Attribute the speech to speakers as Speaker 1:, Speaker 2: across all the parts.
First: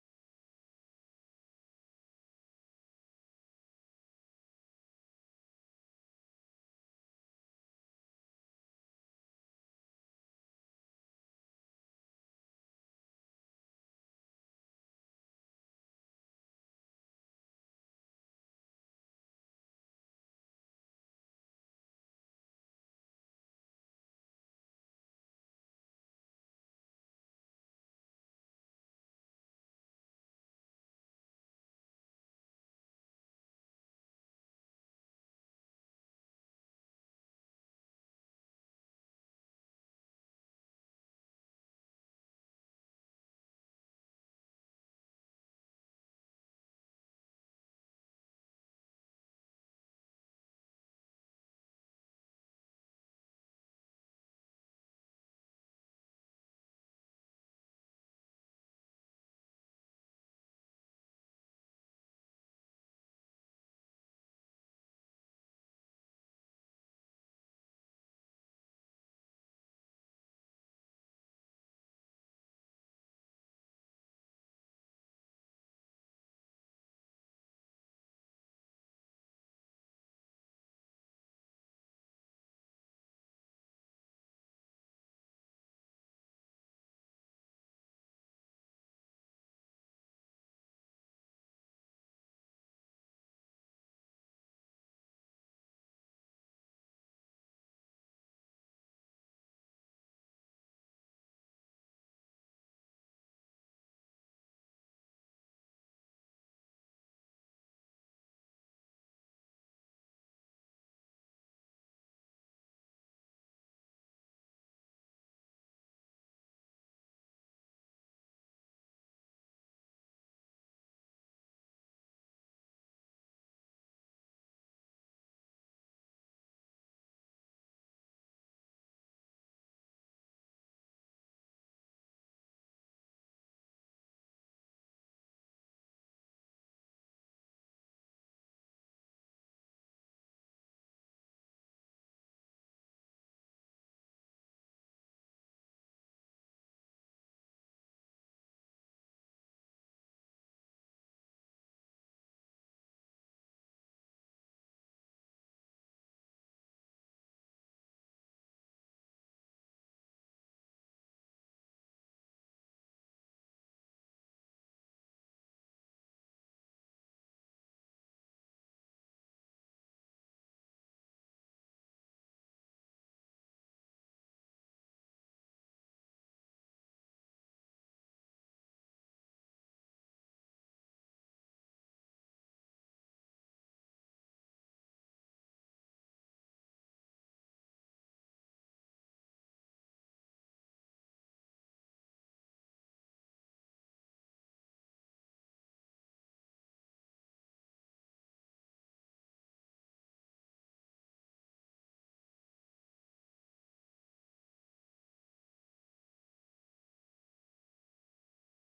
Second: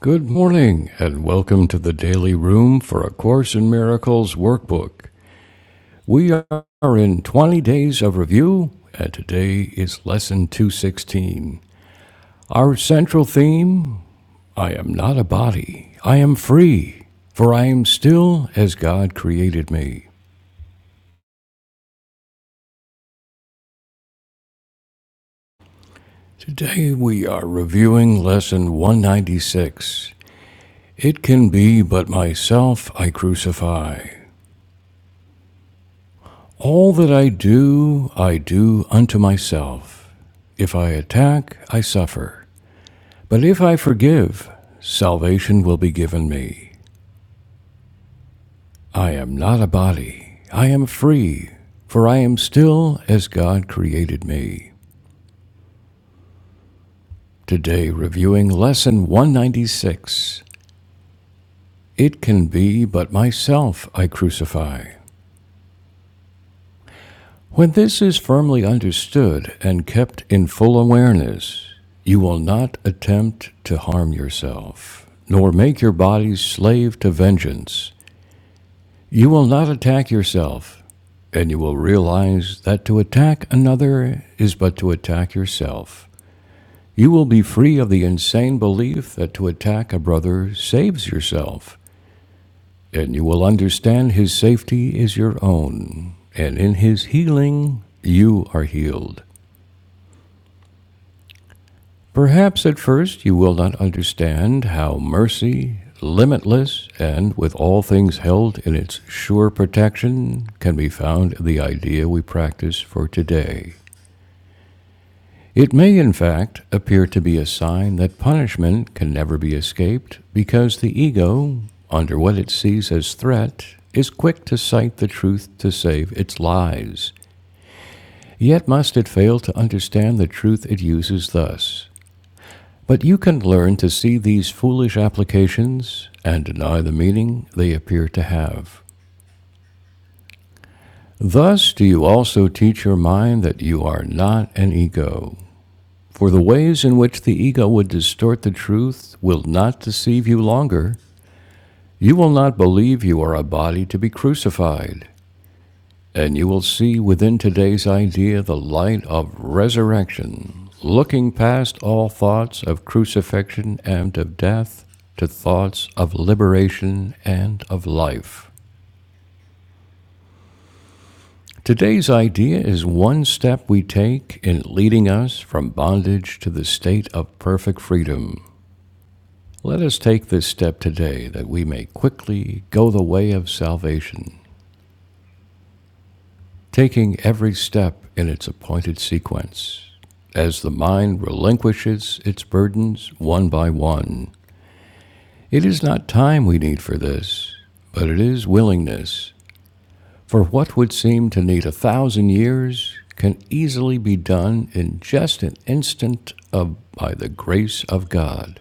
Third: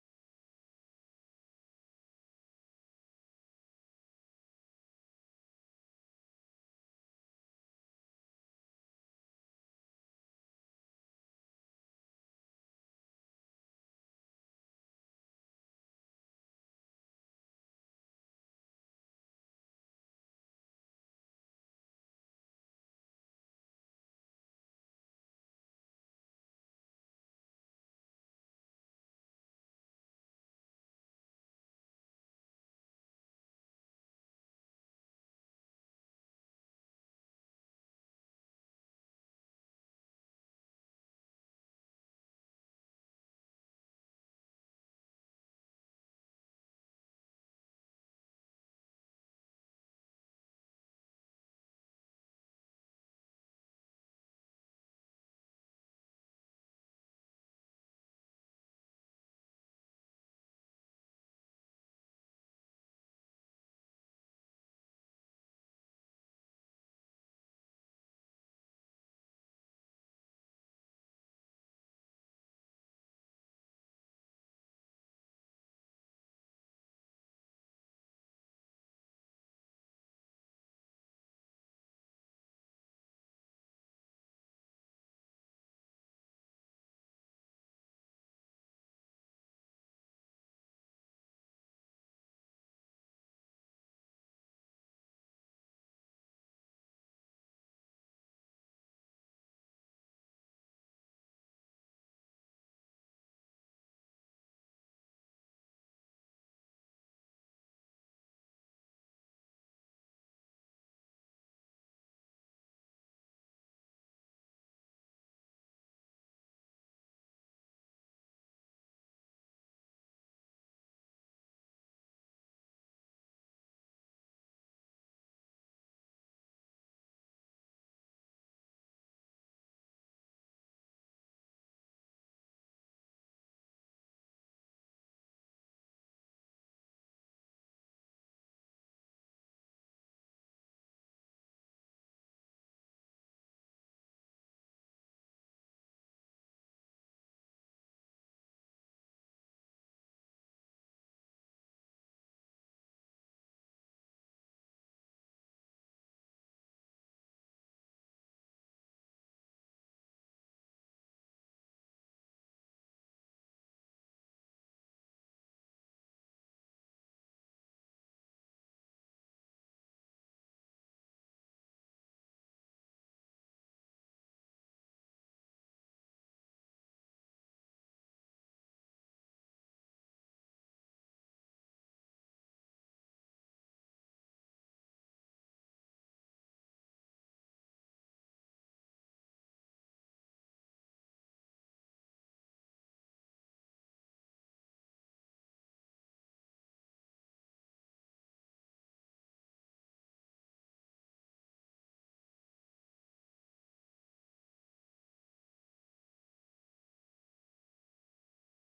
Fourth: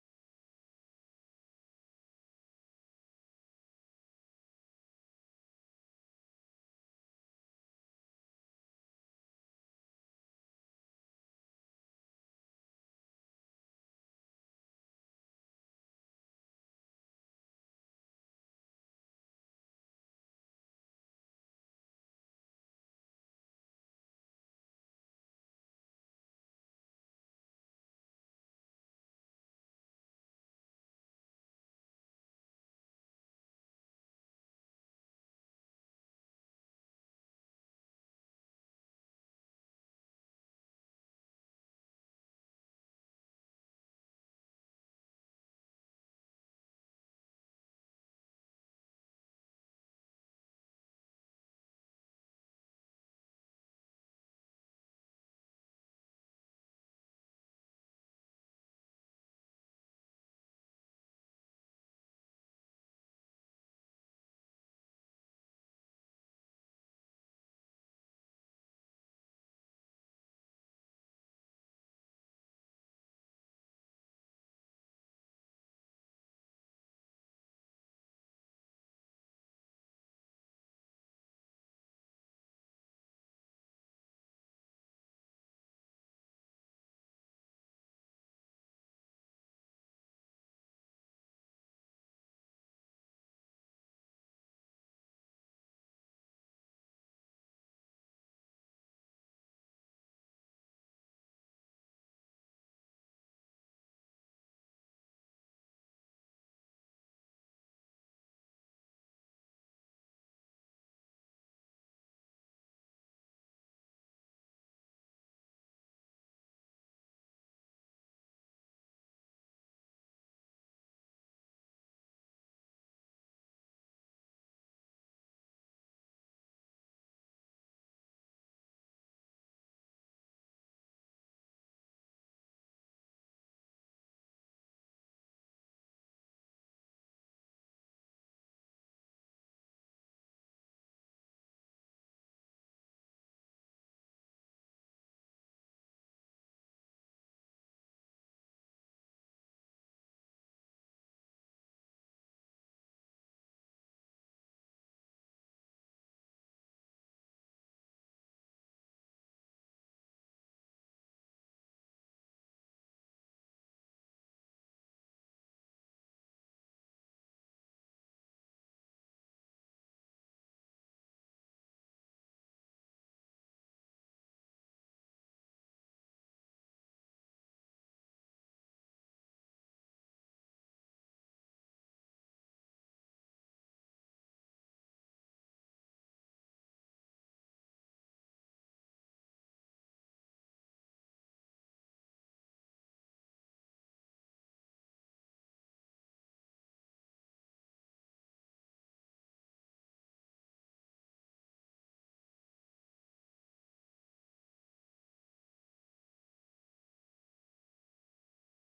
Speaker 1: Good morning, and welcome to the Daily Room for A Course in Miracles workbook. We are in 20 days of review, and today is Lesson 216. Our central theme I am not a body, I am free, for I am still as God created me. Today we are reviewing Lesson 196. It can be but myself I crucify. All that I do, I do unto myself. If I attack, I suffer. But if I forgive, salvation will be given me. I am not a body. I am free, for I am still as God created me. Today, reviewing Lesson 196 It can be but myself I crucify. When this is firmly understood and kept in full awareness, you will not attempt to harm yourself, nor make your body slave to vengeance. You will not attack yourself, and you will realize that to attack another is but to attack yourself. You will be free of the insane belief that to attack a brother saves yourself, and you will understand his safety is your own, and in his healing, you are healed. Perhaps at first you will not understand how mercy, limitless, and with all things held in its sure protection, can be found in the idea we practice for today. It may, in fact, appear to be a sign that punishment can never be escaped because the ego, under what it sees as threat, is quick to cite the truth to save its lies. Yet must it fail to understand the truth it uses thus But you can learn to see these foolish applications and deny the meaning they appear to have. Thus do you also teach your mind that you are not an ego. For the ways in which the ego would distort the truth will not deceive you longer. You will not believe you are a body to be crucified, And you will see within today's idea the light of resurrection, looking past all thoughts of crucifixion and of death to thoughts of liberation and of life. Today's idea is one step we take in leading us from bondage to the state of perfect freedom. Let us take this step today that we may quickly go the way of salvation. taking every step in its appointed sequence. As the mind relinquishes its burdens one by one, it is not time we need for this, but it is willingness. For what would seem to need a thousand years can easily be done in just an instant of by the grace of God.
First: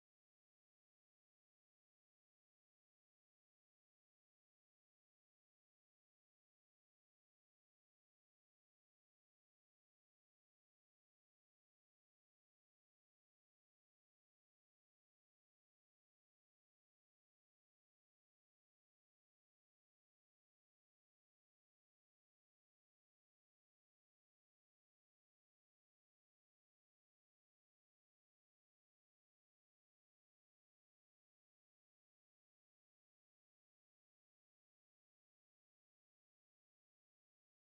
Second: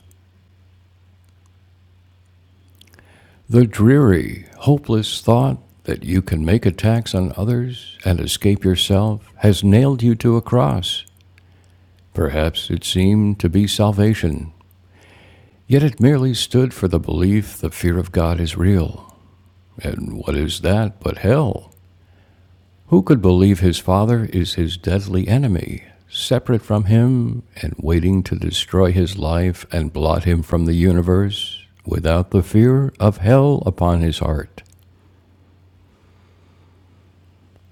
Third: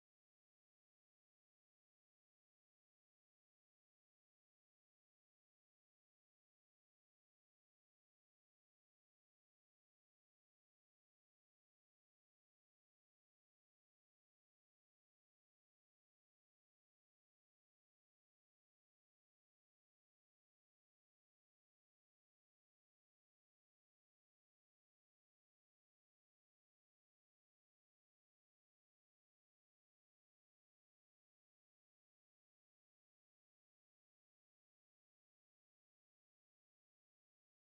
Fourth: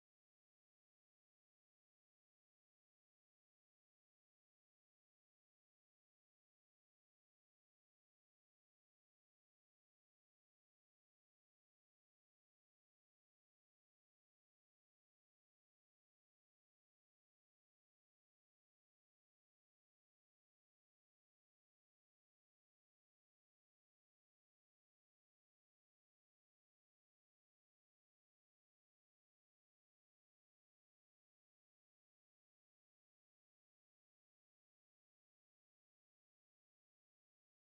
Speaker 1: The dreary, hopeless thought that you can make attacks on others and escape yourself has nailed you to a cross. Perhaps it seemed to be salvation, yet it merely stood for the belief the fear of God is real. And what is that but hell? Who could believe his father is his deadly enemy, separate from him and waiting to destroy his life and blot him from the universe, without the fear of hell upon his heart?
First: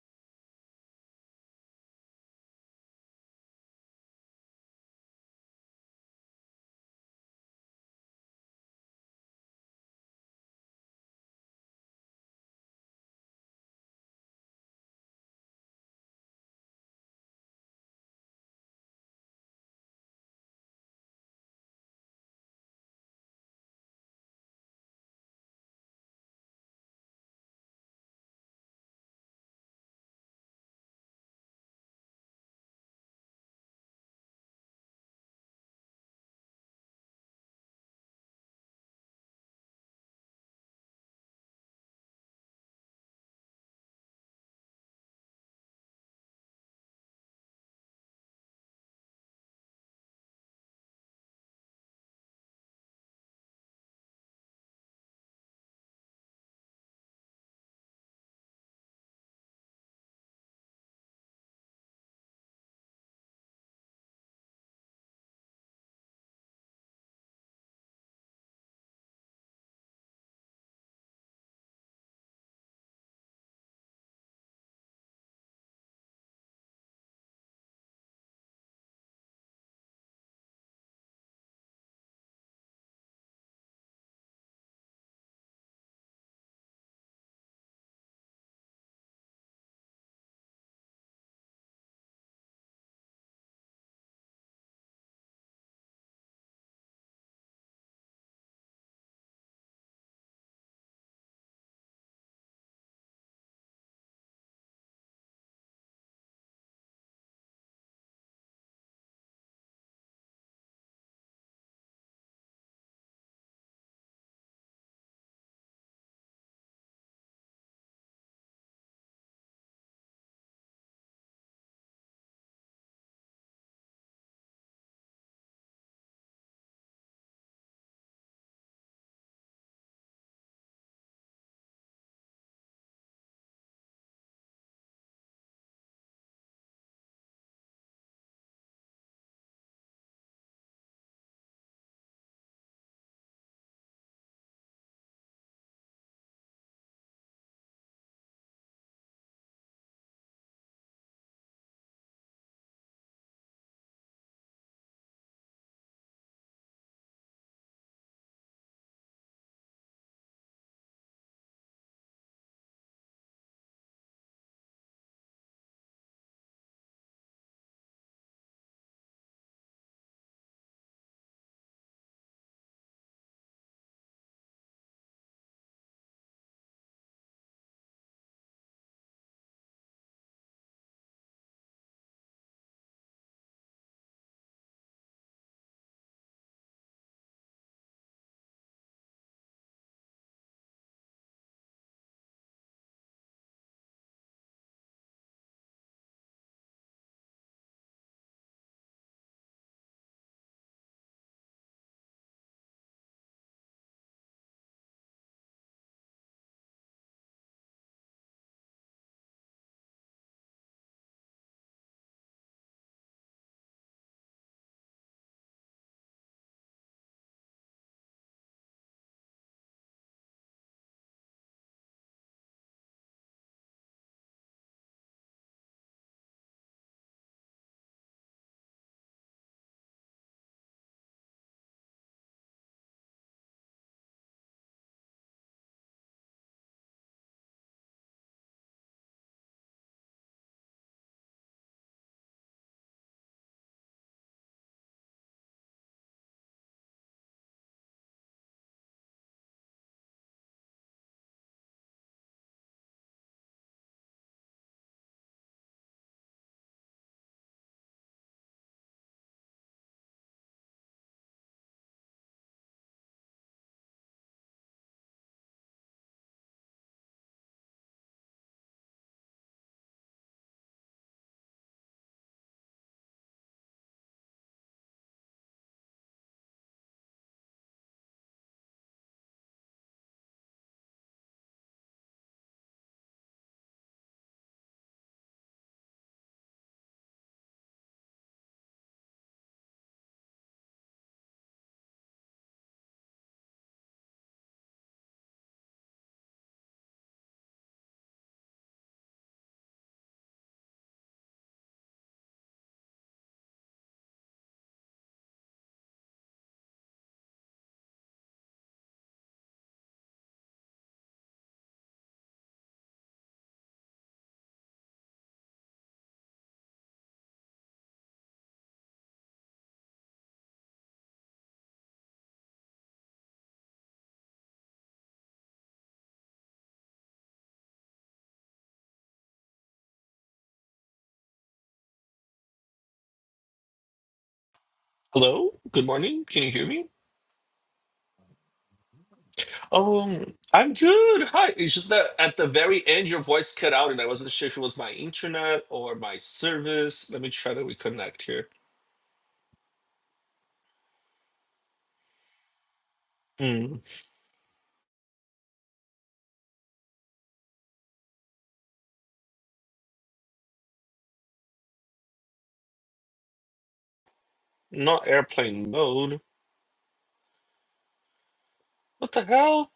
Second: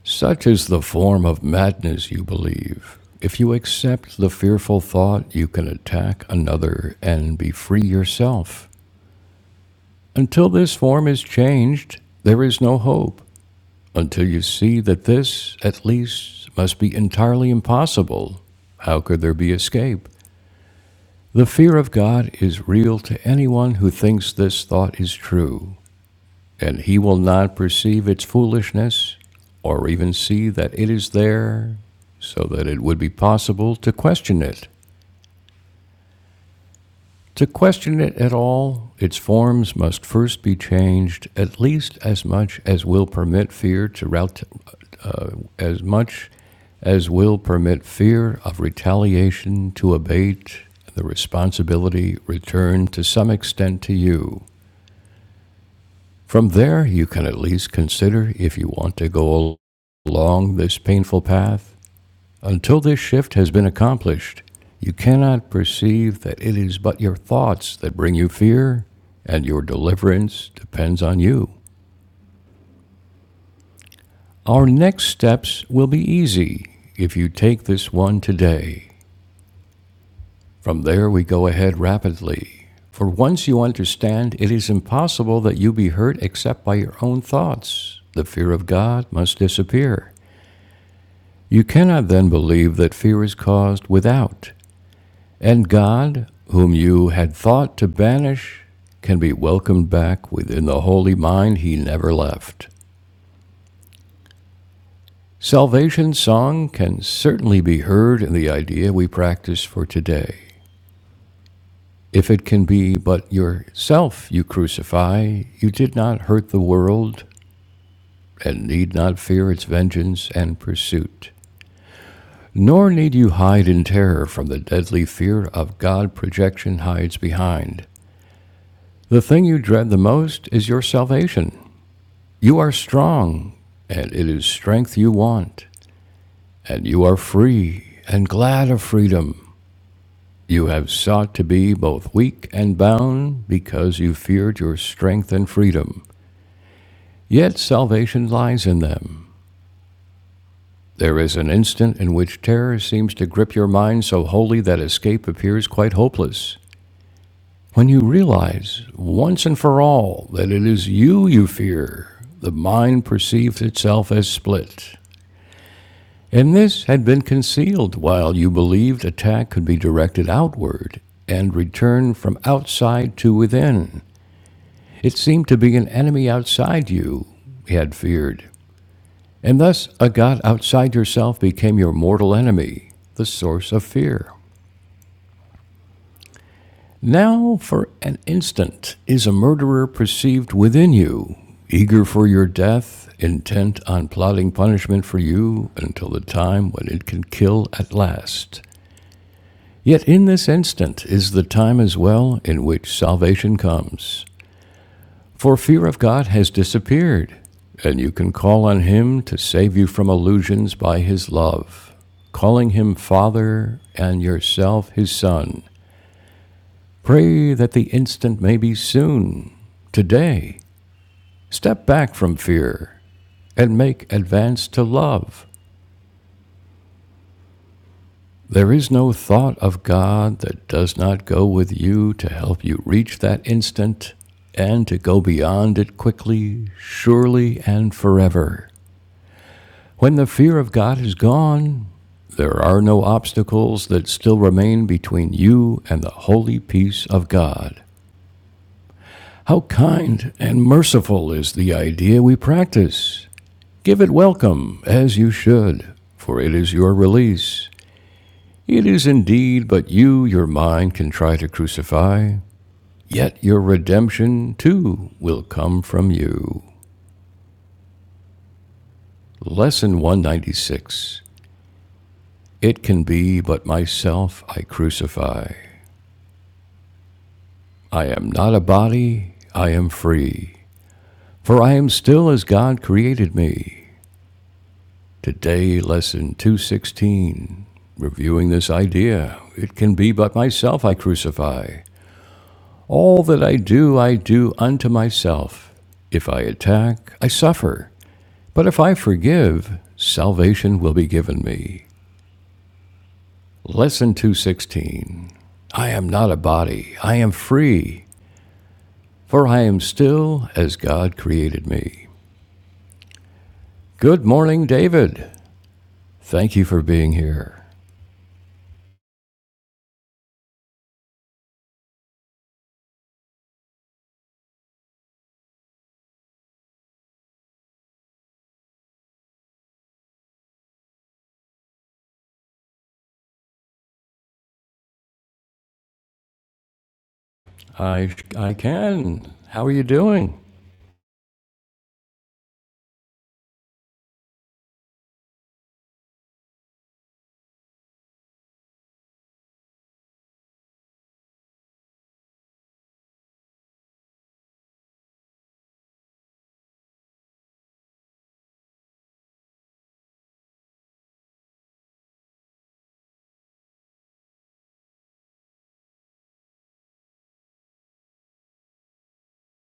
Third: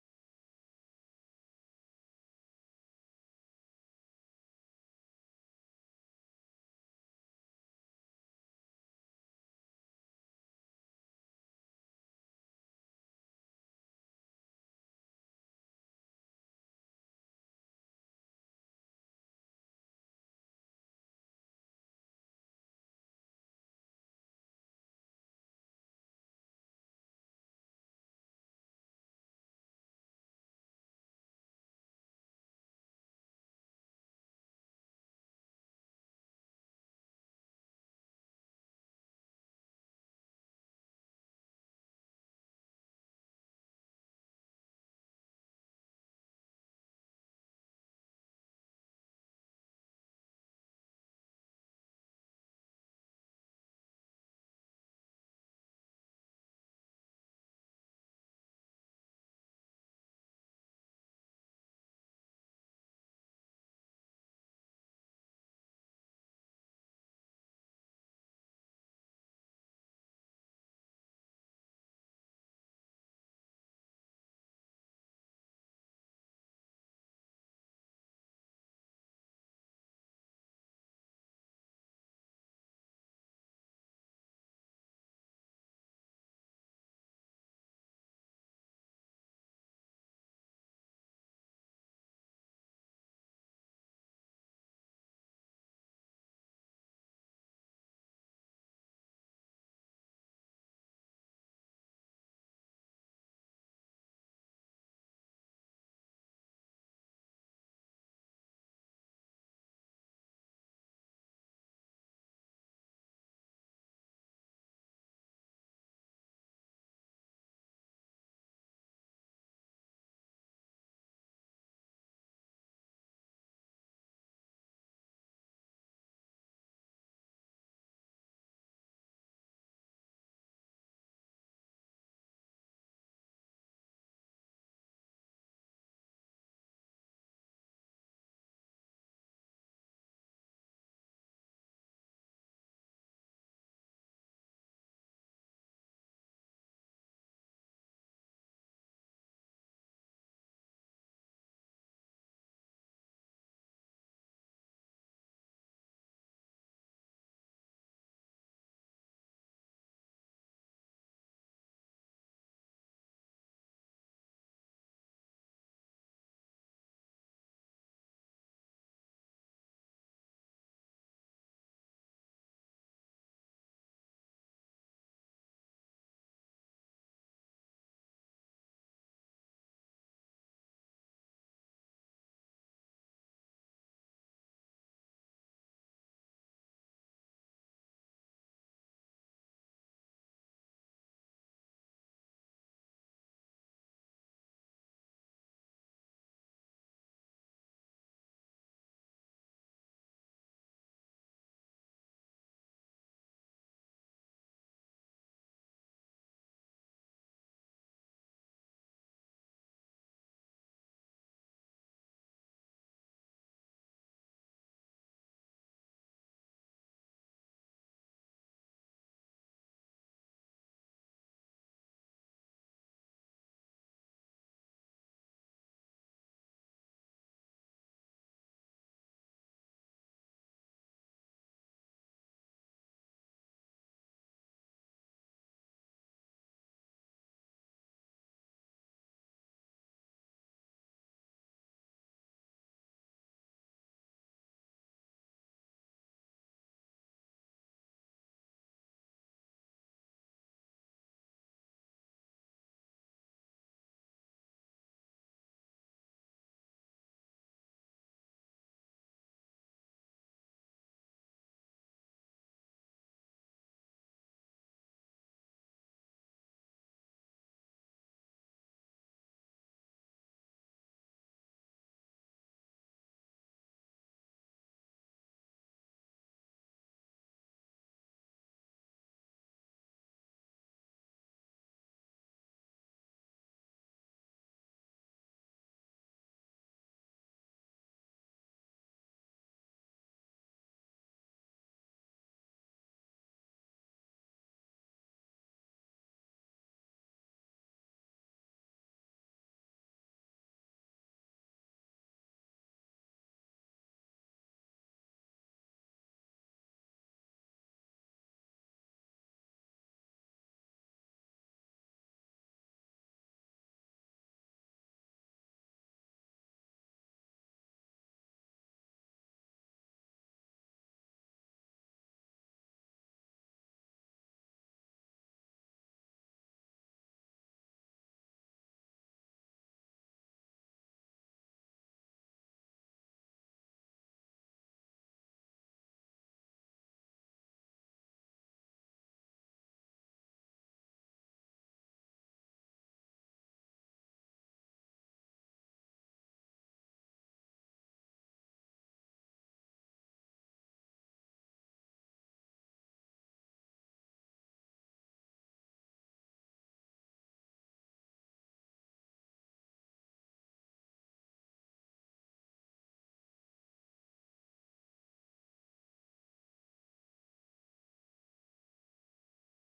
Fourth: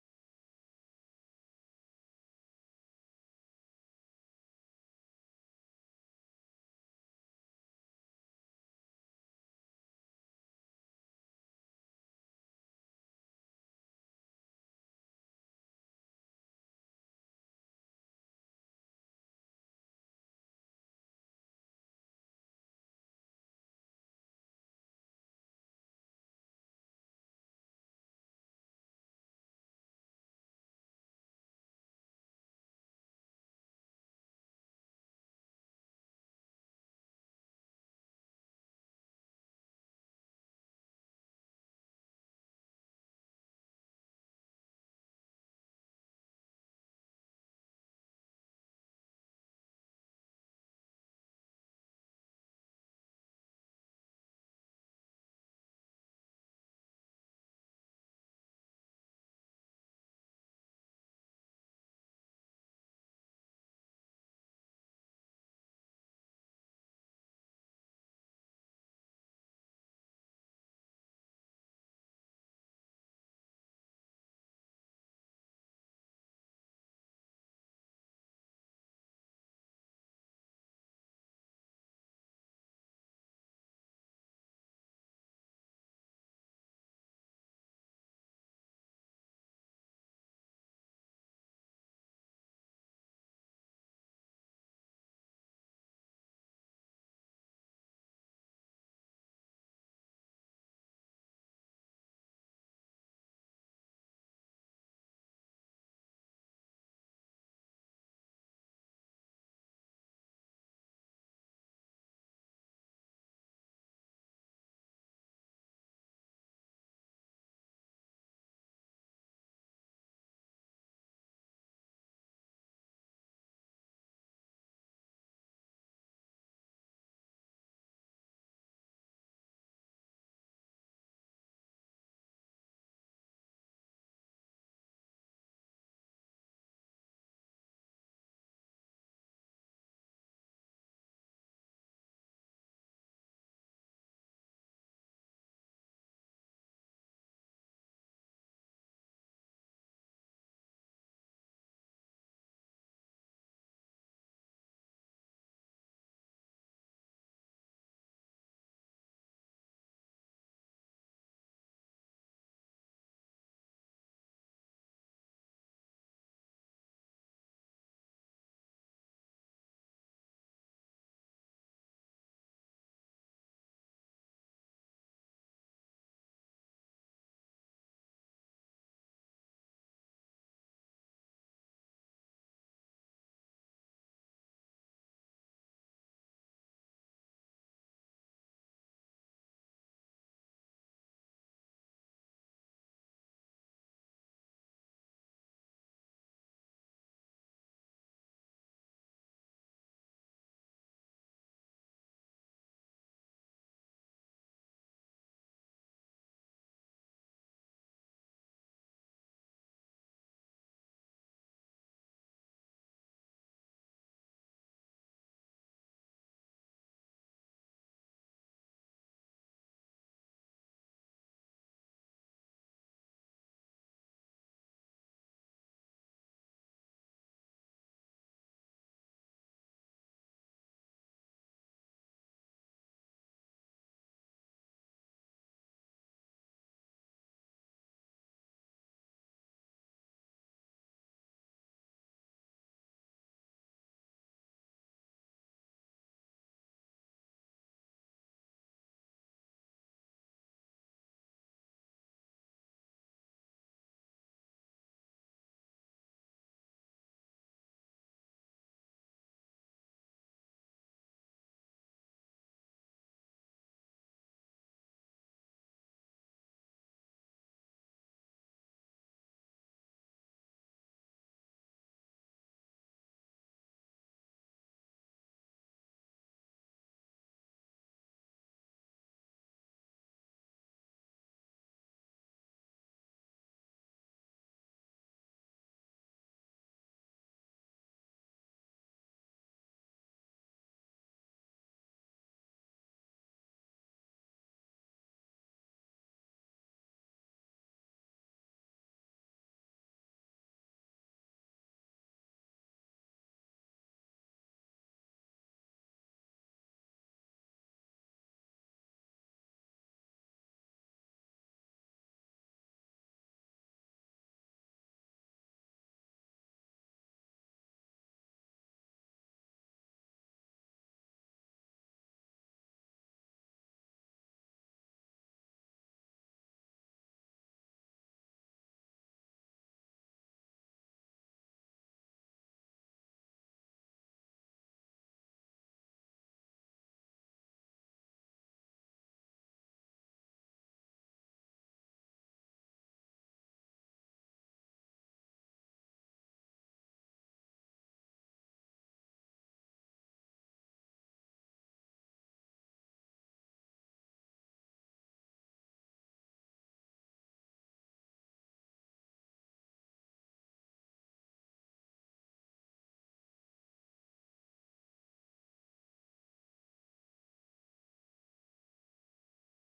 Speaker 1: Such is the form of madness you believe. If you accept the fearful thought, you can attack another and be free yourself. Until this form is changed, there is no hope, until you see that this, at least, must be entirely impossible. How could there be escape? The fear of God is real to anyone who thinks this thought is true, and he will not perceive its foolishness or even see that it is there so that it would be possible to question it. To question it at all, its forms must first be changed at least as much as will permit fear to rout, uh, as much as will permit fear of retaliation to abate the responsibility returned to some extent to you. From there, you can at least consider if you want to go along this painful path until this shift has been accomplished, you cannot perceive that it is but your thoughts that bring you fear, and your deliverance depends on you. Our next steps will be easy if you take this one today. From there, we go ahead rapidly. For once you understand, it is impossible that you be hurt except by your own thoughts. The fear of God must disappear. You cannot then believe that fear is caused without. And God, whom you had thought to banish, can be welcomed back within the holy mind he never left. Salvation song can certainly be heard in the idea we practice for today. If it can be but yourself you crucify, you did not hurt the world and need not fear its vengeance and pursuit. Nor need you hide in terror from the deadly fear of God projection hides behind. The thing you dread the most is your salvation. You are strong, and it is strength you want, and you are free and glad of freedom. You have sought to be both weak and bound because you feared your strength and freedom. Yet salvation lies in them. There is an instant in which terror seems to grip your mind so wholly that escape appears quite hopeless. When you realize, once and for all, that it is you you fear, the mind perceives itself as split. And this had been concealed while you believed attack could be directed outward and return from outside to within. It seemed to be an enemy outside you, he had feared. And thus, a god outside yourself became your mortal enemy, the source of fear. Now, for an instant, is a murderer perceived within you, eager for your death, intent on plotting punishment for you until the time when it can kill at last. Yet in this instant is the time as well in which salvation comes. For fear of God has disappeared, and you can call on Him to save you from illusions by His love. Calling Him Father and yourself His Son, pray that the instant may be soon. Today, step back from fear and make advance to love. There is no thought of God that does not go with you to help you reach that instant and to go beyond it quickly, surely, and forever. When the fear of God is gone, there are no obstacles that still remain between you and the holy peace of God. How kind and merciful is the idea we practice! Give it welcome, as you should, for it is your release. It is indeed but you your mind can try to crucify, yet your redemption too will come from you. Lesson 196 It can be but myself I crucify. I am not a body, I am free, for I am still as God created me. Today, lesson 216. Reviewing this idea, it can be but myself I crucify. All that I do, I do unto myself. If I attack, I suffer. But if I forgive, salvation will be given me. Lesson 216 I am not a body, I am free, for I am still as God created me. Good morning, David. Thank you for being here.
Speaker 2: Hello, good morning. Can you hear me?
Speaker 1: I, I can. How are you
Speaker 2: Um,
Speaker 1: doing?
Speaker 2: I'm good. Hi. It's just that at the very end, your voice cut out, and I wasn't sure if it was my internet or my service. Let me try to reconnect here. Hmm. Not airplane mode. What the hell?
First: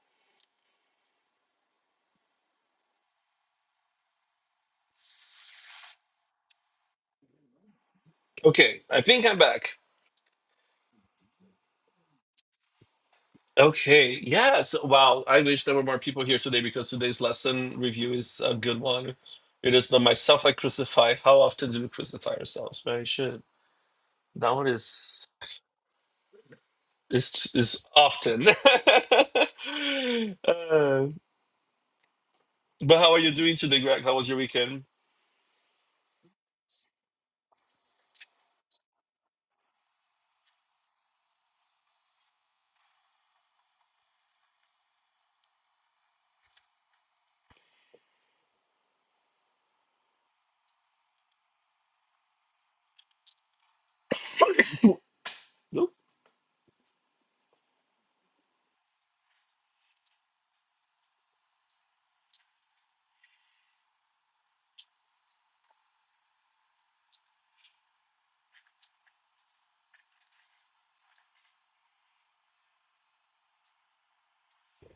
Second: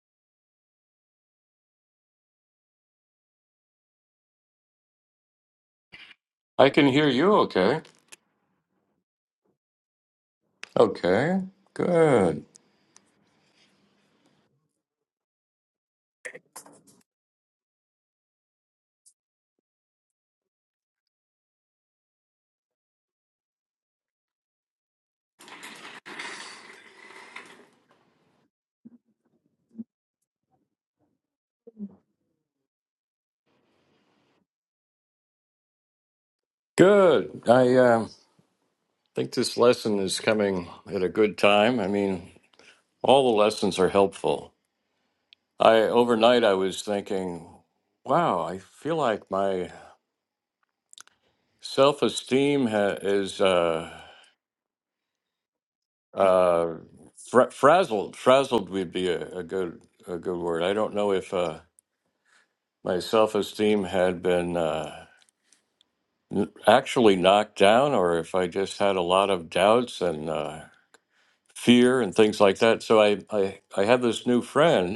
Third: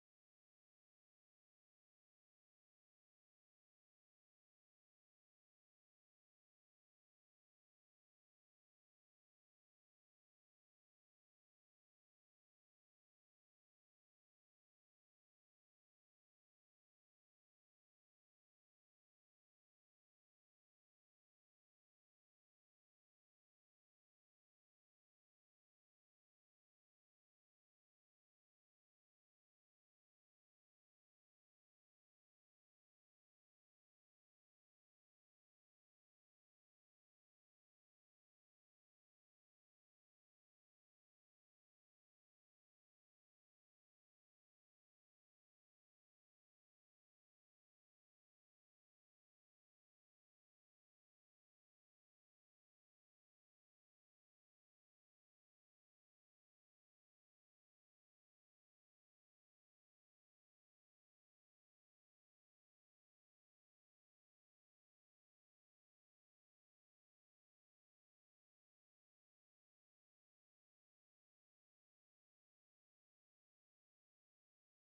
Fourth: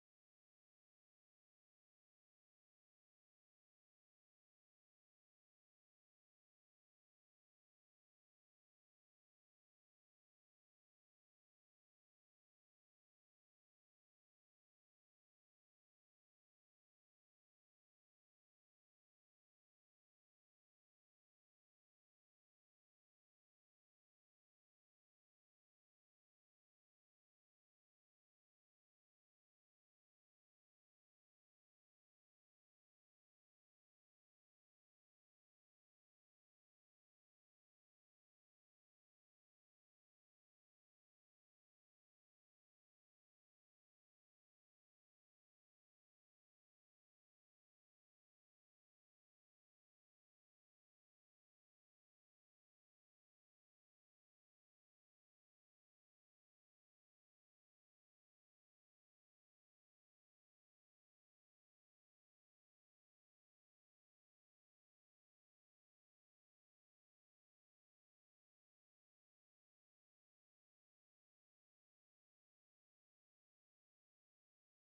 Speaker 1: I can hear you okay.
Speaker 2: Okay, I think I'm back.
Speaker 1: Okay, good.
Speaker 2: Okay. Yes. Wow. I wish there were more people here today because today's lesson review is a good one. It is the myself I crucify. How often do we crucify ourselves? Right? Shit. That one is. is is often. Uh, but how are you doing today, Greg? How was your weekend?
Speaker 1: Good. I, um, I think this lesson is coming at a good time. I mean, all the lessons are helpful. I overnight I was thinking, wow, I feel like my self-esteem ha- is uh,
Speaker 2: Nope.
Speaker 1: uh, fra- frazzled. Frazzled would be a, a good a good word. I don't know if uh, my self-esteem had been uh, n- actually knocked down or if I just had a lot of doubts and uh, fear and things like that. So I I, I have this new friend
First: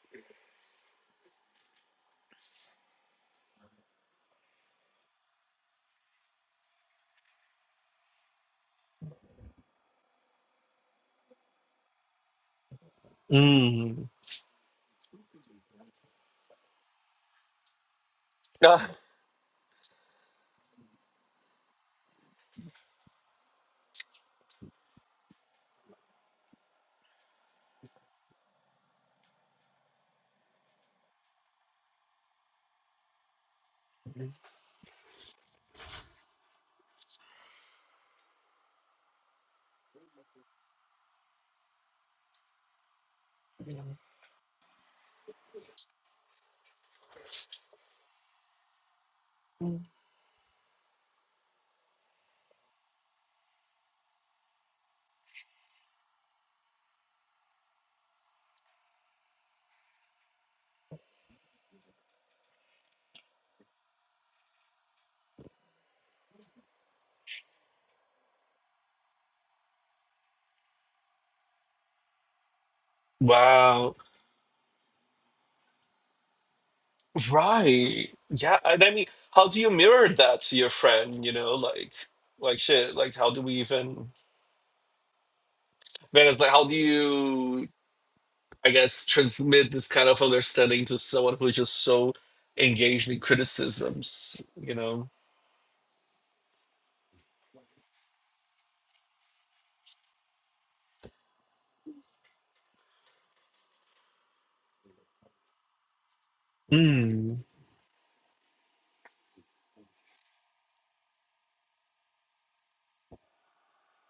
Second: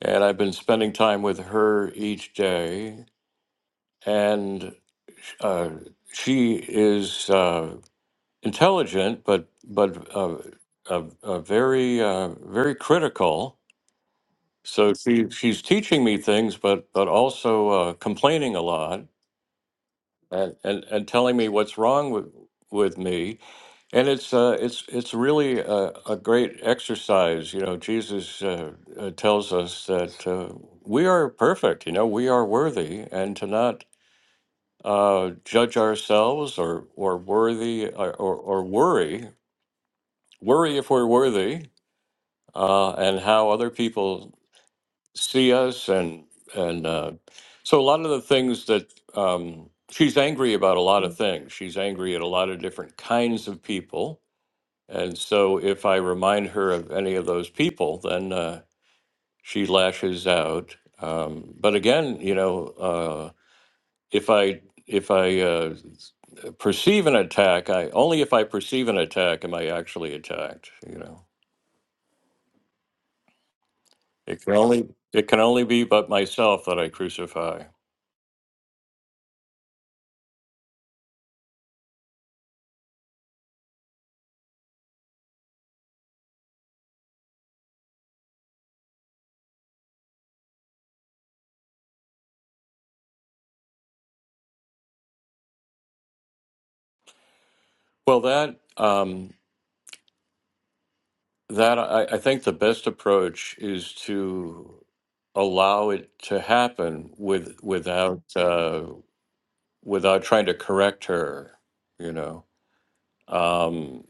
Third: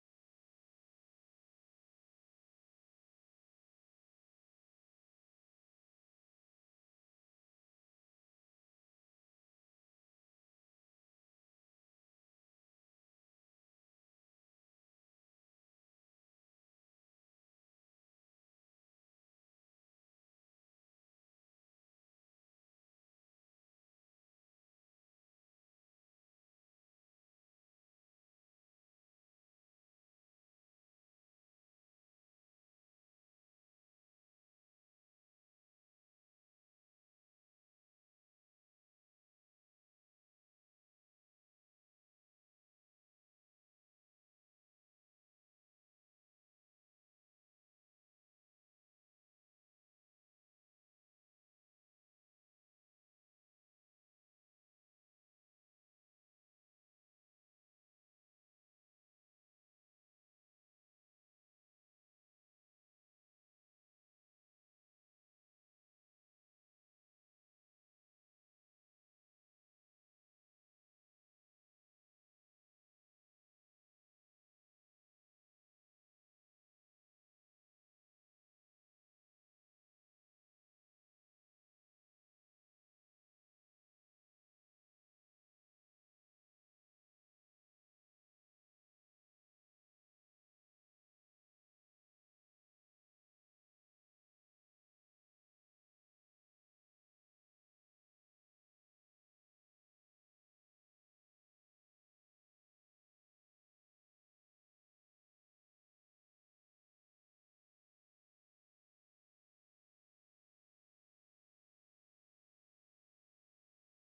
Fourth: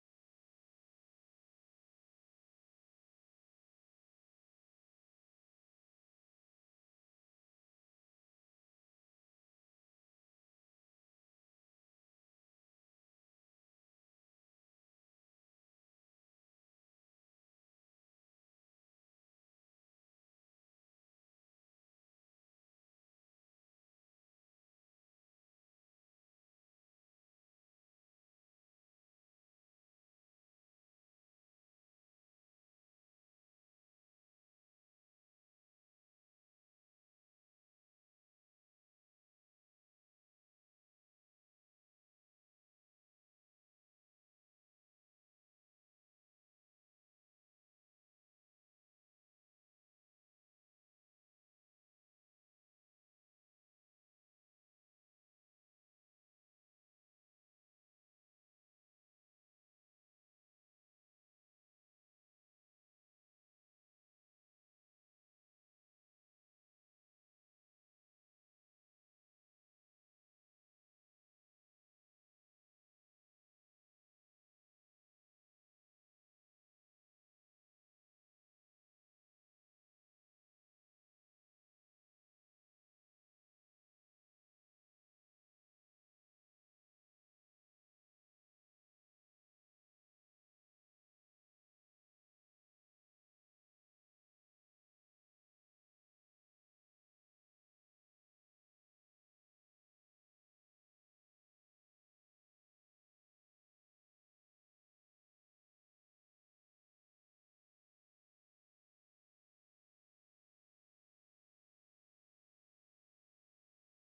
Speaker 1: and I've been spending time with her each day. And uh, she is uh, intelligent, but but uh, uh, uh, very uh, very critical.
Speaker 2: Mm.
Speaker 1: So she she's teaching me things, but but also uh, complaining a
Speaker 2: Ah,
Speaker 1: lot and, and, and telling me what's wrong with with me. And it's uh, it's it's really a, a great exercise. You know, Jesus uh, uh, tells us that uh, we are perfect. You know, we are worthy, and to not uh, judge ourselves or or worthy or, or, or worry worry if we're worthy uh, and how other people see us and and uh, so a lot of the things that um, she's angry about a lot of things. She's angry at a lot of different kinds of people And so if I remind her of any of those people, then uh, she lashes out. Um, but again, you know, uh, if I if I uh, perceive an attack, I only if I perceive an attack am I actually attacked. You know,
Speaker 2: wow.
Speaker 1: it can only it can only be but myself that I crucify.
Speaker 2: Right. Yeah. And I mean, how do you mirror that to your friend? You know, like, like shit. Like, how do we even? Man, it's like, how do you? I guess transmit this kind of understanding to someone who is just so engaged in criticisms. You know.
Speaker 1: Well, that um, that I, I think the best approach is to allow it to happen
Speaker 2: Mm.
Speaker 1: with without uh, without trying to correct her, you know. Um,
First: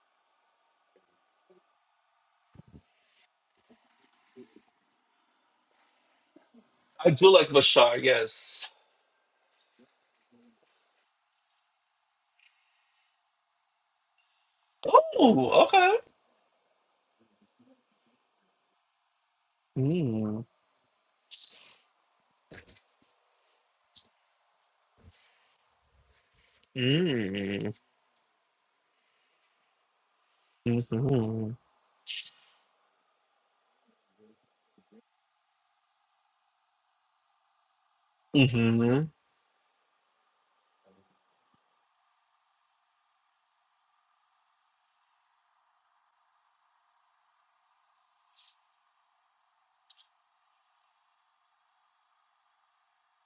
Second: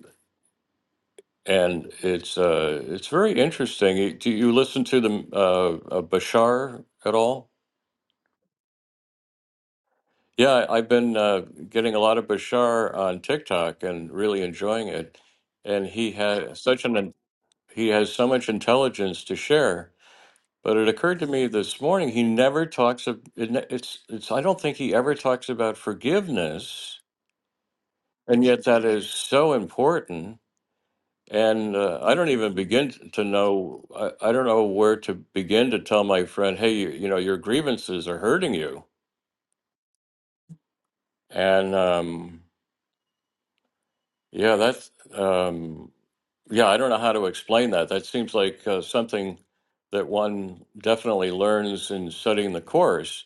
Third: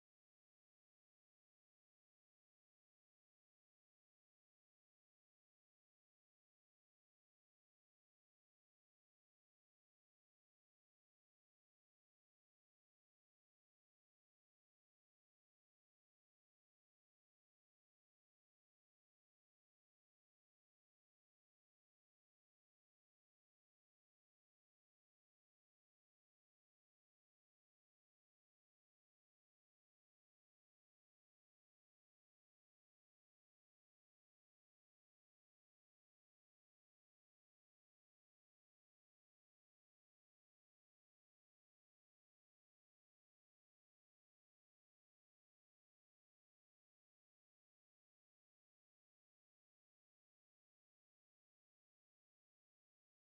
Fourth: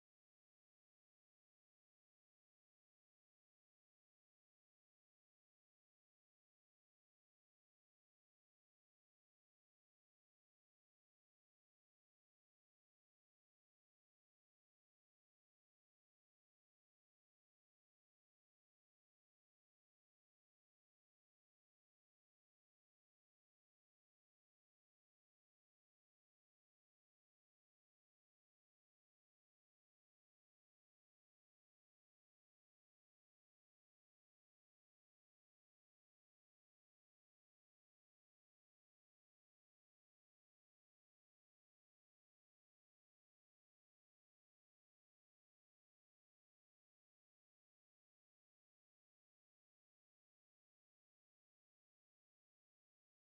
Speaker 1: and it's uh, it's very interesting. You- Do you listen to the uh, uh, Bashar
Speaker 2: I
Speaker 1: at
Speaker 2: do like
Speaker 1: all?
Speaker 2: Bashar. Yes.
Speaker 1: Yeah, I've been uh, getting a lot of Bashar on TikTok and really enjoying it.
Speaker 2: Oh,
Speaker 1: And
Speaker 2: okay.
Speaker 1: he has such an he has so much intelligence to share.
Speaker 2: Mm.
Speaker 1: But it occurred to me this morning he never talks of it ne- it's it's I don't think he ever talks about forgiveness,
Speaker 2: Mm.
Speaker 1: and yet that is so important
Speaker 2: Mm-hmm.
Speaker 1: And uh, I don't even begin t- to know, I, I don't know where to begin to tell my friend, hey, you, you know, your grievances are hurting you.
Speaker 2: Mm-hmm.
Speaker 1: And um, yeah, that's, um, yeah, I don't know how to explain that. That seems like uh, something that one definitely learns in studying the course,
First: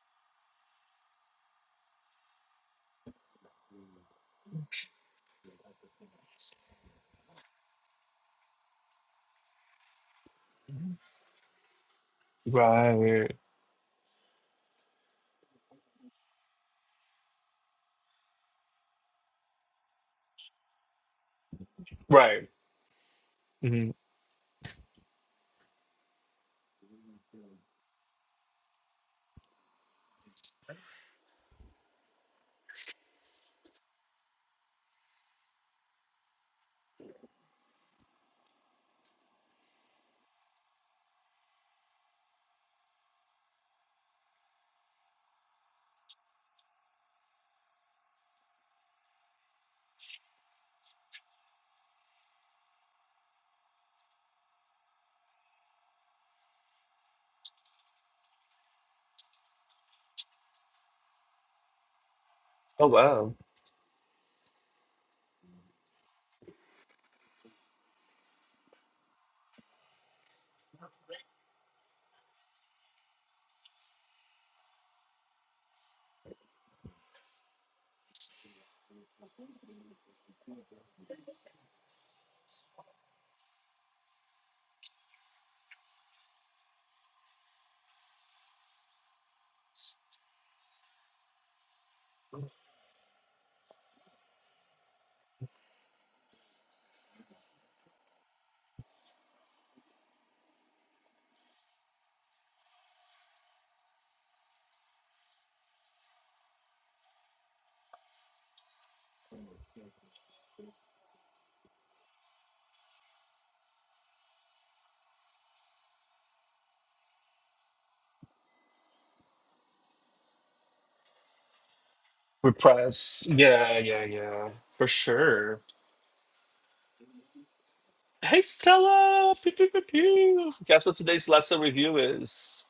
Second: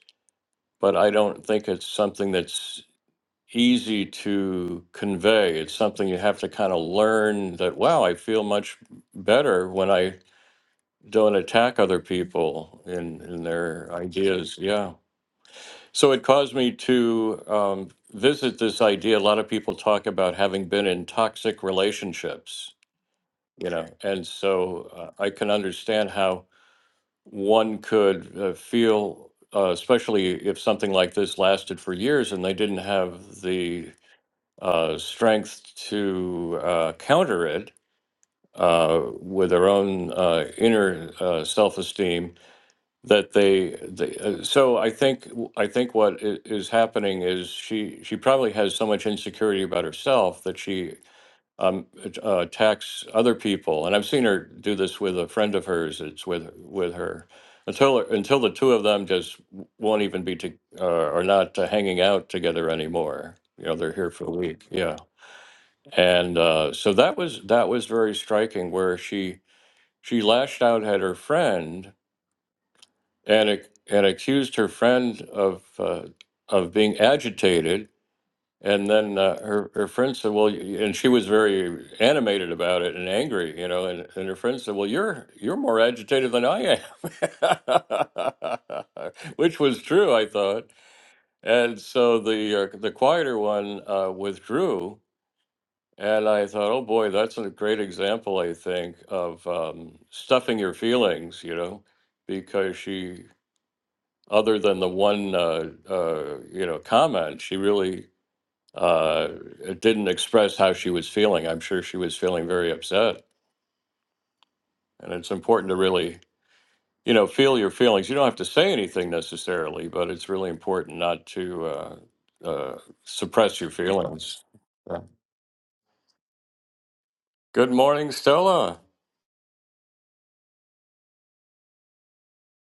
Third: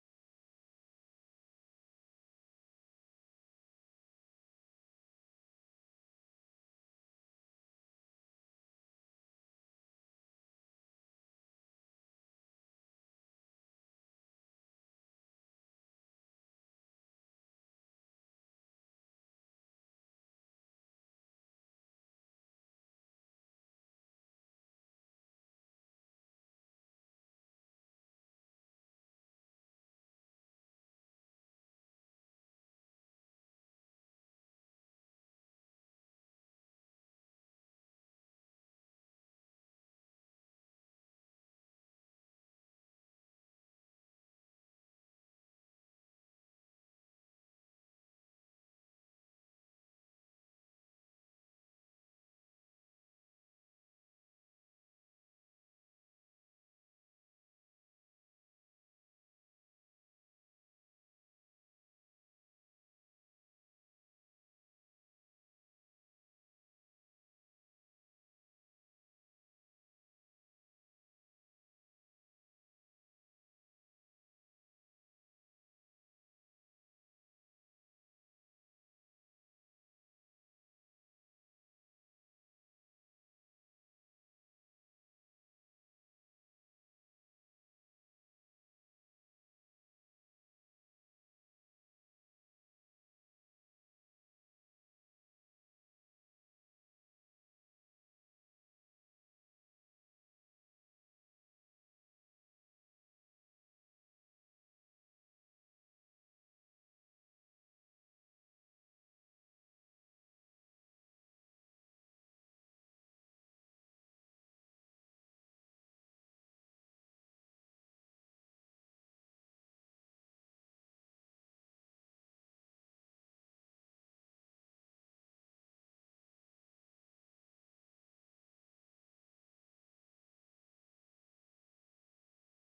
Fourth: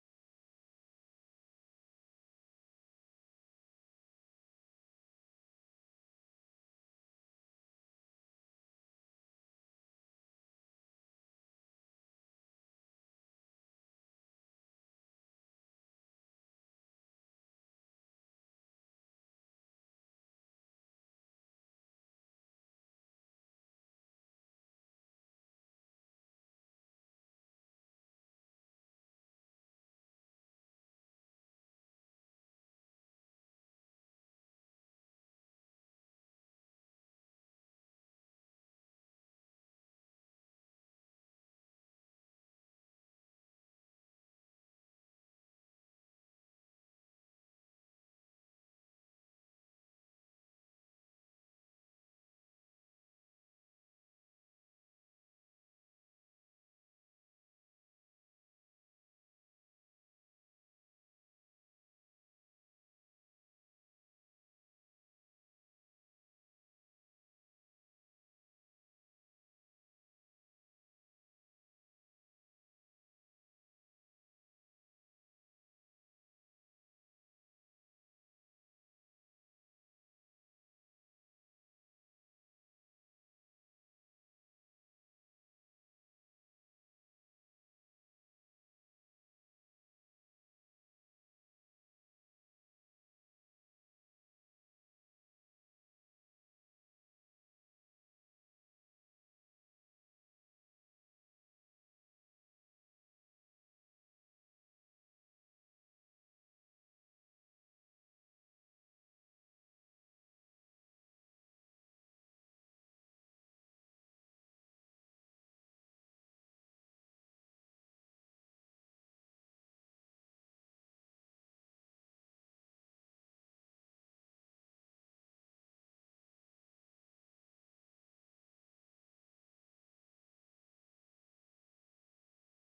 Speaker 1: but I don't think it's something that's easy to convey. It's something you have to kind of learn that, wow, I feel much better when I don't attack other people in
Speaker 2: Right.
Speaker 1: in their ideas yeah so it caused me to um, visit this idea a lot of people talk about having been in toxic
Speaker 2: Right.
Speaker 1: relationships you know
Speaker 2: hmm
Speaker 1: and so uh, i can understand how one could uh, feel uh, especially if something like this lasted for years and they didn't have the uh, strength to uh, counter it uh, with their own uh, inner uh, self-esteem that they, they uh, so I think I think what i- is happening is she she probably has so much insecurity about herself that she um, at- uh, attacks other people, and I've seen her do this with a friend of hers. It's with with her until until the two of them just w- won't even be to, uh, are not uh, hanging out together
Speaker 2: Oh, wow.
Speaker 1: anymore. You know, they're here for a week. Yeah, and uh, so that was that was very striking where she she lashed out at her friend and ac- and accused her friend of uh, of being agitated. And then uh, her her friend said, "Well," y- and she was very animated about it and angry, you know. And, and her friend said, "Well, you're you're more agitated than I am," which was true, I thought. And so the uh, the quieter one uh, withdrew, and I thought, "Oh boy, that's a great example, I think, of um, stuffing your feelings," you know because she other than the one uh, uh, you know comment, she really uh, didn't express how she was feeling. I'm sure she was feeling very upset, and it's important to really you know feel your feelings. You don't have to say anything necessarily, but it's really important not to uh, uh,
Speaker 2: Repress.
Speaker 1: suppress your
Speaker 2: Yeah, yeah,
Speaker 1: feelings.
Speaker 2: yeah. For
Speaker 1: Yeah.
Speaker 2: sure.
Speaker 1: Good morning,
Speaker 2: Hey,
Speaker 1: Stella.
Speaker 2: Stella. Pew, pew, pew, pew. Guess what today's lesson review is?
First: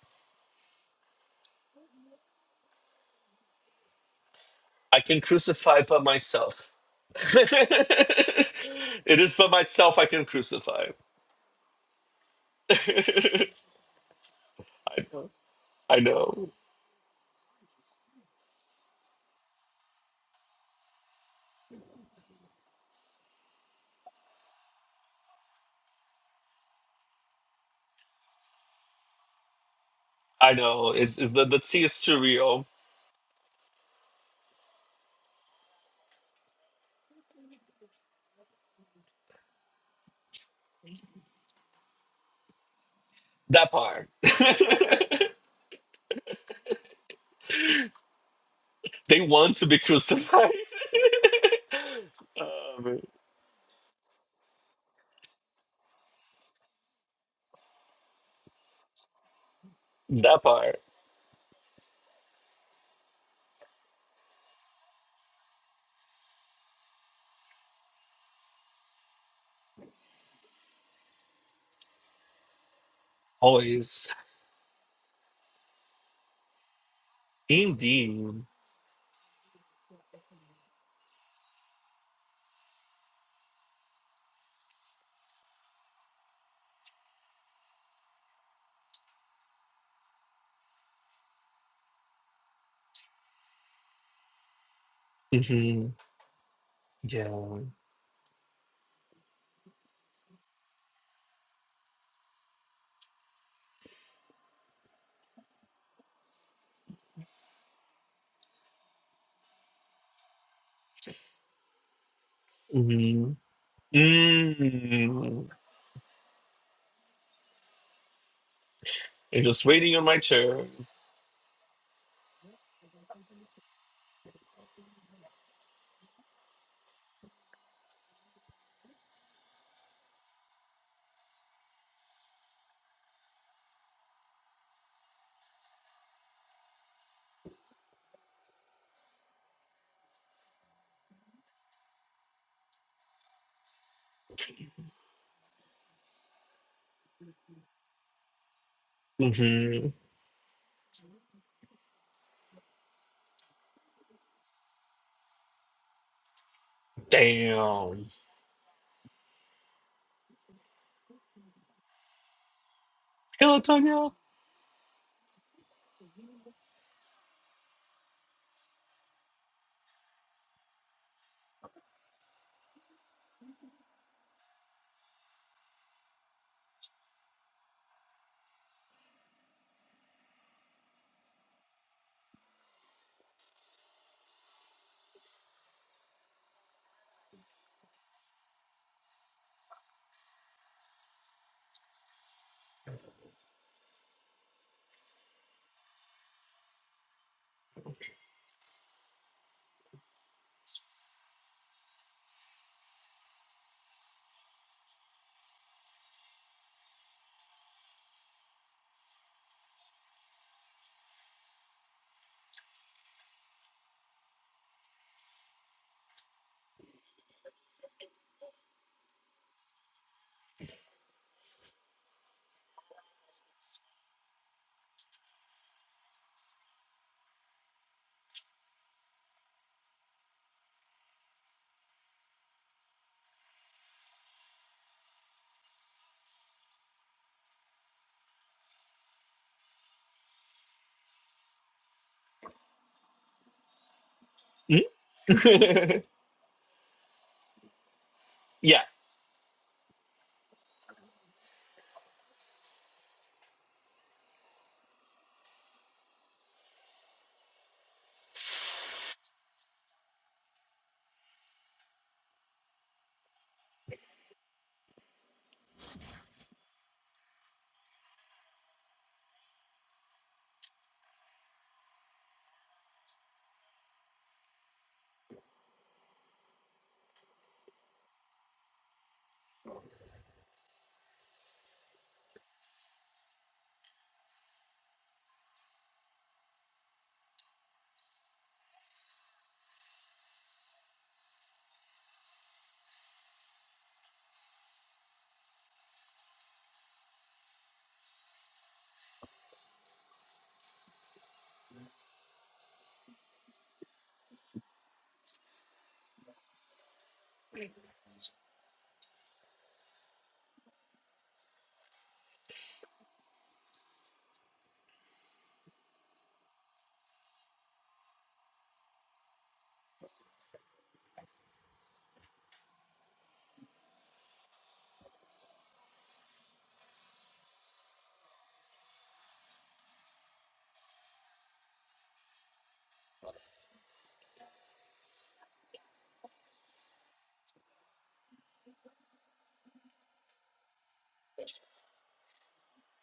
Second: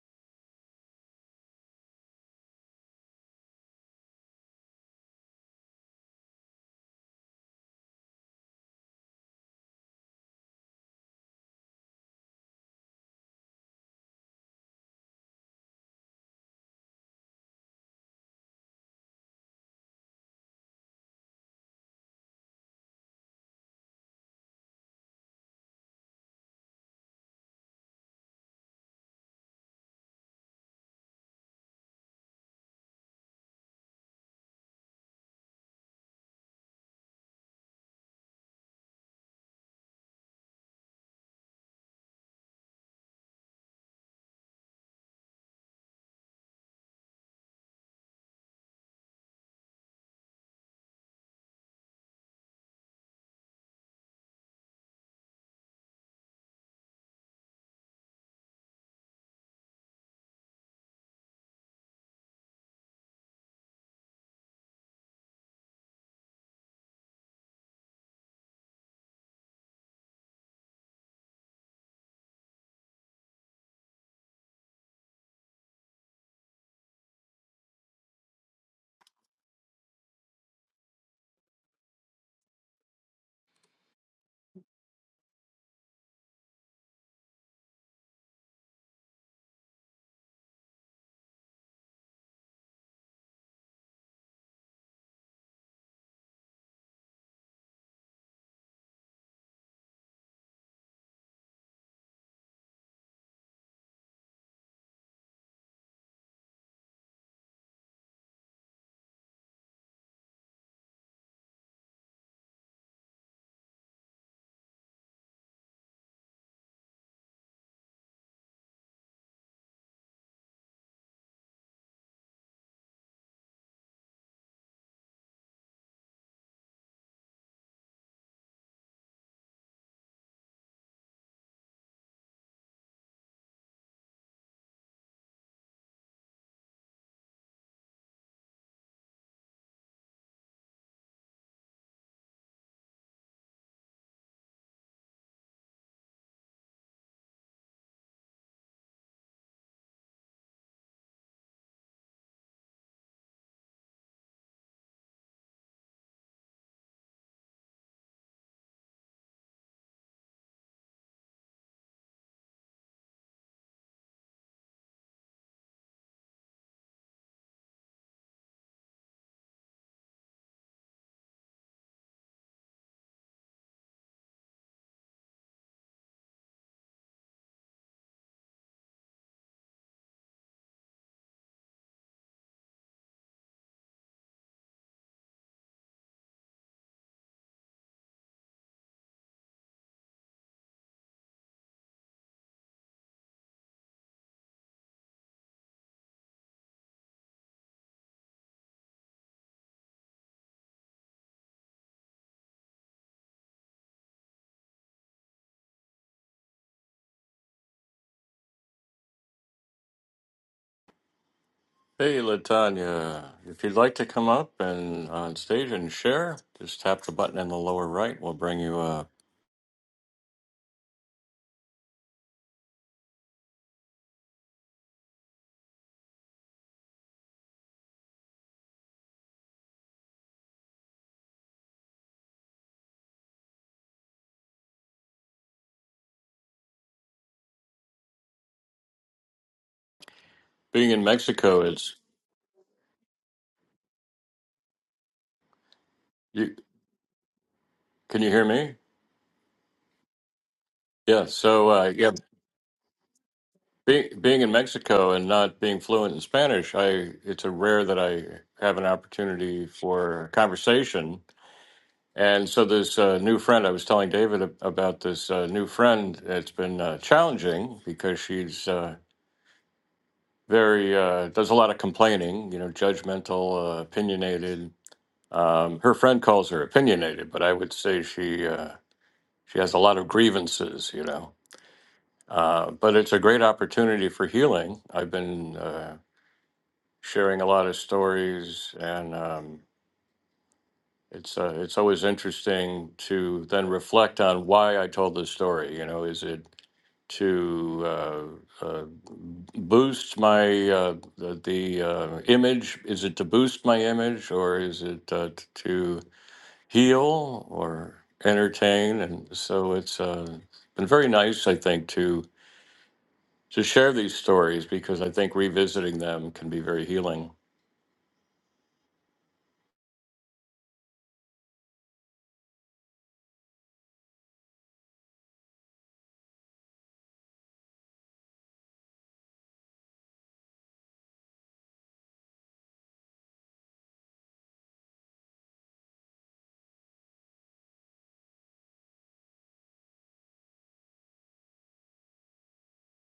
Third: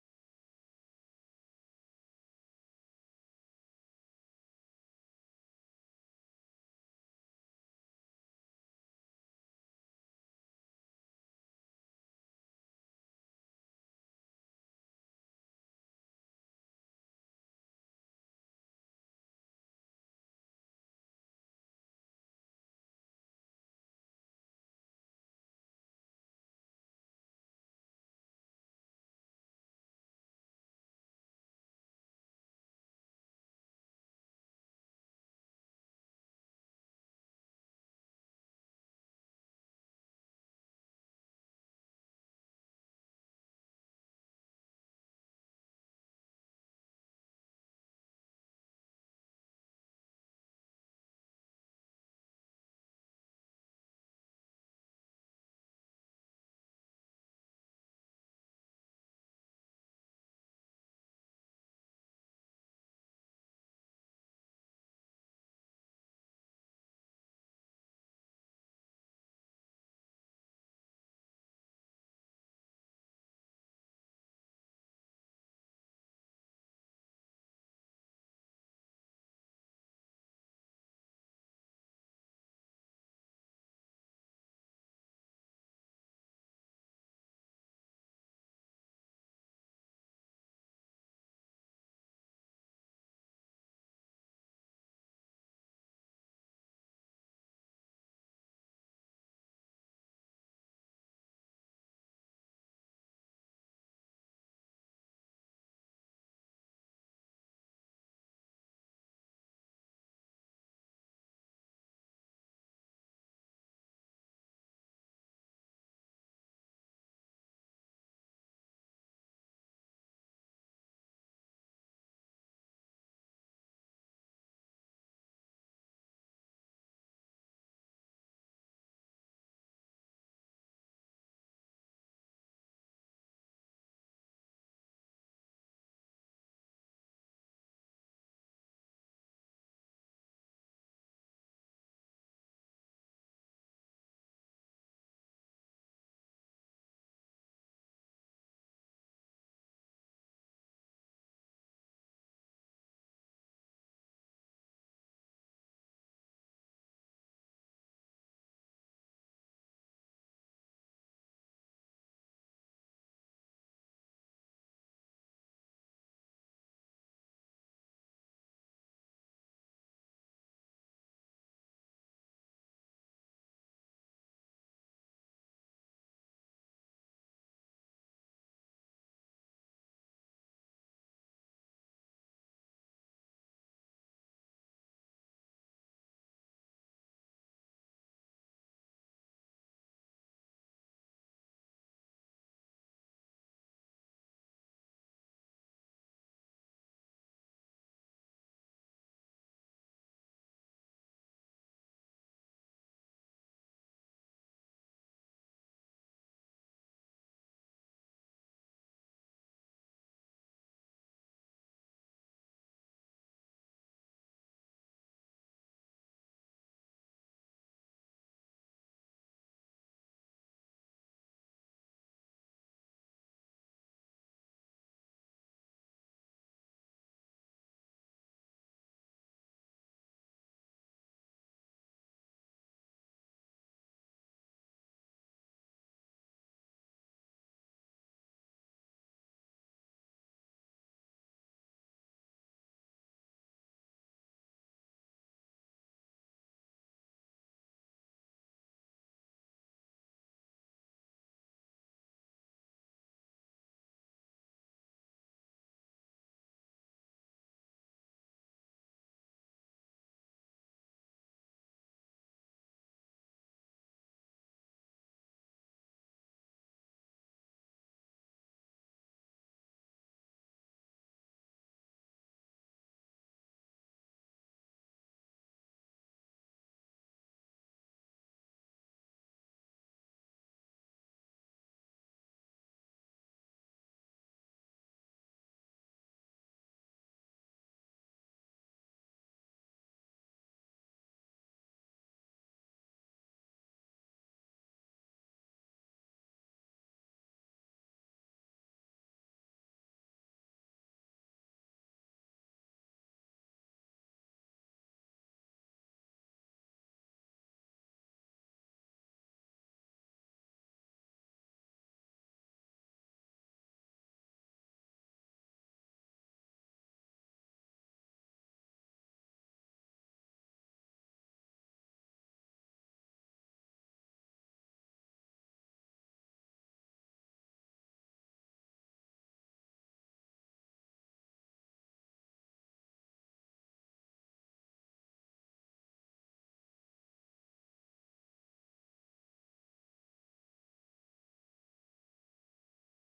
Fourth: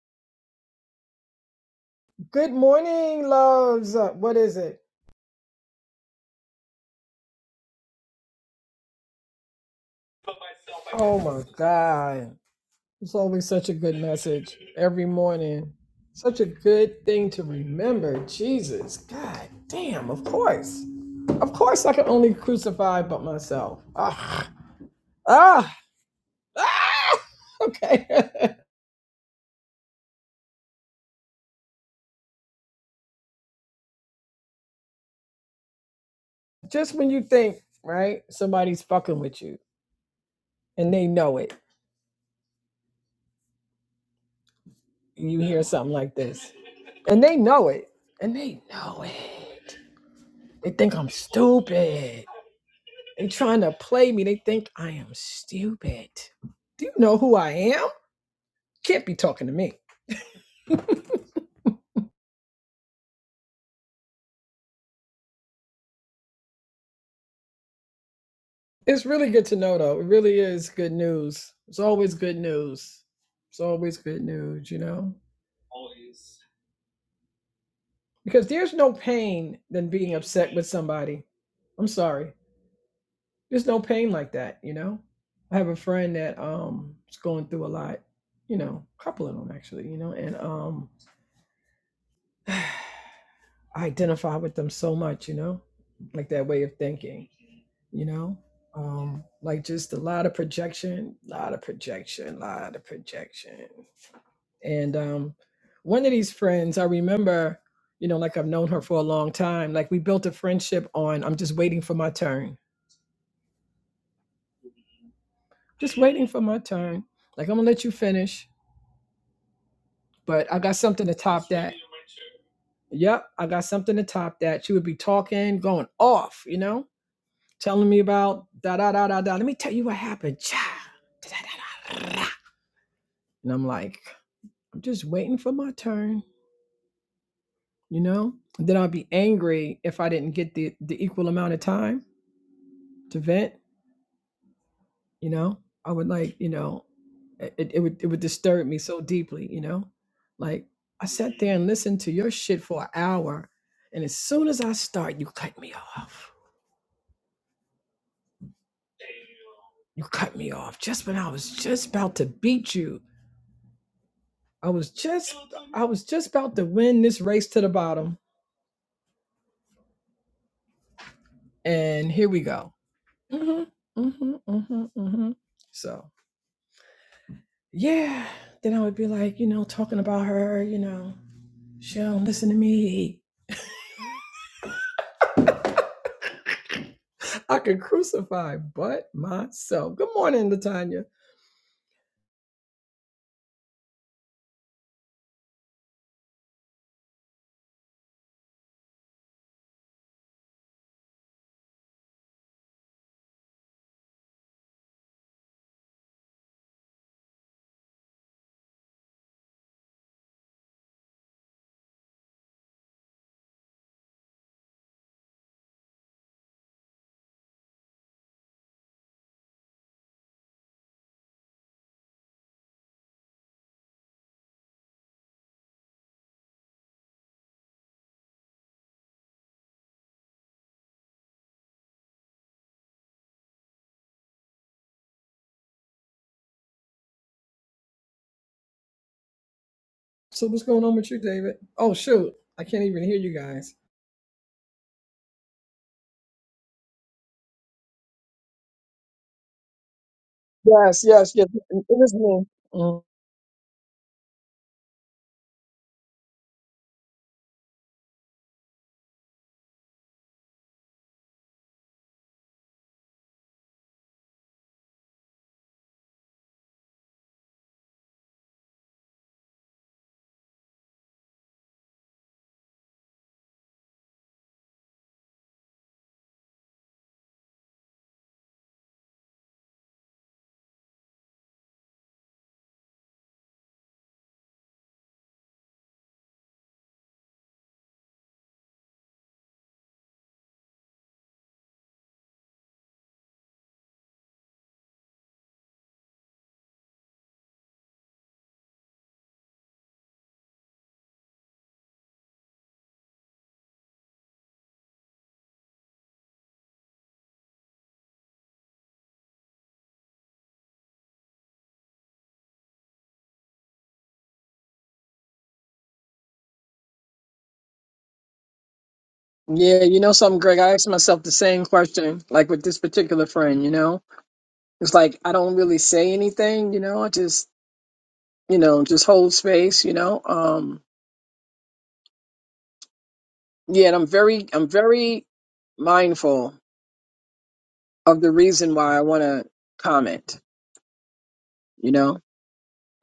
Speaker 3: Good morning, loves. Uh, What is it?
Speaker 2: I can crucify but myself. it is but myself I can crucify.
Speaker 3: Oh my God. It's always
Speaker 2: I
Speaker 3: such a good message every
Speaker 2: know.
Speaker 3: morning.
Speaker 2: I
Speaker 3: Such a
Speaker 2: know.
Speaker 3: good thing to remember. Jesus. God damn. Of course. Of course, I can only crucify but myself. Ah. Ah. ah. Okay.
Speaker 2: I know. It's, it's- the, the tea is too real.
Speaker 3: Just when you think, right, somebody's fucking with you and they know it,
Speaker 2: That part.
Speaker 3: you hear something like this. And they know it. And they know
Speaker 2: they want to be
Speaker 3: it.
Speaker 2: crucified.
Speaker 3: They think I'm stupid.
Speaker 2: um,
Speaker 3: and trying to play me. They think I am stupid. Do you know who I am? Can't be talking to me.
Speaker 2: that part.
Speaker 3: It's really good to know, though. It really is good news. It's always good news. It's always
Speaker 2: Always.
Speaker 3: good news, you know?
Speaker 2: Indeed.
Speaker 3: Because there's no pain than being upset with somebody. I'm sorry. There's no pain like that, you know? I have a friend that um is going through a lot, you know, a couple of them actually, you know, and um I identify with them so much, you know,
Speaker 2: hmm
Speaker 3: like that way of thinking.
Speaker 2: Yeah.
Speaker 3: you know um like just a lot of projection a lot of projection a lot of projection and um one of these friends i remember you know like i've known her for a long time like we built a friendship on i'm just waiting for my turn
Speaker 2: hmm mm
Speaker 3: just waiting for my turn like i'm gonna let you finish
Speaker 2: I'm just waiting on my
Speaker 3: but i
Speaker 2: chair.
Speaker 3: got something to top that yep i got something to top that she would be talking going off you know telling me about da da da da da let me tell you what happened Cha. da, da, da, da. and i'm like I'm just waiting for my turn, you know? And then I'll be angry if I didn't get the, the equal amount of time to vent, you know? I would like, you know, it, it would it would disturb me so deeply, you know?
Speaker 2: hmm
Speaker 3: Like I sat there and listened to your shit for an hour, and as soon as I start, you cut me off.
Speaker 2: Damn.
Speaker 3: You cut me off just when I was just about to beat you.
Speaker 2: Hello, Tonya.
Speaker 3: I was just I was just about to win this race to the bottom. And here we go. hmm hmm hmm hmm So yeah, then I would be like, you know, talking about her, you know, she don't listen to me. I could crucify but myself. Good morning, Latanya.
Speaker 1: Hey, Latanya. If you'd like to come up and on stage and share, just tap the button in the lower right. We'll bring you up.
Speaker 3: So what's going
Speaker 1: Being
Speaker 3: on
Speaker 1: in
Speaker 3: with you, David?
Speaker 1: Mexico,
Speaker 3: Oh
Speaker 1: it's
Speaker 3: shoot, I can't even hear you guys.
Speaker 2: Mm.
Speaker 1: you. Can you hear me?
Speaker 2: yeah.
Speaker 3: Yes,
Speaker 1: Yeah.
Speaker 3: yes, yes.
Speaker 1: So
Speaker 3: It
Speaker 1: uh, yeah,
Speaker 3: was me. Mm.
Speaker 1: being being in Mexico and not being fluent in Spanish, I it's a rare that I have an opportunity for conversation. And so this uh, new friend, I was telling David ab- about this uh, new friend. It's been uh, challenging because she's uh, very uh, does a lot of complaining, you know, judgmental, uh, opinionated. Um, her friend calls her opinionated, but I would say she uh, she has a lot of grievances, you know Uh, but it's a great opportunity for healing. I've been uh, sharing a lot of stories, and um, it's uh, it's always interesting to then reflect on why I told the story. You know, is it to uh, uh, boost my uh, the, the uh, image? Is it to boost my image, or is it uh, t- to heal or entertain? And so it's uh, been very nice, I think, to to share these stories because I think revisiting them can be very healing.
Speaker 3: Yeah, you know something, Greg? I asked myself the same question, like with this particular friend, you know? It's like I don't really say anything, you know, I just you know, just hold space, you know. Um yeah, and I'm very I'm very mindful of the reason why I wanna comment, you know.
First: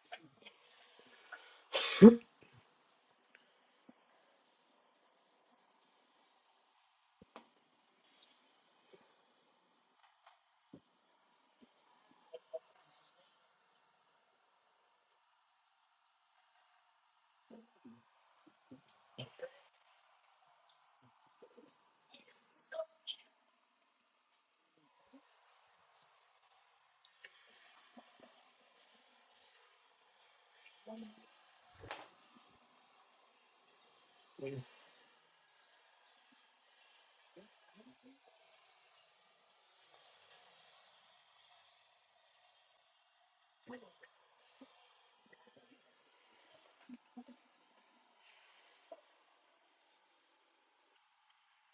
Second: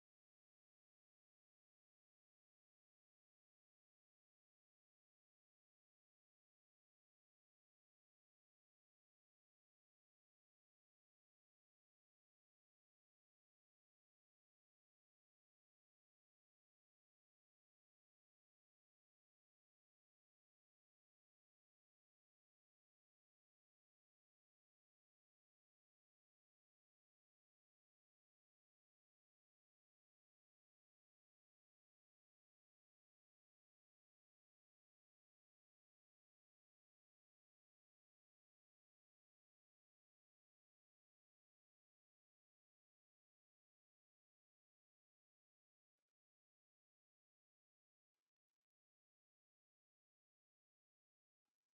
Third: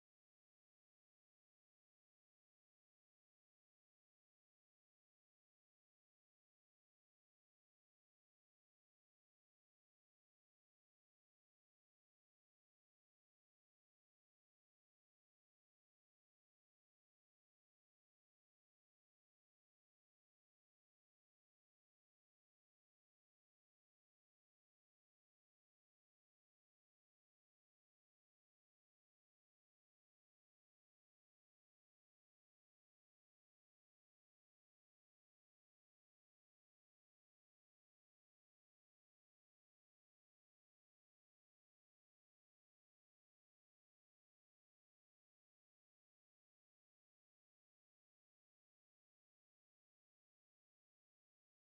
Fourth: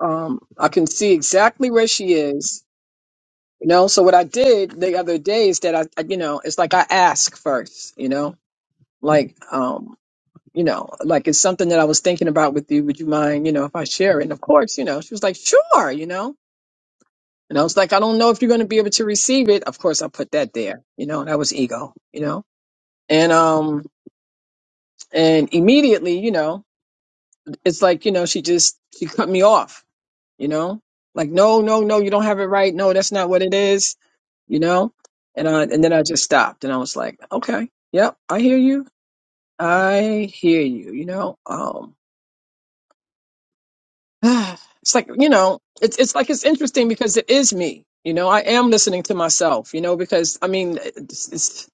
Speaker 3: Um I can see exactly where she is, you know. So what I did the other day is that I, I you know, it's like I ask first, you know. Like um you know, like it's something that I was thinking about with you. Would you mind, you know, if I share it? And of course, you know, she was like, sure, you know. And I was like, I don't know if you're going to be able to receive it. Of course, I put that there, you know, that was ego, you know. And, um, and immediately, you know, it's like, you know, she just, she cut me off, you know, like, no, no, no, you don't have it right. No, that's not what it is, you know. And I, and then I just stopped and I was like, okay, yep, I hear you. I hear you, you know. Um, it's like you know it's it's like it's interesting because it is me you know i am listening to myself you know because i mean it's, it's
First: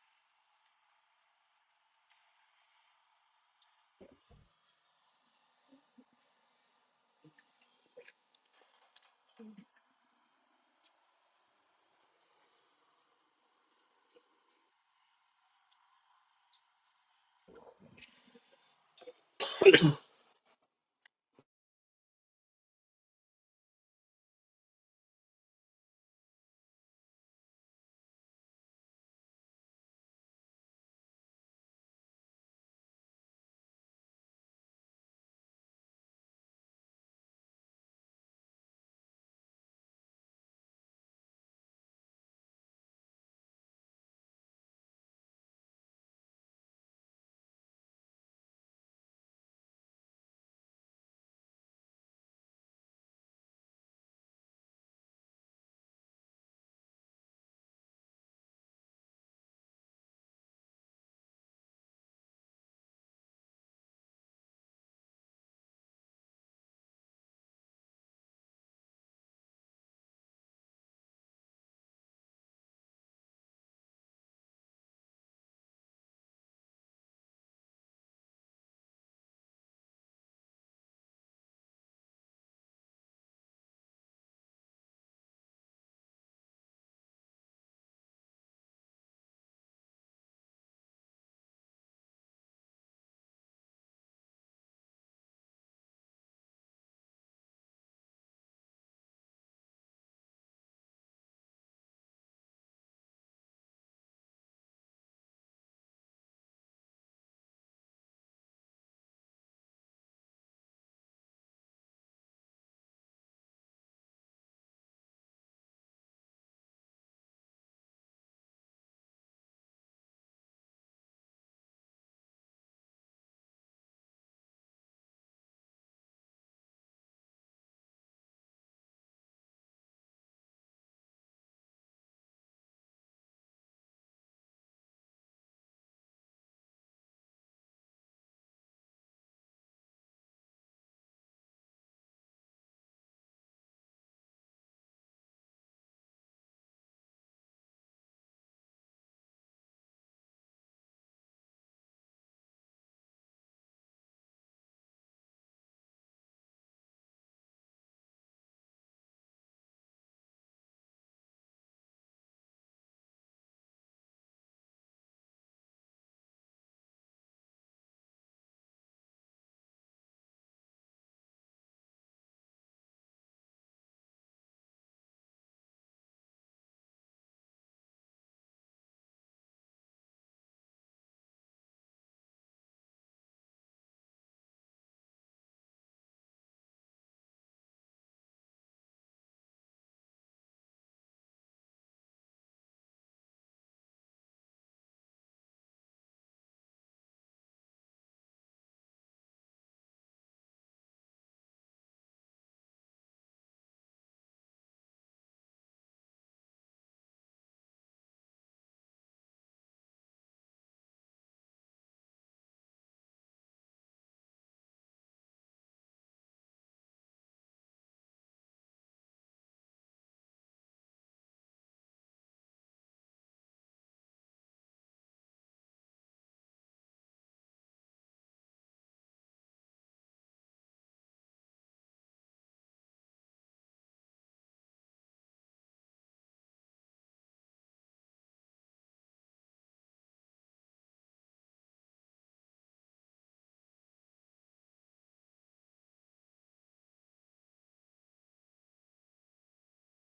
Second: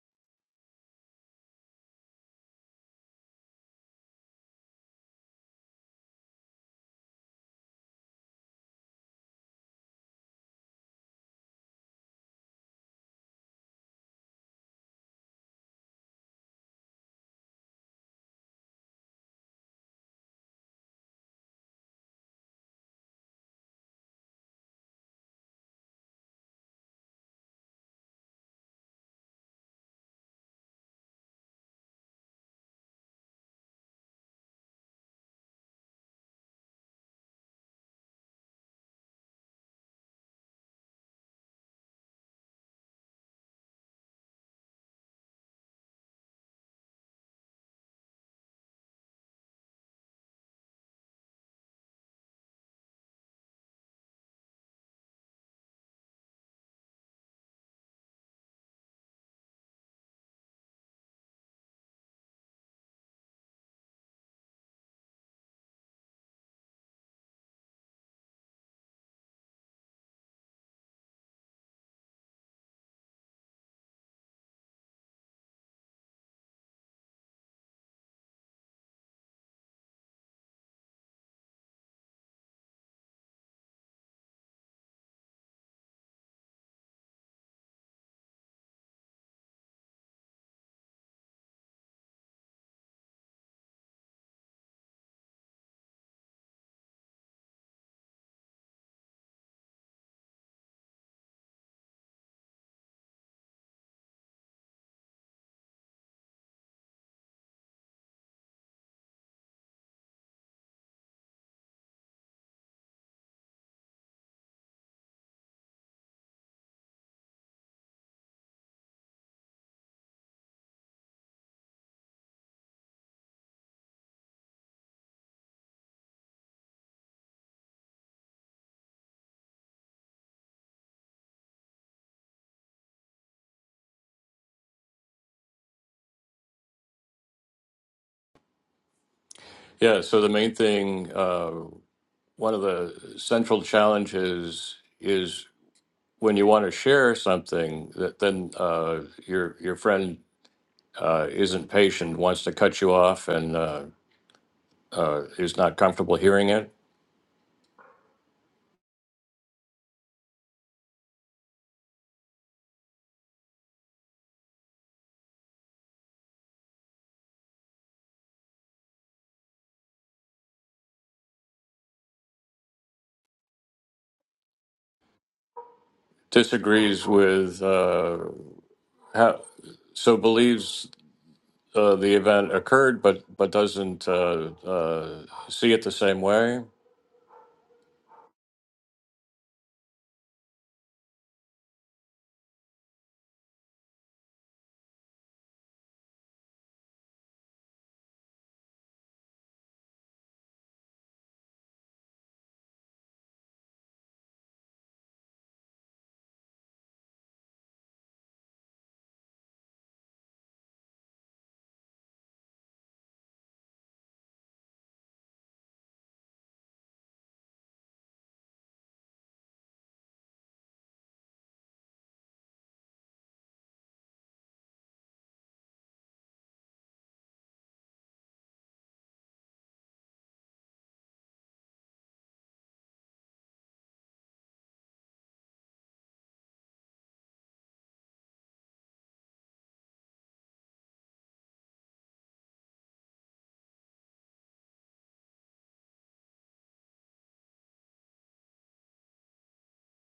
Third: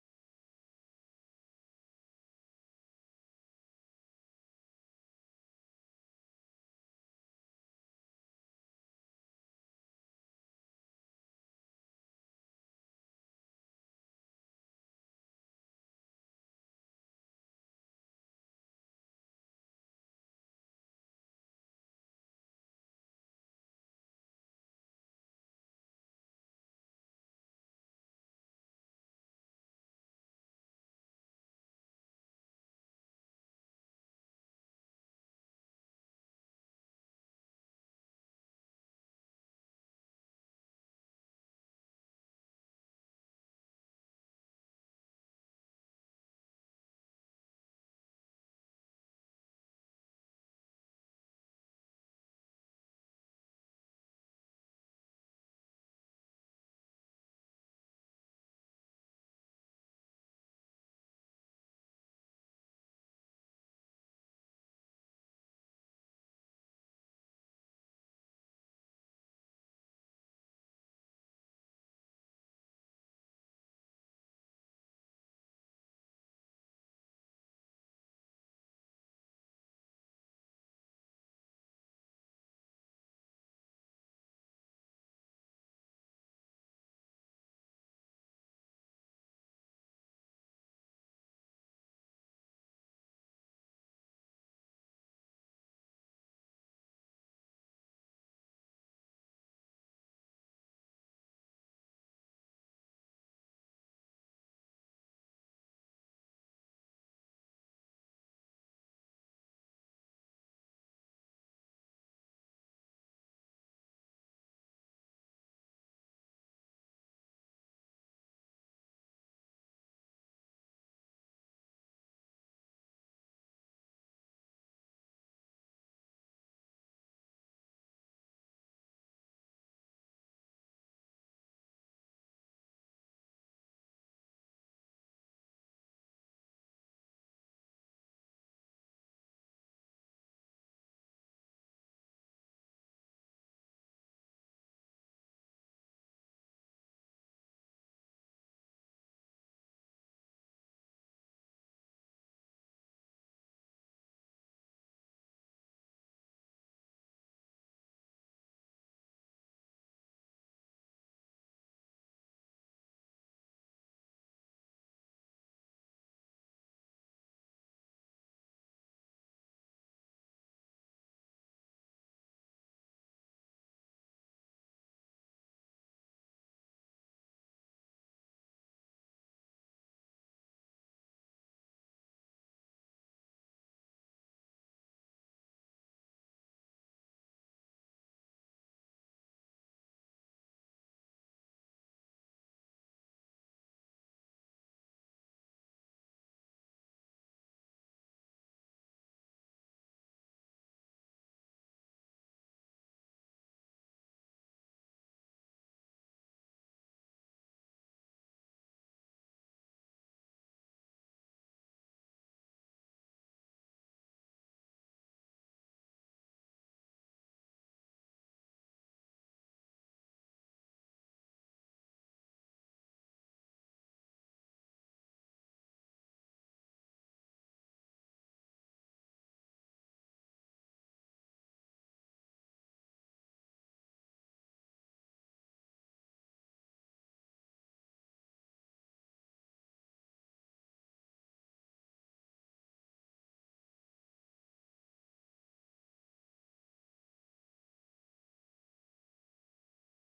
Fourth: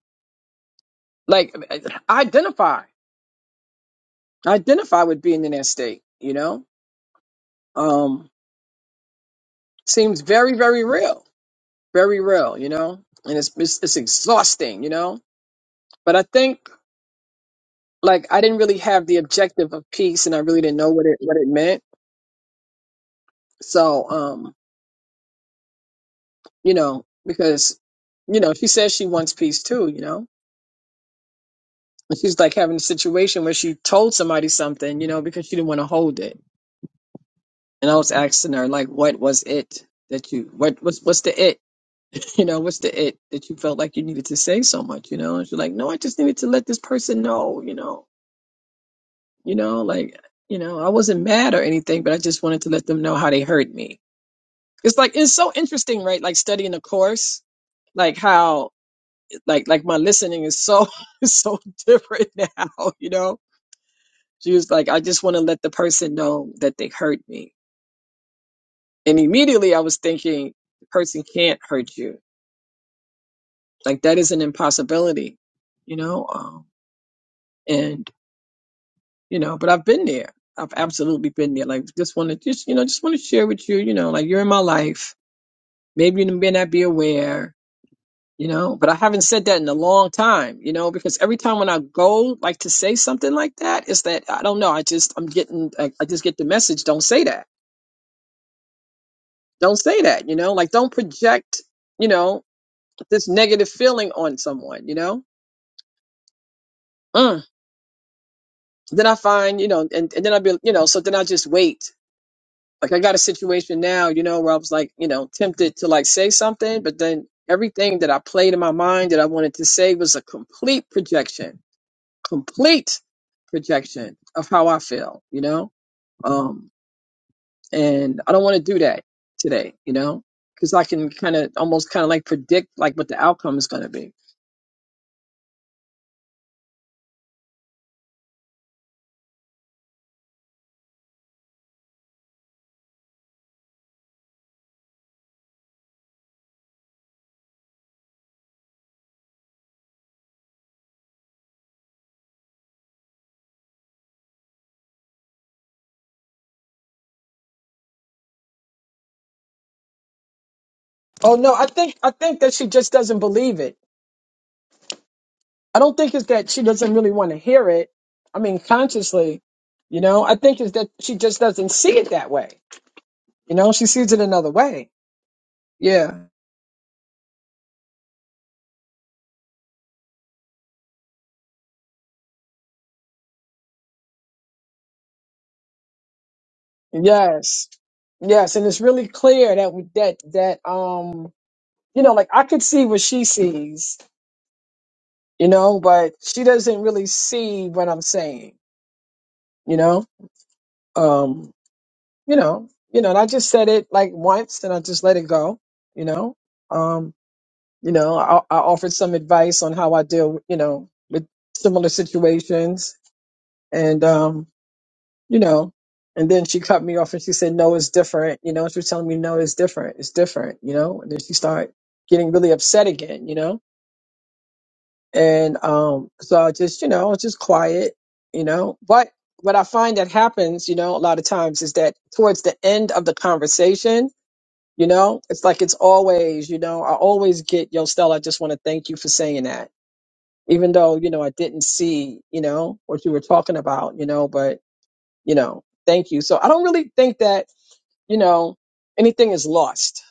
Speaker 3: like i identify i identify with being in that state you know um seems very very real very real you know and it's it's, it's exhausting you know but i think like i didn't really have the objective of peace and i really didn't know what it what it meant so um you know because you know she says she wants peace too you know And she's like having a situation where she told somebody something, you know, because she didn't want to hold it. And I was asking her, like, what was it that you what what's what's the it? You know, what's the it that you felt like you needed to say so much, you know? And she's like, No, I just needed to let this person know, you know, you know, like you know, I wasn't mad or anything, but I just wanted to let them know how they hurt me. It's like it's so interesting, right? Like studying a course like how like like my listening is so so different now you know She was like, I just want to let the person know that they hurt me. And immediately I was thinking, the person can't hurt you. Like, that is an impossibility, you know? Um, and, you know, but I've been there. I've absolutely been there. Like, just want to, just, you know, just want to share with you, you know, like you're in my life. Maybe you may not be aware, you know, but I haven't said that in a long time, you know, because every time when I go, like to say something like that, is that I don't know. I just, I'm getting, I, I just get the message, don't say that Don't say that, you know, like don't project, you know, this negative feeling on someone, you know? Mm. Then I find, you know, and, and then I'll be, you know, so then I just wait. Like I got a situation now, you know, where I was like, you know, tempted to like say something, but then everything that I played in my mind that I wanted to say was a complete projection, complete projection of how I feel, you know? Um, and I don't want to do that today, you know? because I can kind of almost kind of like predict like what the outcome is going to be.
Speaker 1: Yeah, so the main thing, uh, one of the central challenges is when you want to share something, that then uh, your your friend uh, isn't patient, wants to cut you off, and uh, uh, is not comfortable hearing it,
Speaker 3: Oh no, I think I think that she just doesn't believe it. I don't think it's that she doesn't really want to hear it. I mean, consciously, you know. I think it's that she just doesn't see it that way. You know, she sees it another way. Yeah.
Speaker 1: disagrees with uh, how, so believes uh, the event occurred, but but doesn't uh, uh, see it the same way
Speaker 3: Yes. Yes, and it's really clear that that that um, you know, like I could see what she sees, you know, but she doesn't really see what I'm saying, you know. Um, you know, you know, and I just said it like once, and I just let it go, you know. Um, You know, I, I offered some advice on how I deal, you know, with similar situations. And, um, you know, and then she cut me off and she said, no, it's different. You know, she was telling me, no, it's different. It's different, you know, and then she started getting really upset again, you know? And, um, so I just, you know, I was just quiet, you know, but what I find that happens, you know, a lot of times is that towards the end of the conversation, you know, it's like it's always, you know, I always get, yo, Stella, I just want to thank you for saying that even though you know I didn't see you know what you were talking about, you know, but you know, thank you. So I don't really think that you know anything is lost,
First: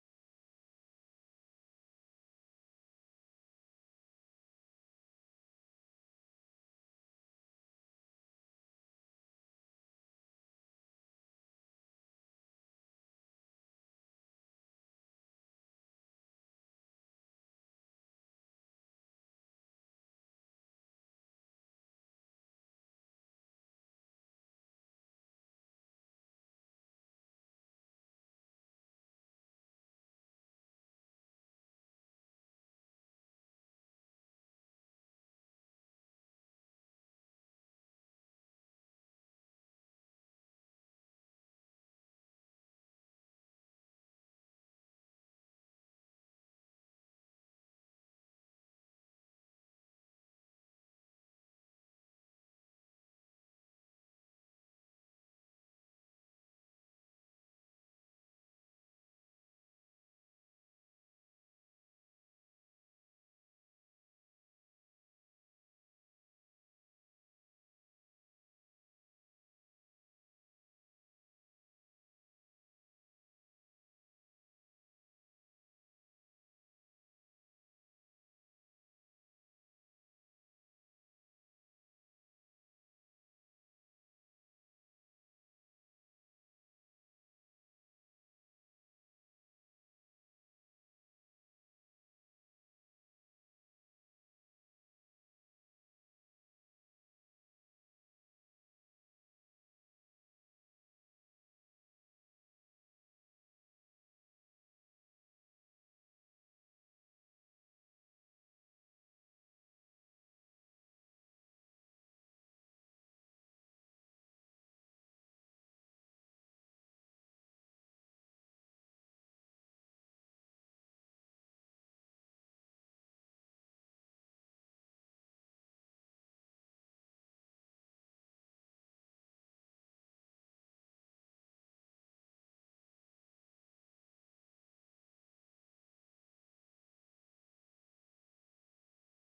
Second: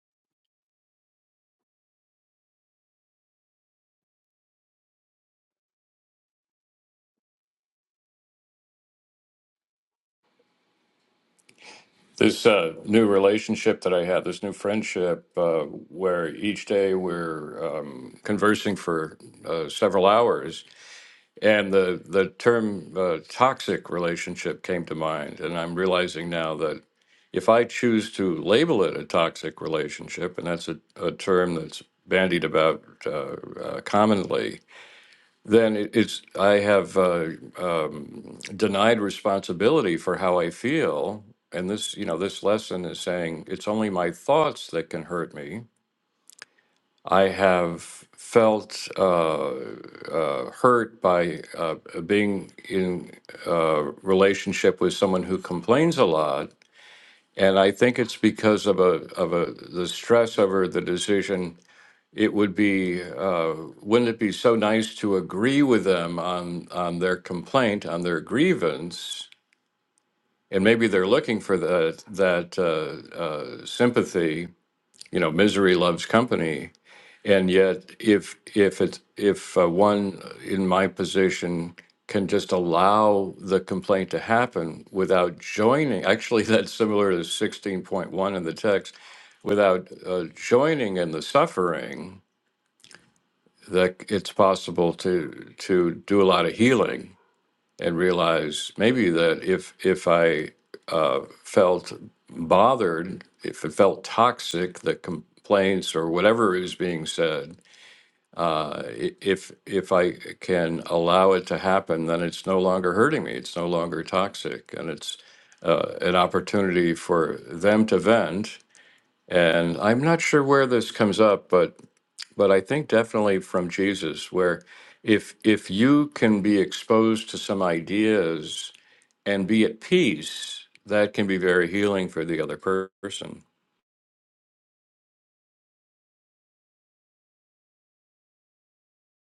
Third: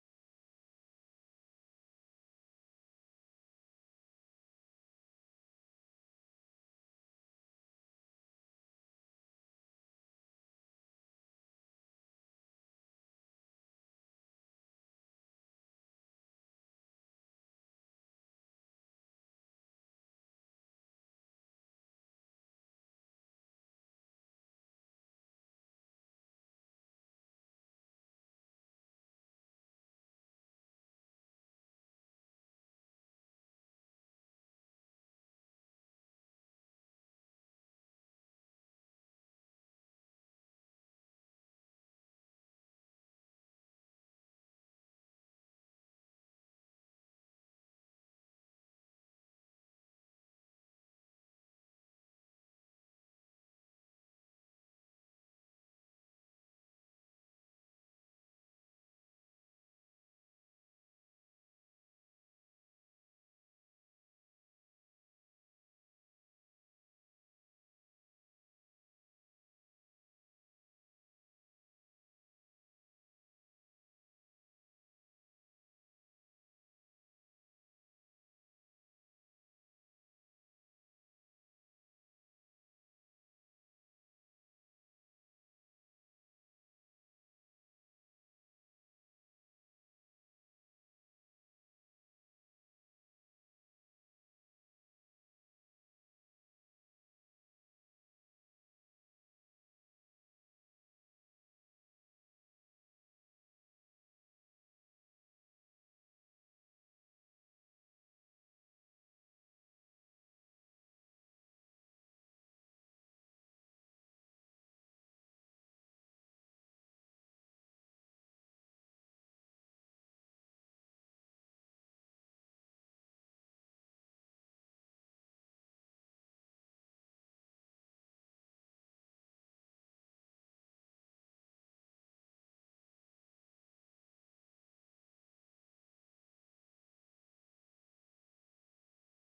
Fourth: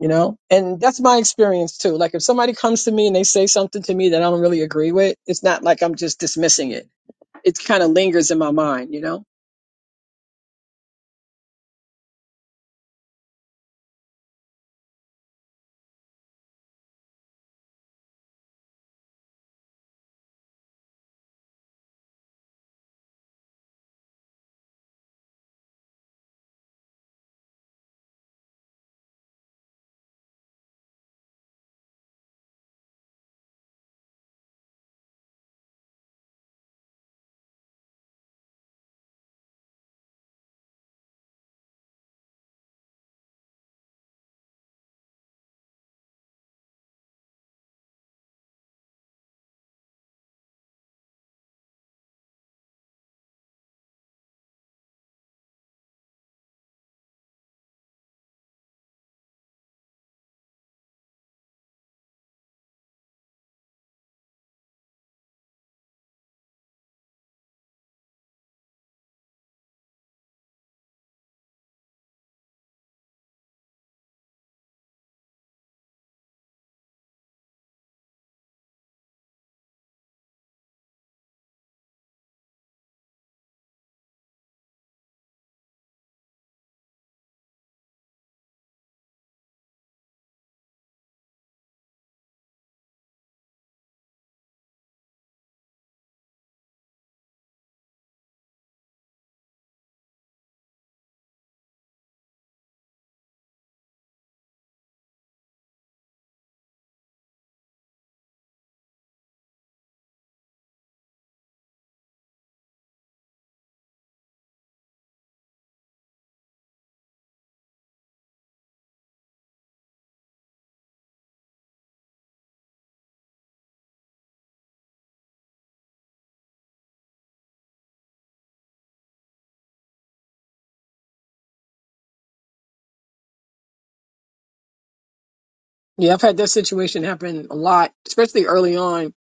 Speaker 3: you know, and that's my experience too. Like if somebody comes to me and they say something to me that I don't really agree with, it's not like I'm just dismissing it it kind of lingers in my mind, you know?
Speaker 1: This uh, new relationship that I had, this new friendship, uh, where each day we're um, conversing for uh, several hours, and the the term uh, toxic relationship came to mind, and I'm realizing now that if I choose to label it a toxic relationship, and that's a, a term that's bandied about uh, uh, commonly, then it- it's I have uh, um, denied responsibility for how I feel, and this you know this lesson is saying it's only my thoughts that can hurt me. I have felt uh, hurt by uh, being in a relationship with someone who complains a lot, and I think it's because of a of a the stress over the decision it would be, uh, wouldn't it be so nice to agree with them on, on their complaint, on their grievance? And maybe they're looking for that, that uh, uh, sympathy, you know, misery loves company. And yet, if, if it's, if uh, one in my position can just allow the complaint to happen without joining, actually, that's similar to 16.1 in the text, without uh, joining in the suffering, that it's possible to to do a lot of healing and realize maybe that if if I uh, felt bothered, if it felt toxic, the complaints or whatever is being said, uh, i- if if I can allow it to happen, then it's no longer hurting me. It's no longer toxic, and it's uh, an opportunity for them to vent. And I'm not sure where this comes up, but but I think definitely from Jesus, where if if you can be exposed to some ideas and be at peace, that can be very healing for the other per- person.
Speaker 3: Yeah, I've had that situation happen a lot, especially early on,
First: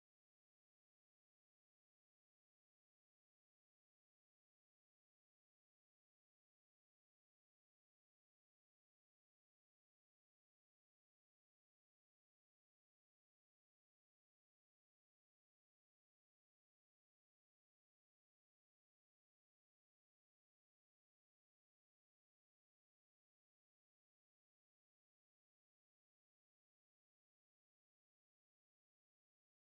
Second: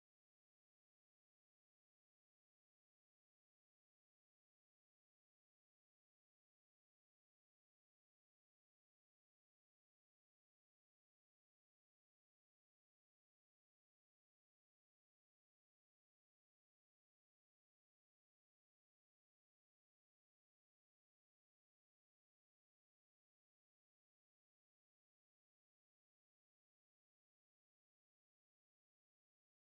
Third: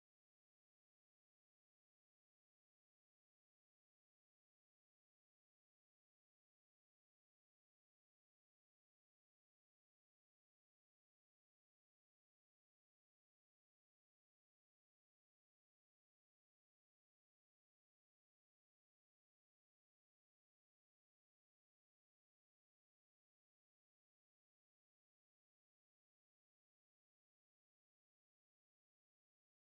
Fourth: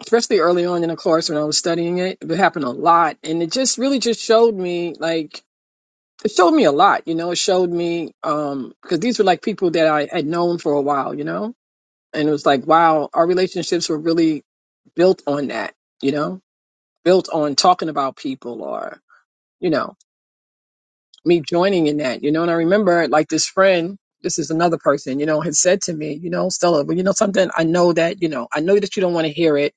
Speaker 3: especially early on in a course when I was studying it. It happened a lot. And it just really just showed me like it showed me a lot, you know, it showed me um because these were like people that I had known for a while, you know. and it was like wow our relationships were really built on that you know built on talking about people or you know me joining in that you know and i remember like this friend this is another person you know had said to me you know stella well you know something i know that you know i know that you don't want to hear it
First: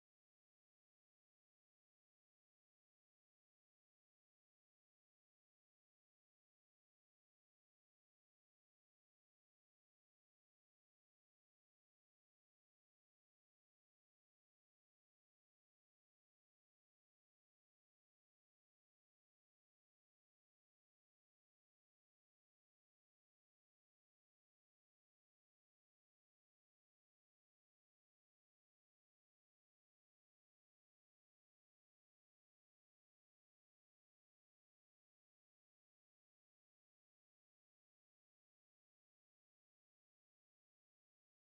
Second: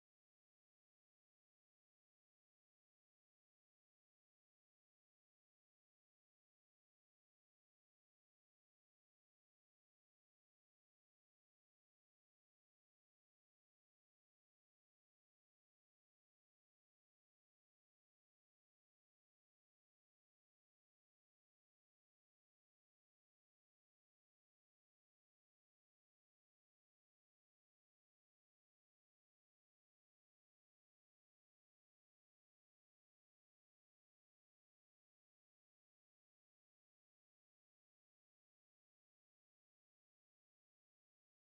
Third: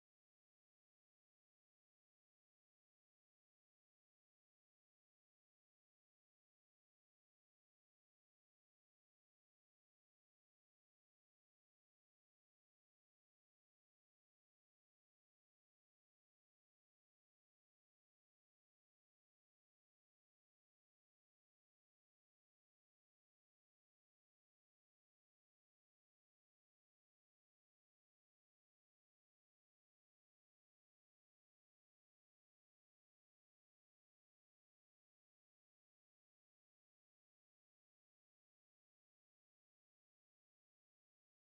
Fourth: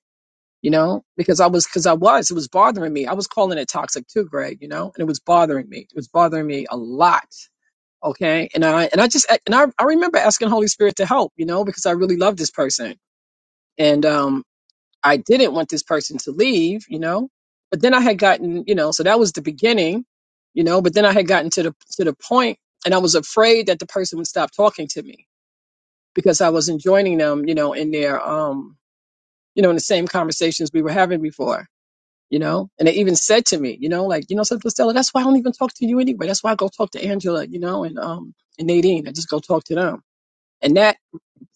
Speaker 3: you know because i was because i was it was bothering me i was calling it toxic too greg you know and it was bothering me it was bothering me a lot okay and i and i just and i, I remember asking holy spirit to help you know because i really love this person and um I didn't want this person to leave, you know. But then I had gotten, you know, so that was the beginning, you know, but then I had gotten to the to the point and I was afraid that the person would stop talking to me because I wasn't joining them, you know, in their um, you know, in the same conversations we were having before, you know. And they even said to me, you know, like, you know, something Stella, that's why I don't even talk to you anyway. That's why I go talk to Angela, you know, and um and Nadine. I just go talk to them. And that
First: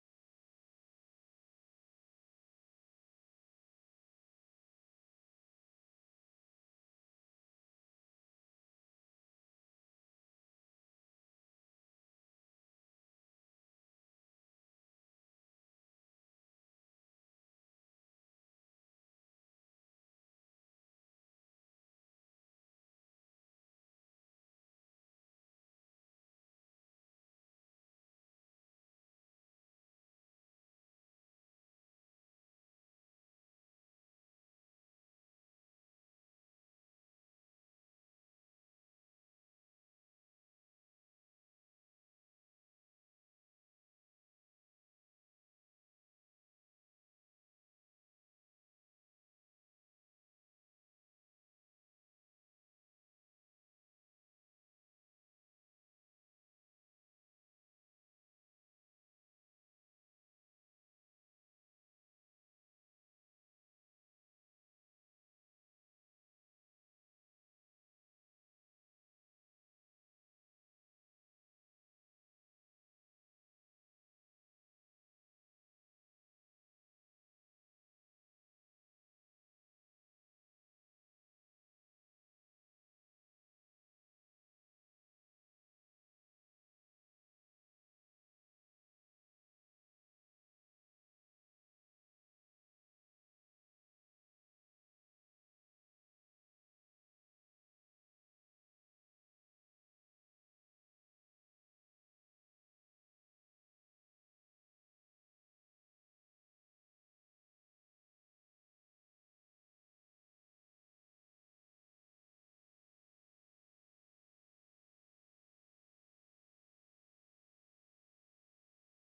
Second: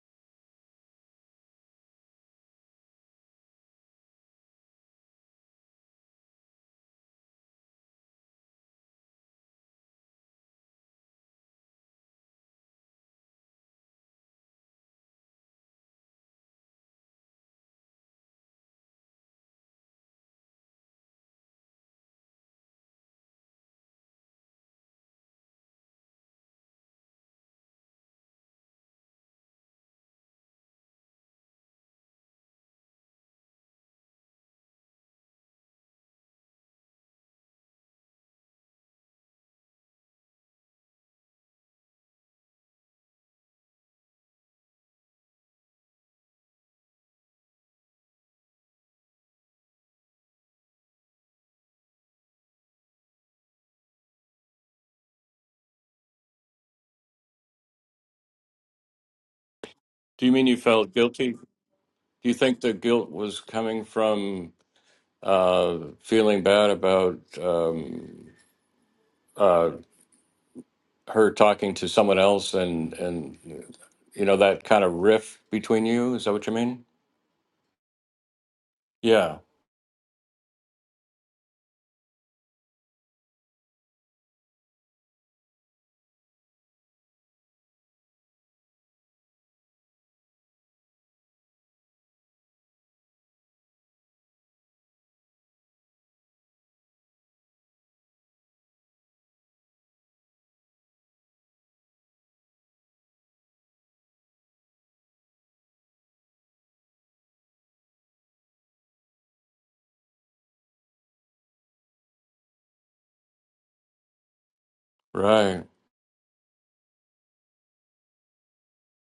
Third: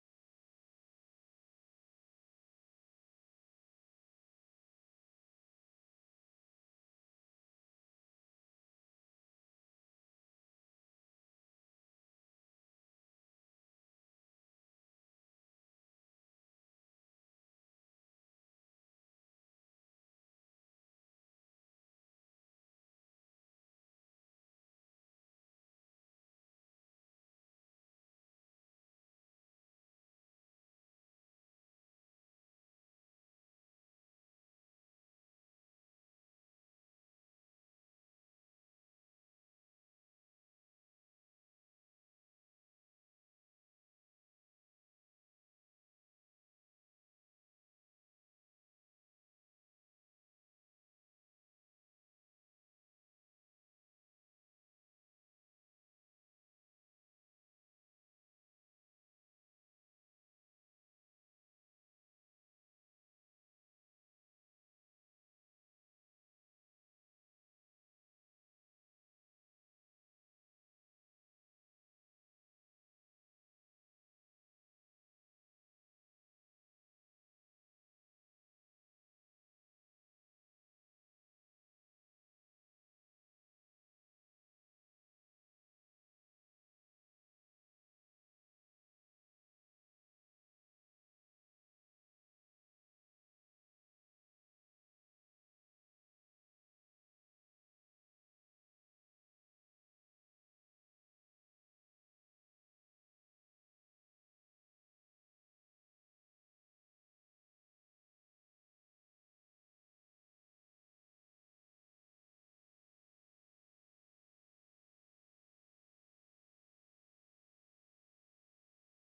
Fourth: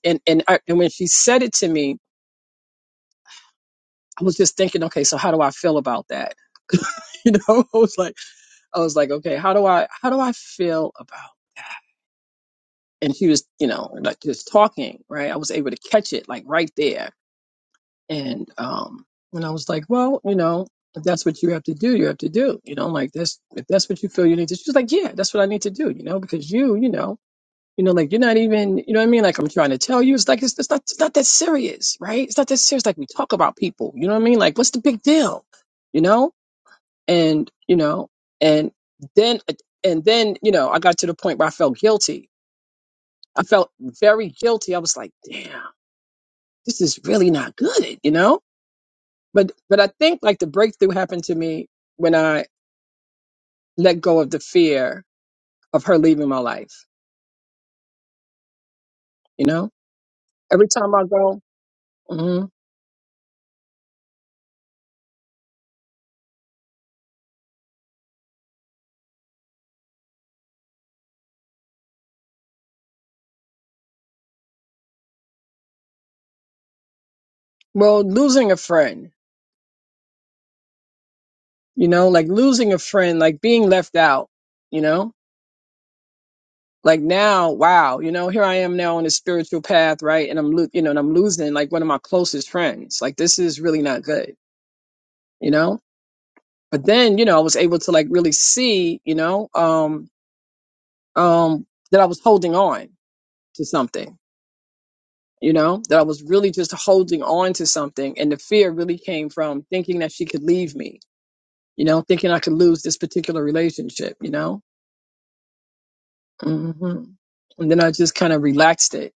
Speaker 3: and and I, and when she said it to me, I was just thinking, okay, so how do I feel about that? you know i was like i was like okay how do i how do i feel about and she was you know like just talking right i was able to catch it like right there and um and i was like well you know if that's what you have to do you have to do you know like that's if that's what you feel you need to she's like yeah that's what i need to do you know because you you know you know like you're not even you know what i mean like i'm trying to tell you it's like it's, it's not it's not that serious right it's not that serious like we talk about people you know what i mean like what's the big deal you know and you know and then and then you know i got to the point where i felt guilty i felt very guilty i was like damn this is really not good you know but but i think like the breakthrough happened to me when i let go of the fear of her leaving my life you know
Speaker 1: Do you mean you
Speaker 3: every
Speaker 1: felt
Speaker 3: time i
Speaker 1: guilty?
Speaker 3: go
Speaker 1: Do you
Speaker 3: mhm.
Speaker 1: think the guilt was coming from uh, feeling bad about um, uh, her talking to someone else and and you know that kind of rift between you? Is that what you mean?
Speaker 3: well losing a friend
Speaker 1: Yeah,
Speaker 3: you know like losing a friend like being left out you know like now wow you know here i am now on a spiritual path right and i'm lo- you know and i'm losing like one of my closest friends like this is really not good you know but then you know i was able to like really see you know um um that i was holding on to something you know that i was really just holding on to something and the fear really came from thinking that she could leave me you know thinking i could lose this particular relationship you know
Speaker 1: right.
Speaker 3: hmm and then i just kind of relaxed it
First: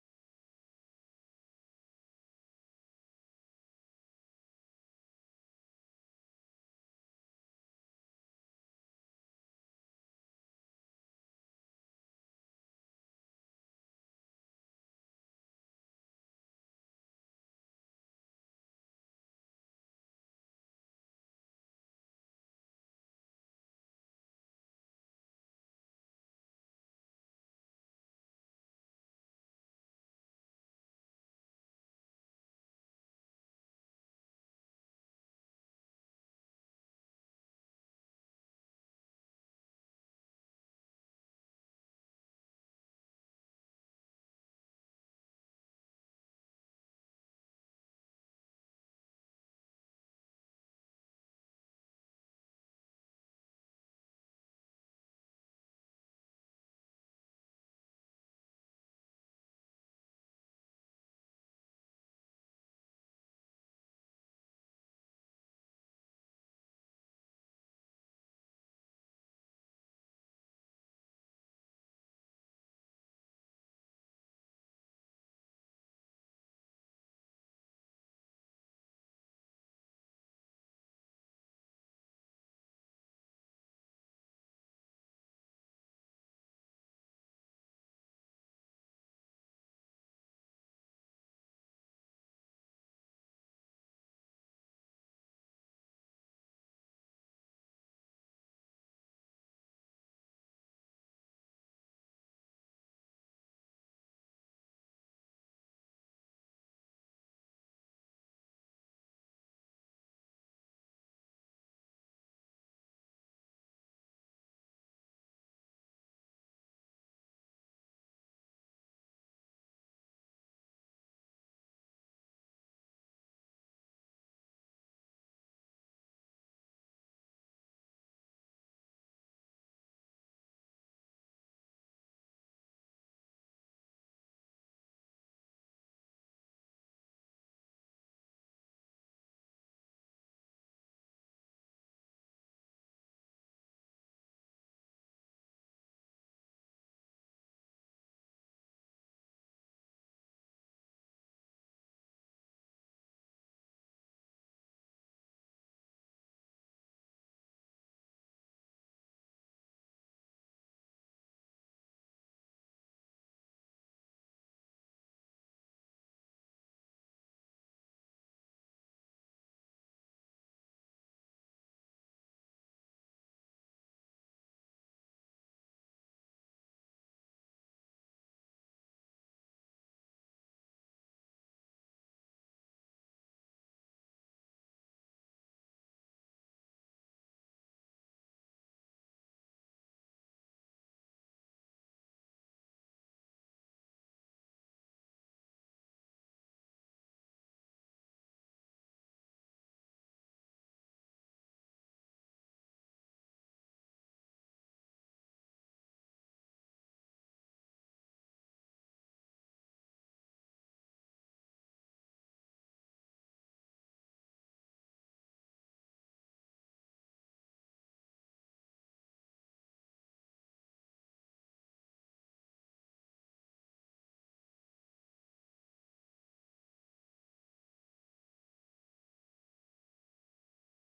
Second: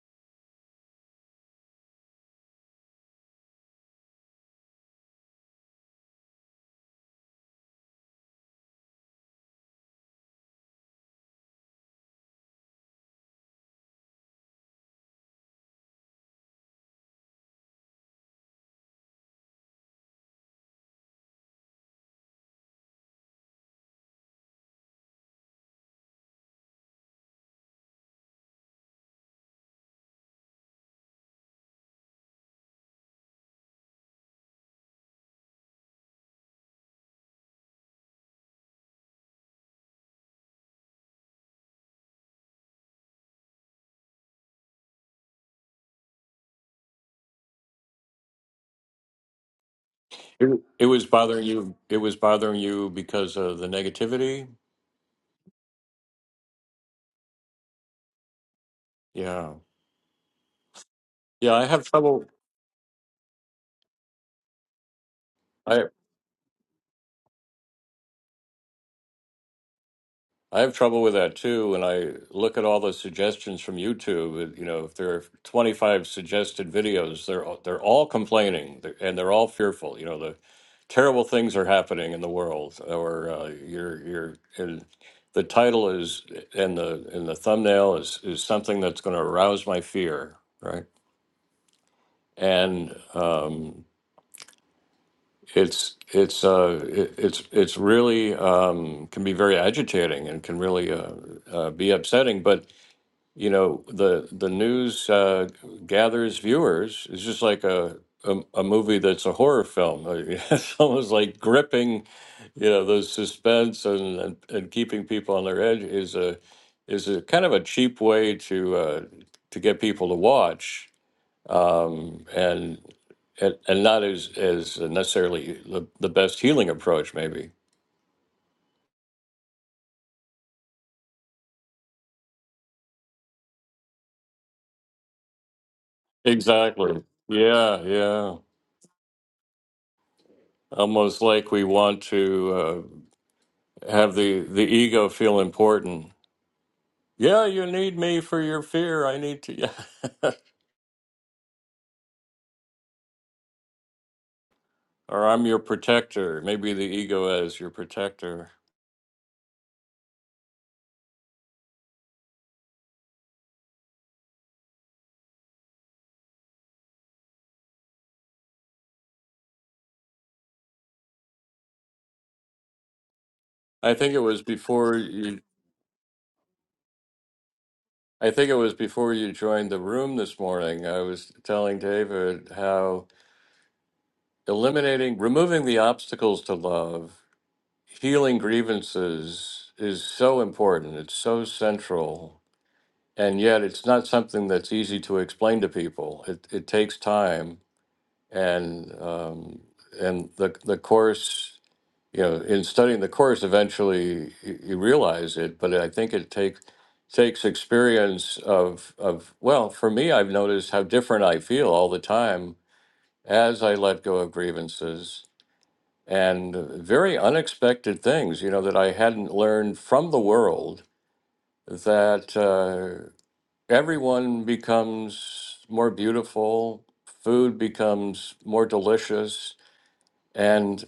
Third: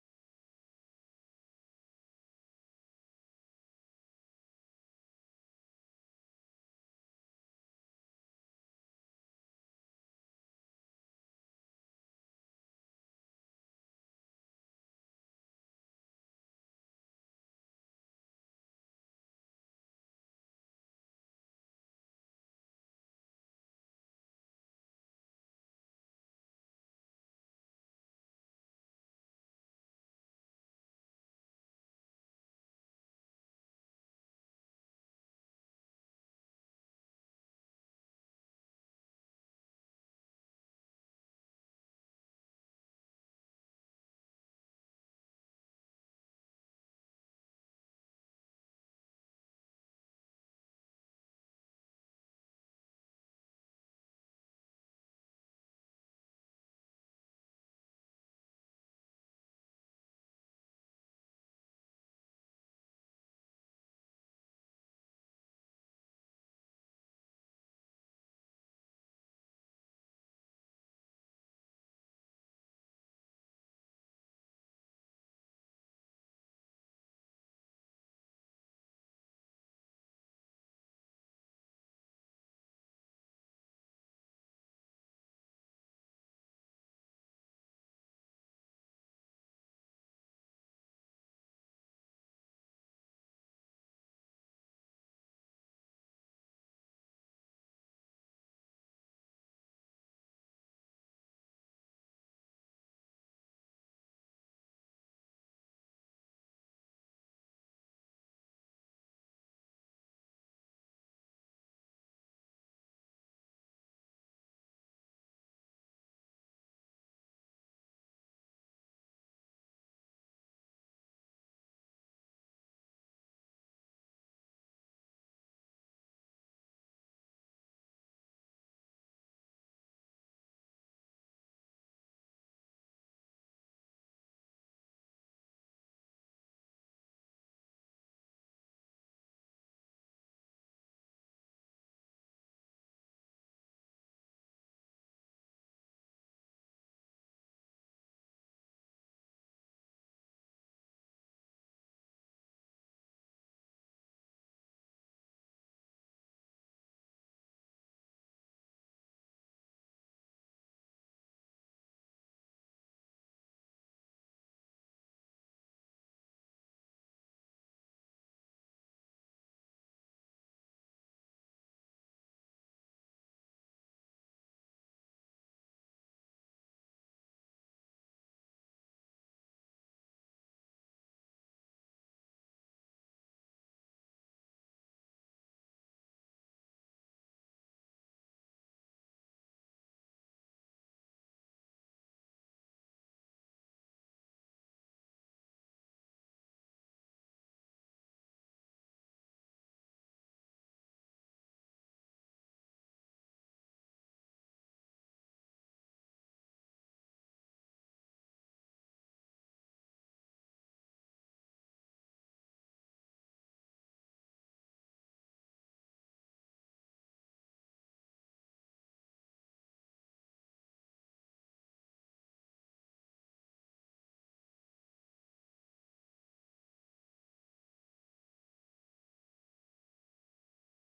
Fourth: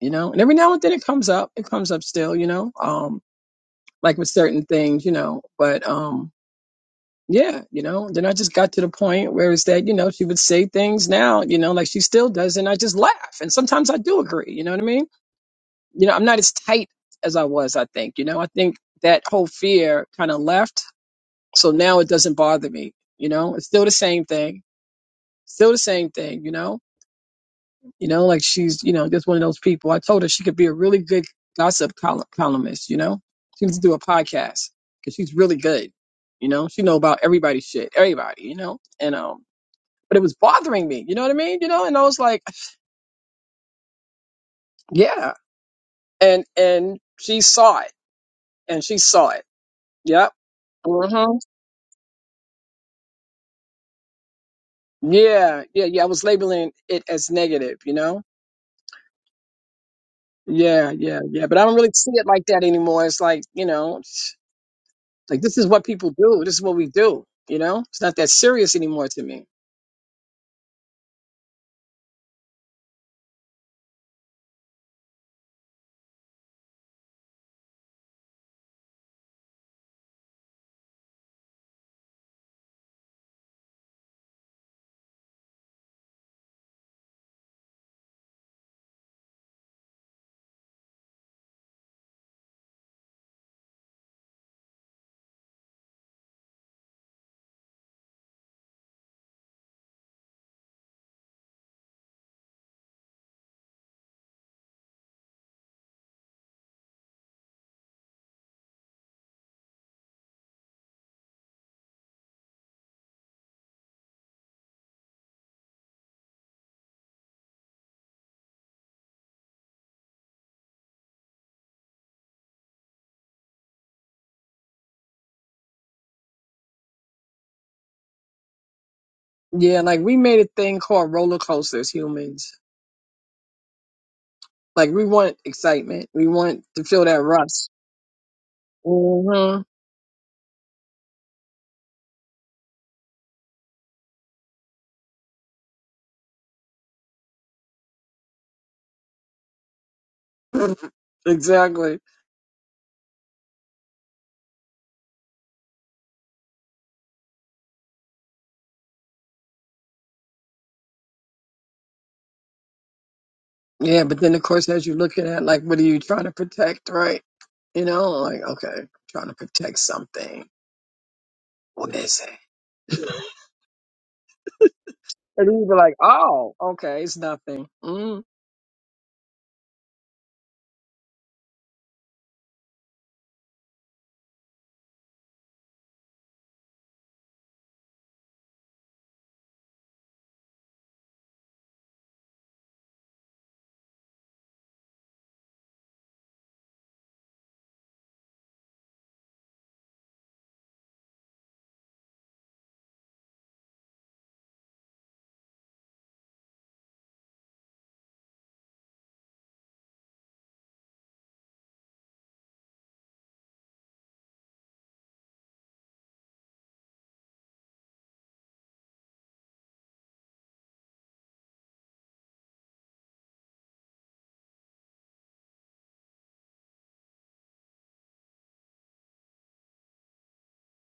Speaker 3: you know. And every now and then it comes up. It comes up still, you know. Um, like with certain things, you know. But um, yeah, you know. Then I just got to the point where it's that, you know, she would say things now, you know, like she still does, and I just laugh. And sometimes I do agree, you know what I mean? You know, I'm not as tight as I was. I think, you know, I think that whole fear kind of left. So now it doesn't bother me. You know, it's still the same thing. Still the same thing, you know You know, like she's, you know, just one of those people. I told her she could be a really good gossip col- columnist, you know? She needs to do a podcast because she's really good. You know, she know about everybody's shit, everybody, you know? And, um, but it was bothering me, you know what I mean? You know, and I was like, yeah. And, and she saw it and she saw it. Yep.
Speaker 1: It, it
Speaker 3: hmm
Speaker 1: was bothering you. It was bothering you because of the negativity.
Speaker 3: Yeah. Yeah. Yeah. I was labeling it as negative, you know?
Speaker 1: Yeah,
Speaker 3: Yeah. Yeah. Yeah.
Speaker 1: yeah.
Speaker 3: But I
Speaker 1: I
Speaker 3: don't
Speaker 1: have
Speaker 3: really see
Speaker 1: trouble.
Speaker 3: it like that anymore. It's like, you know, Like this is
Speaker 1: I
Speaker 3: what people do. This is what we do. You know, it's not that serious anymore to me.
Speaker 1: I have trouble with that too. And I look at all the suggestions from YouTube. and, You know, if there are twenty five suggested videos, they're all- they're all complaining they're- and they're all fearful. You know, the terrible things are happening in the world, or uh, you're you're. And the title is and the and the thumbnail is is something that's going to arouse my fear, right? and um, it's it's uh it, it's it's really um can be very agitating and can really uh, uh be upsetting but you know the the news uh gathers viewers it's just like a a, a movie that's a horror film it's almost like gripping you know those suspense and, and and keeping people on their edge is a is a kind of a cheap way to uh to get people to watch um, and and and not as as necessarily the, the best healing approach maybe
Speaker 3: Yeah, like we made a thing called roller coasters. Humans, like we want excitement. We want to
Speaker 1: exactly
Speaker 3: feel that rush.
Speaker 1: yeah yeah
Speaker 3: hmm
Speaker 1: almost like we want to uh, have the the ego feel important yeah you need me for your fear i need to
Speaker 3: exactly.
Speaker 1: or i'm your protector maybe the ego as your protector
Speaker 3: Yeah, but then of course, as you're looking at, like, what are you trying to protect, right? You know, like, okay, trying to protect something. What is it?
Speaker 1: i think it was before you
Speaker 3: And then you'd be like, oh, okay, it's nothing. Mm.
Speaker 1: i think it was before you joined the room this morning i was telling david how eliminating removing the obstacles to love healing grievances is so important it's so central and yet it's not something that's easy to explain to people it, it takes time and um, and the the course you know in studying the course eventually you, you realize it but i think it takes takes experience of of well for me i've noticed how different i feel all the time as i let go of grievances and very unexpected things, you know, that I hadn't learned from the world that uh, everyone becomes more beautiful, food becomes more delicious, and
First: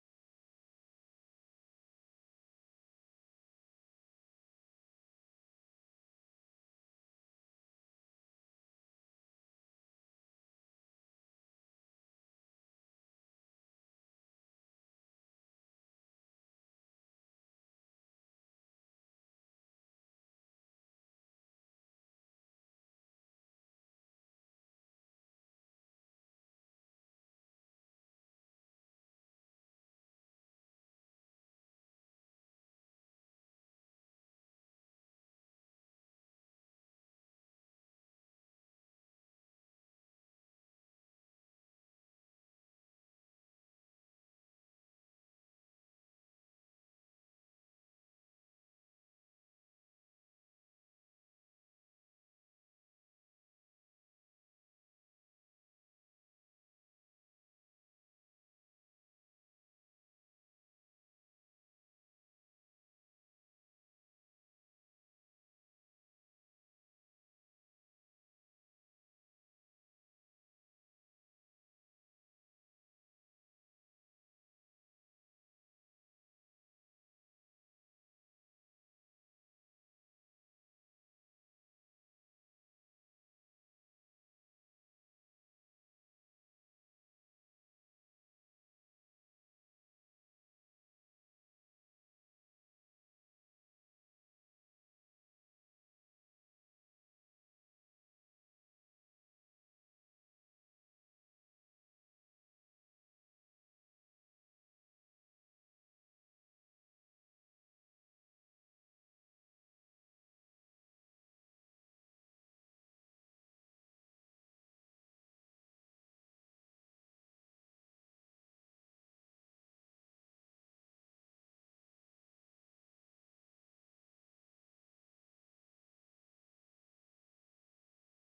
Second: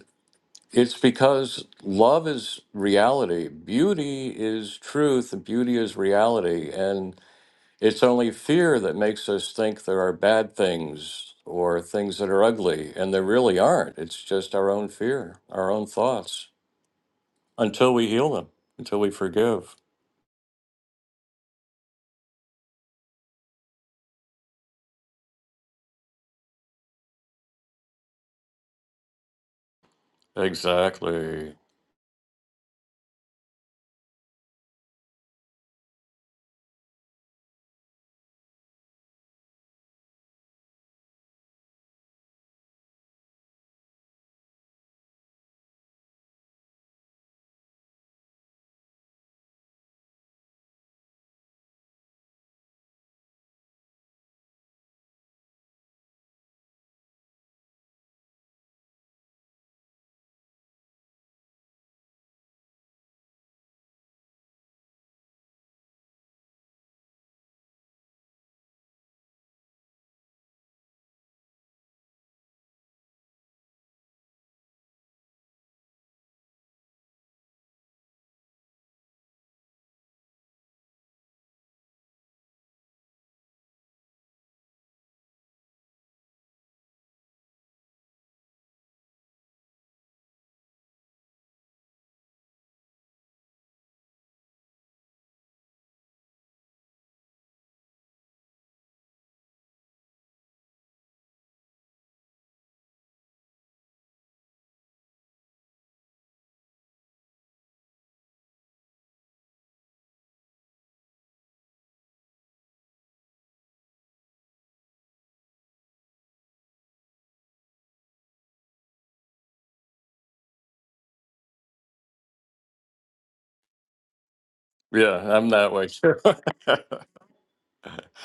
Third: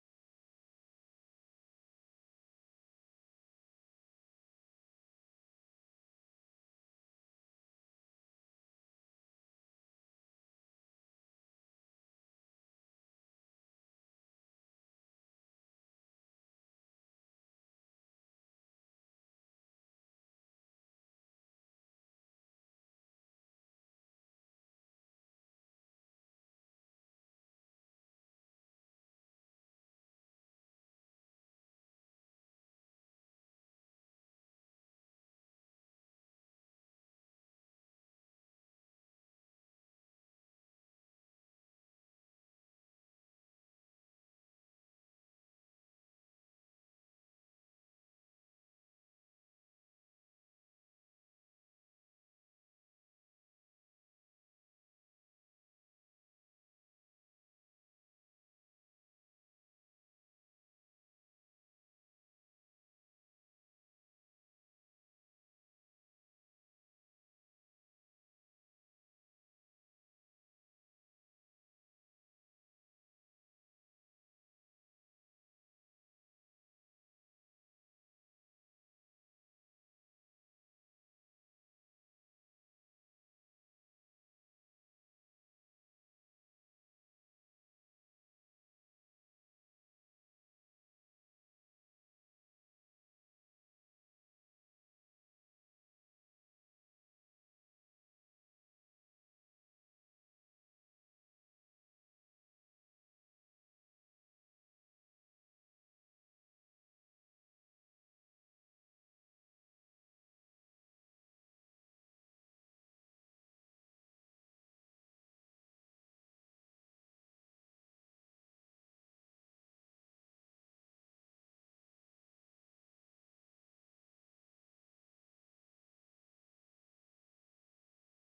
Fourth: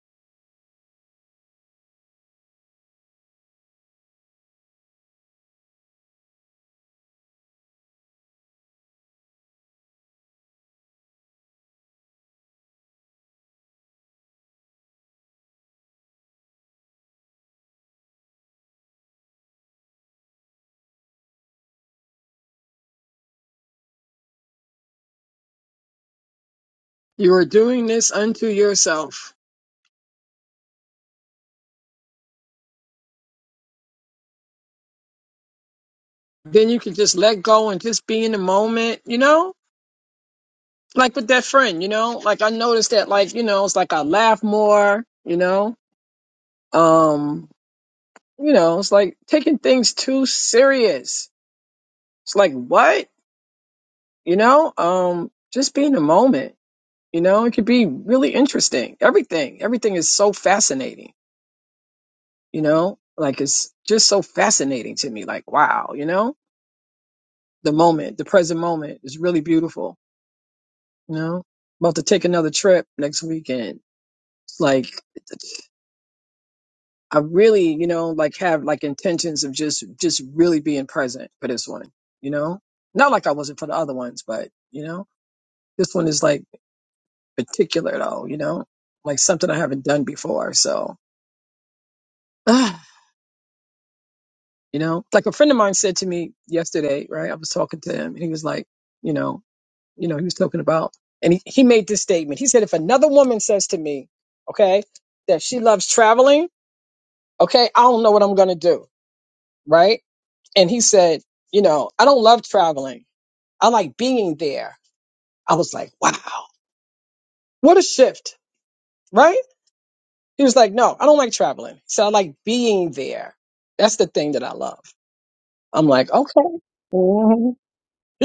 Speaker 1: it's because love is reality, beauty is truth, and beauty is reality, and it's only fear that makes us think there are bad things or things that are ugly, and there really aren't. It's just our own fear, our own thoughts. until we heal them, until we forgive.
Speaker 3: You are doing this unto yourself.
Speaker 1: Exactly.
Speaker 3: then you can just let go and just be in the moment, you know? Like with that friend, you know? Like I noticed that like, you know, it's like I laugh more, you know? Um, you know, it's like taking things too serious. It's like what? You know? Um, just be in the moment, you know? It could be really interesting. Everything, everything is so fascinating, you know? Like it's just so fascinating to me. Like, wow, you know? The moment, the present moment is really beautiful You know, about to take another trip next weekend. Like, I really, you know, like have like intentions of just just really being present for this one. You know, not like I wasn't for the other ones, but you know, this one is like particular though. You know, like something I haven't done before. So, ah, you know, like a friend of mine said to me yesterday, right? I was talking to him, and he was like, you know, you know, he was talking about, and he, he made this statement. He said, if another woman says to me, okay, that she loves traveling Okay. I don't know what I'm going to do. Right. And he said, you know, I don't love traveling. I like being there. I was like, wow, what a shift. Right. He was like, no, I don't like traveling. He said, I like being there. That's the thing that I love.
Speaker 1: Yeah, I'm that
Speaker 3: I'm
Speaker 1: way
Speaker 3: like,
Speaker 1: too.
Speaker 3: okay.
Speaker 1: and
Speaker 3: Mhm.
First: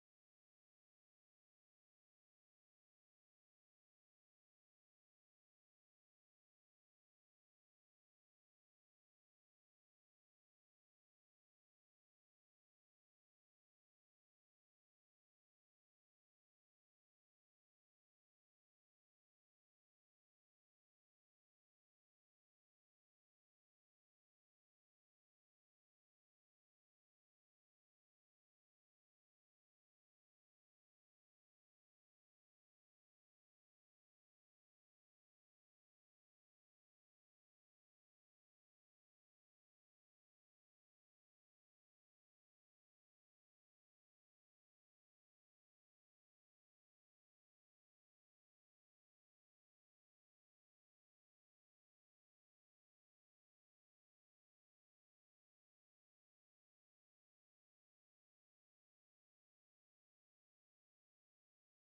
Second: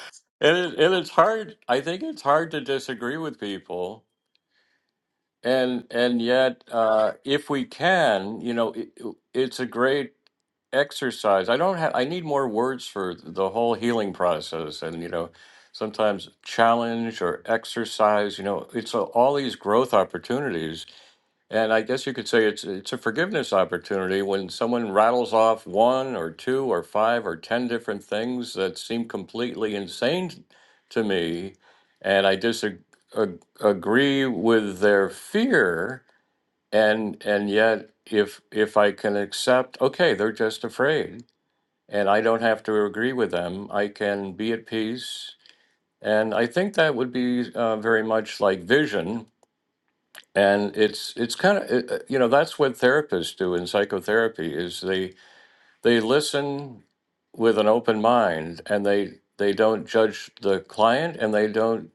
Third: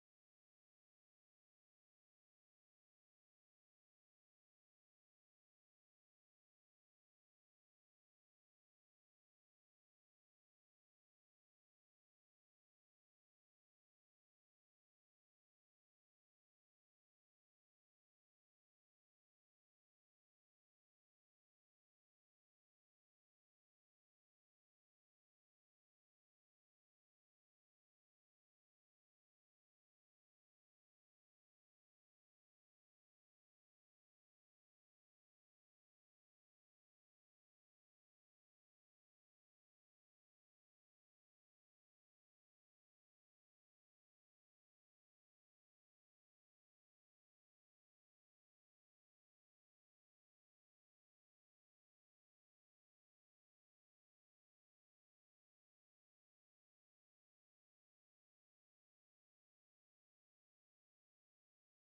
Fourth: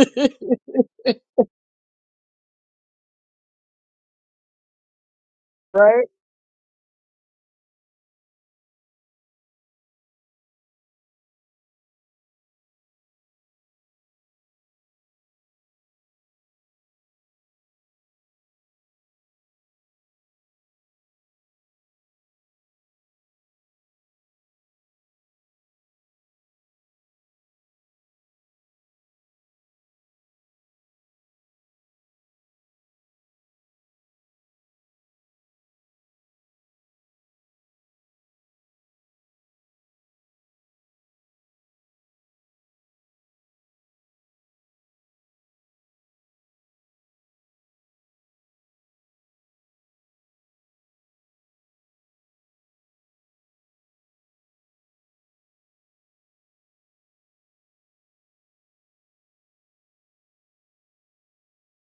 Speaker 1: it, and it's hard. I think it's hard to disagree with people, and
Speaker 3: right.
Speaker 1: and yet, uh, if we can, you know, it, it's a great exercise. I don't have. I need more words for the whole healing process, and you know, sometimes challenge or exercise. You know, it's a, all these growth opportunities And I guess you could say it's it's a forgiveness opportunity when someone rattles off one or two or five or ten different things that seem completely insane to me, and I disagree agree with their fear, and and yet if if I can accept, okay, they're just afraid, and I don't have to agree with them, I can be at peace, and I think that would be uh, very much like vision and it's it's kind of you know that's what therapists do in psychotherapy is they they listen with an open mind and they they don't judge the client and they don't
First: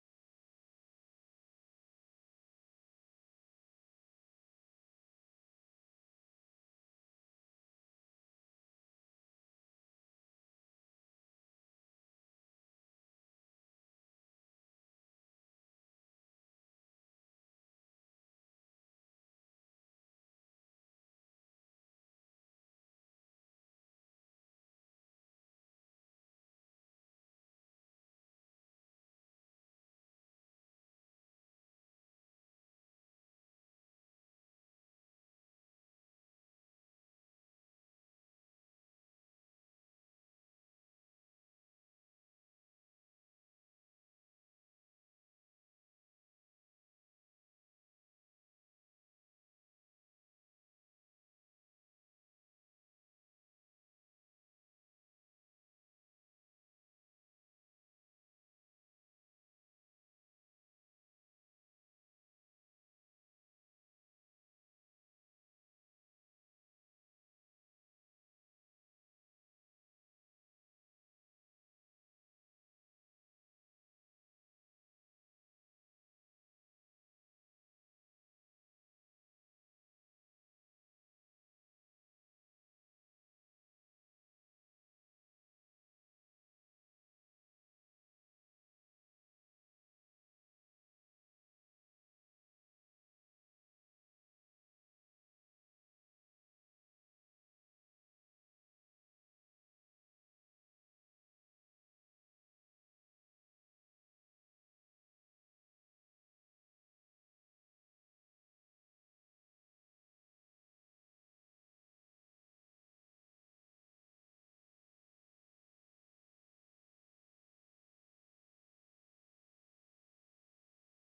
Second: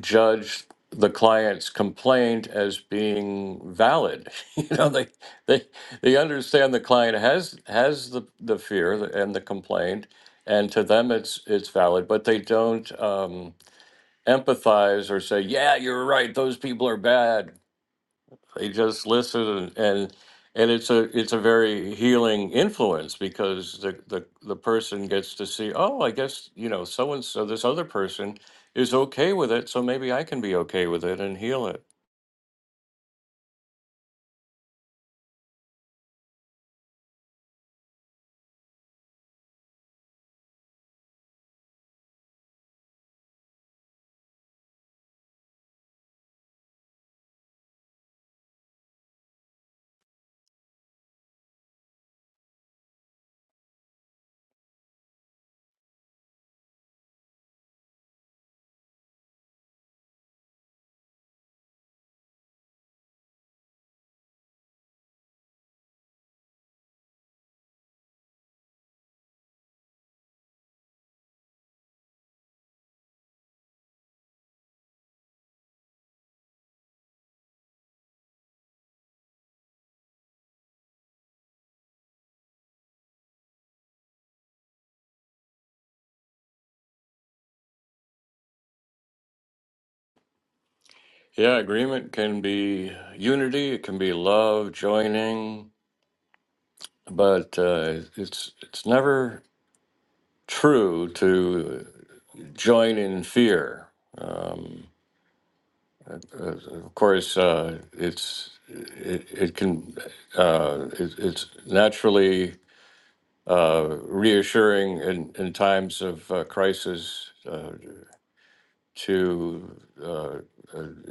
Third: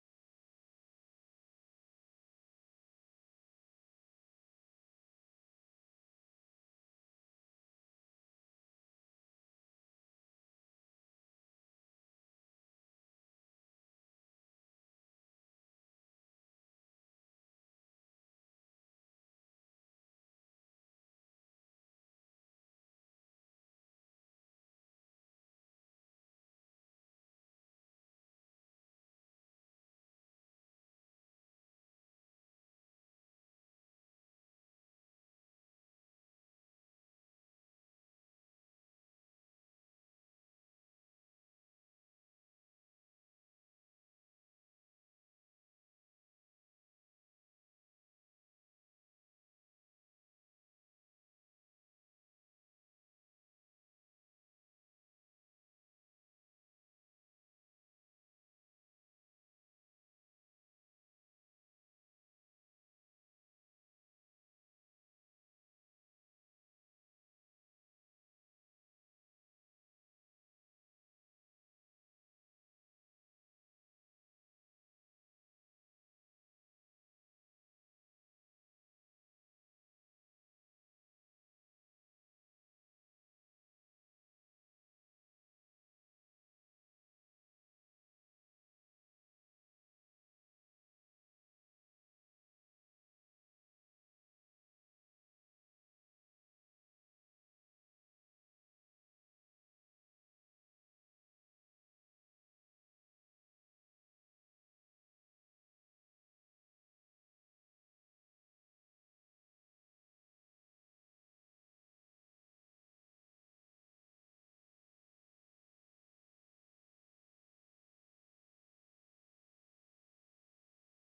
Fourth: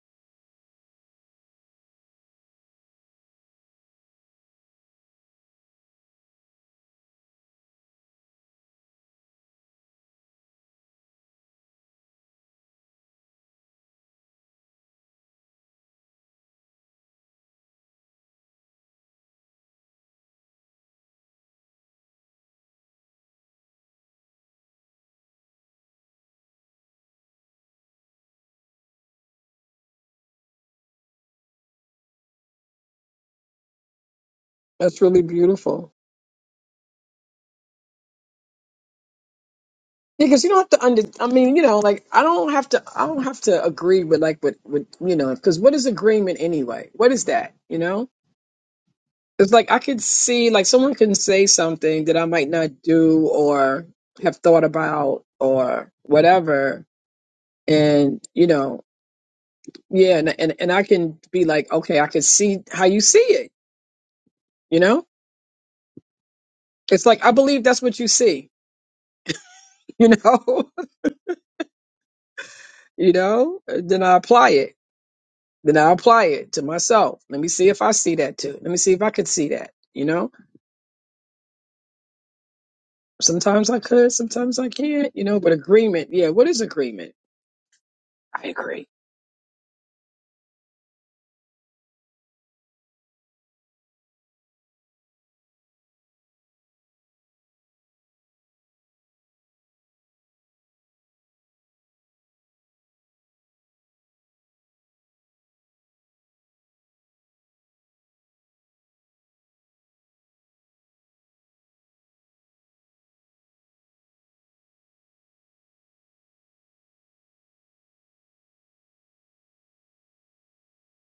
Speaker 1: judge the client's complaint as being valid you know they they they understand the client has has the the fear and the complaint and to them it's it's valid but they don't um empathize or say yeah you're right those people are bad they just listen and and, it's a it's a very healing influence because the, the the person gets to see, oh, I guess, you know, so and so this other person is okay with it, so maybe I can be okay with it and heal it.
Speaker 3: That's really beautiful. Because you don't have to under, I mean, you know, like I don't have to, I don't have to agree with like with, with you know, because what is agreement anyway? What is that? You know? It's like I could see, like someone can say something that I might not do or have thought about or whatever, and you know, yeah, and and, and I can be like, okay, I can see how you see it. You know, it's like I believe that's what you see. You know, you know. Then I apply it. Then I apply it to myself. Let me see if I see that too. Let me see if I could see that. You know, sometimes I could, sometimes I can't. You know, but agreement, yeah. What is agreement? I agree.
Speaker 1: Yeah, agreement can be unity, it can be love, joining, but uh, it's it's never true to join in fear. Uh, Of course, uh, it's it, it can uh, it, it's naturally uh, reassuring in, in times of uh, crisis uh, to uh,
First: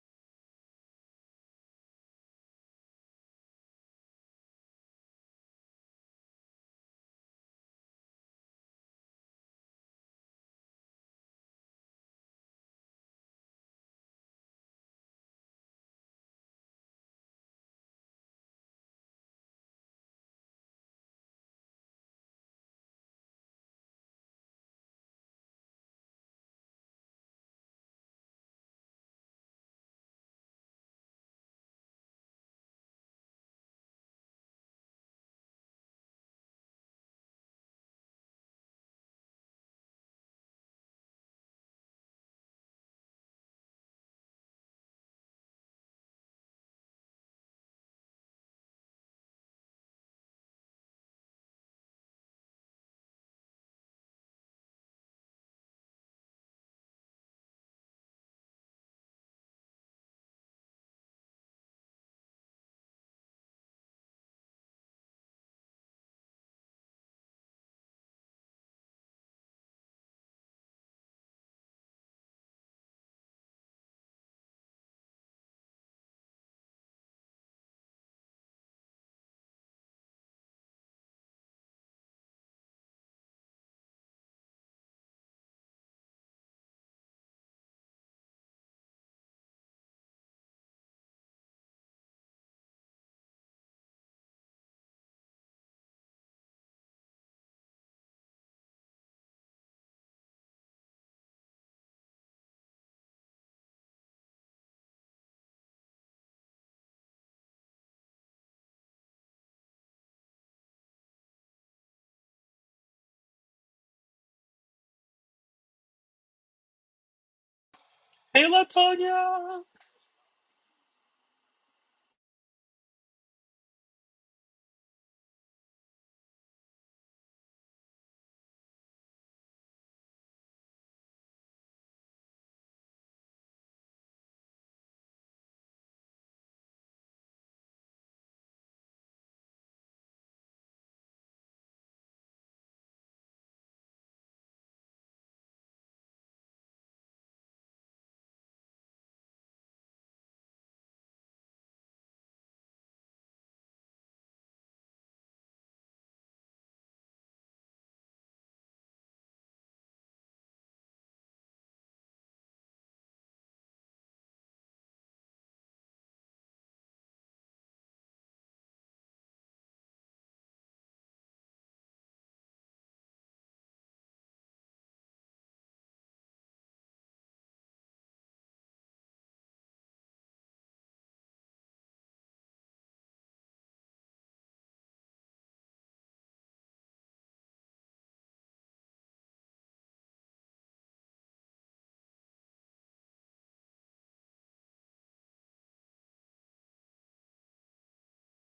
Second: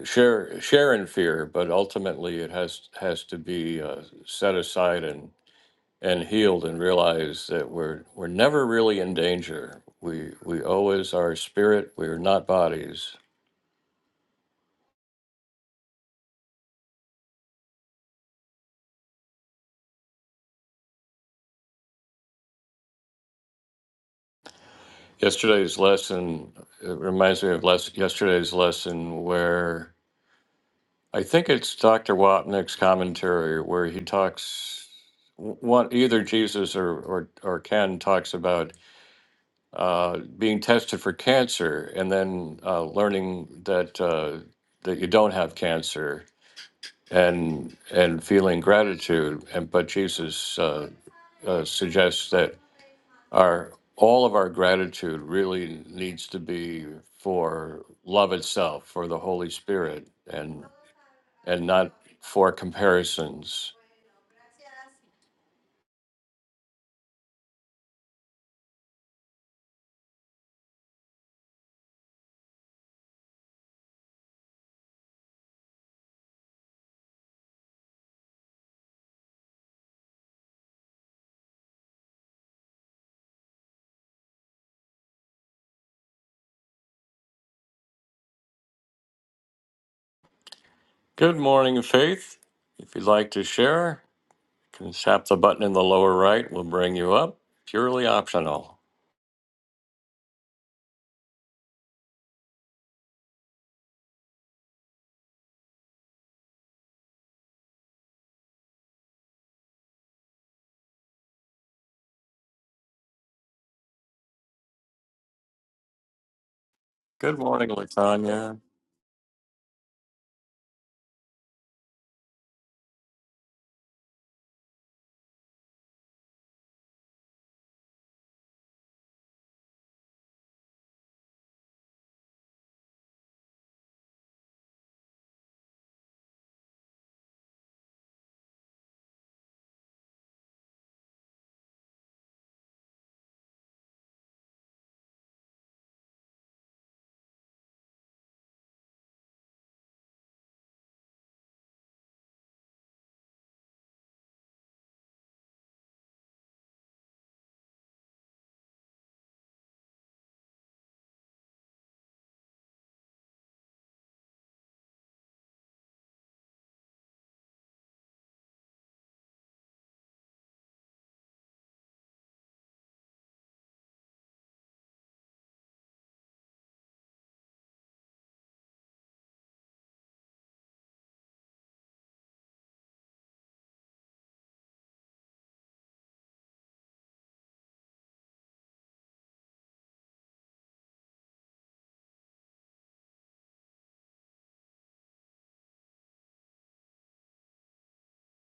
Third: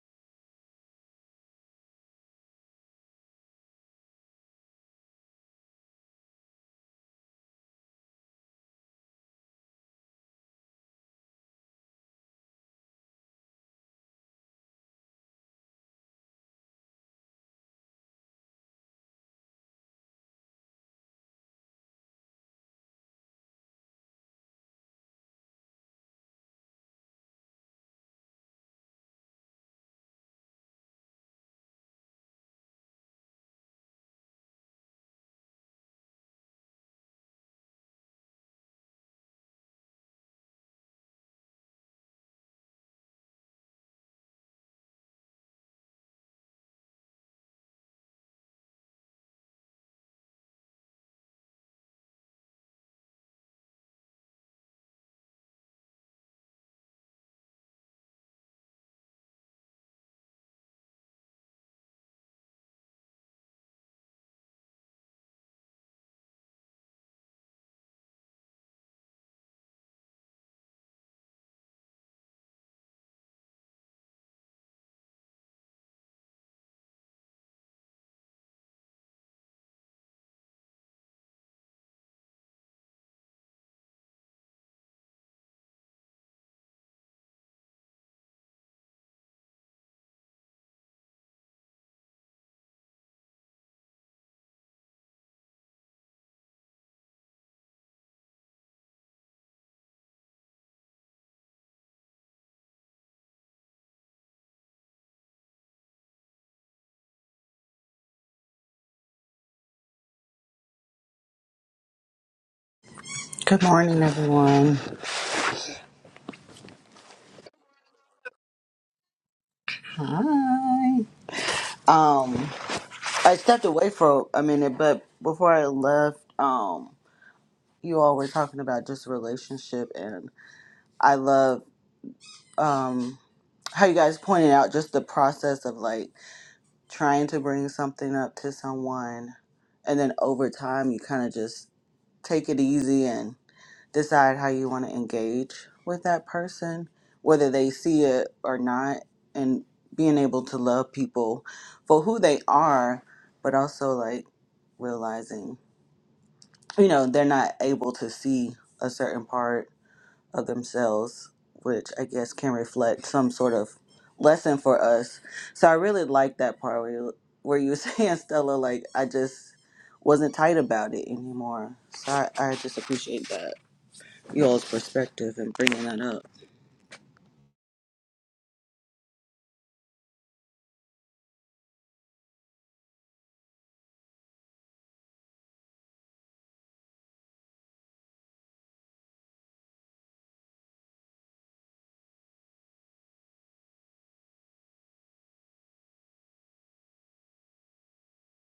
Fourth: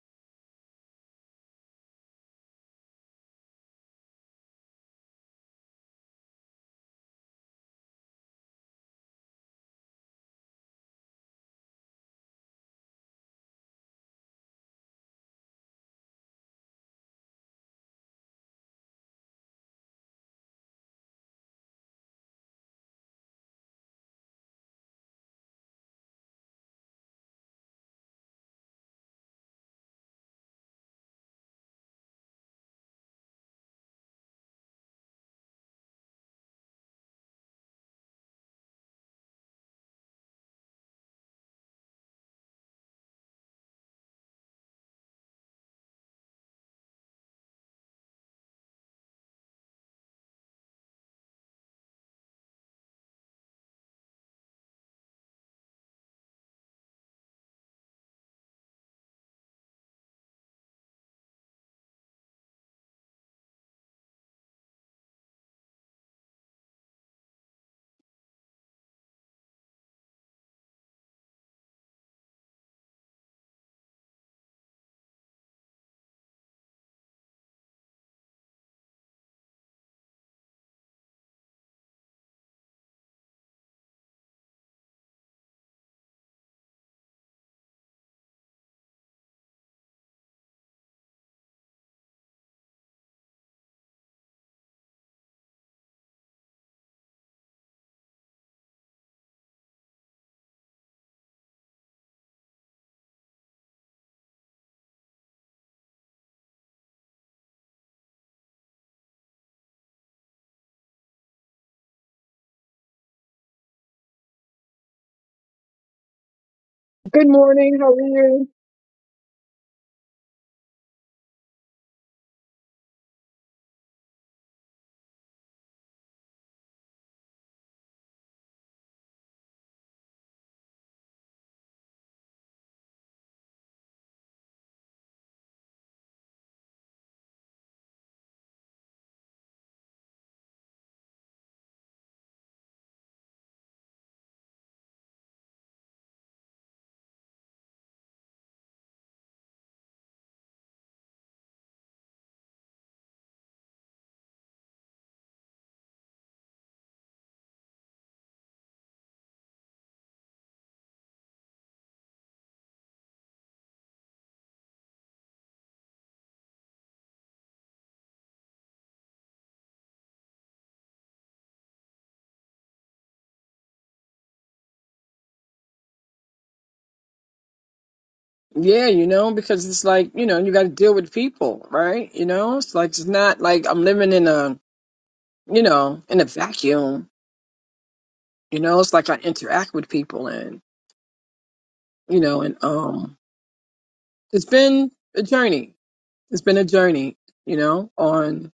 Speaker 1: share share in fear, but ultimately it has has to be uh, set aside and and healed and realize that we're we're never really in danger. We we always are spirit. We are not bodies Yesterday's lesson, it reminds me of les- yesterday's lesson where I think it's Dr. Wapnick's commentary where he talks, w- one, either Jesus or, or, or Ken talks about uh, being tested for cancer and then uh, learning that, uh, that you don't have cancer and, and feeling gratitude. And, but Jesus uh, uh, suggests that our all of our gratitude really needs to be for love itself for the holy spirit and and not for comparisons good morning faith if you'd like to share you can tap the button in the lower right we'll bring you up purely optional
Speaker 4: Good morning, everyone.
Speaker 3: Good
Speaker 1: good morning
Speaker 3: morning. How are you?
Speaker 1: latanya
Speaker 2: Hello, Tonya.
Speaker 4: Hi. Um, I stepped away for a minute, but before I left, um, you all were talking about just relationship, and I love um how you guys pointed out just the process of like trying to bring something up to someone, and then over time you kind of just take it easy decide how you want to engage with that person, whether they see it or not, and being able to love people for who they are, but also like realizing, you know, they're not able to see a certain part of themselves, which I guess can reflect some sort of lesson for us. So I really like that part where you, where you were saying, Stella, like, I just wasn't tight about it anymore. So I, I just appreciate that y'all's perspective and bringing that up.
Speaker 3: Yeah, you know, because it's like, you know, you got to deal with people, right? You know, it's like, it's not like I'm living in a, you know, in a vacuum. You know, it's like I interact with people and, you know, and um, it's been a journey. It's been a journey, you know, on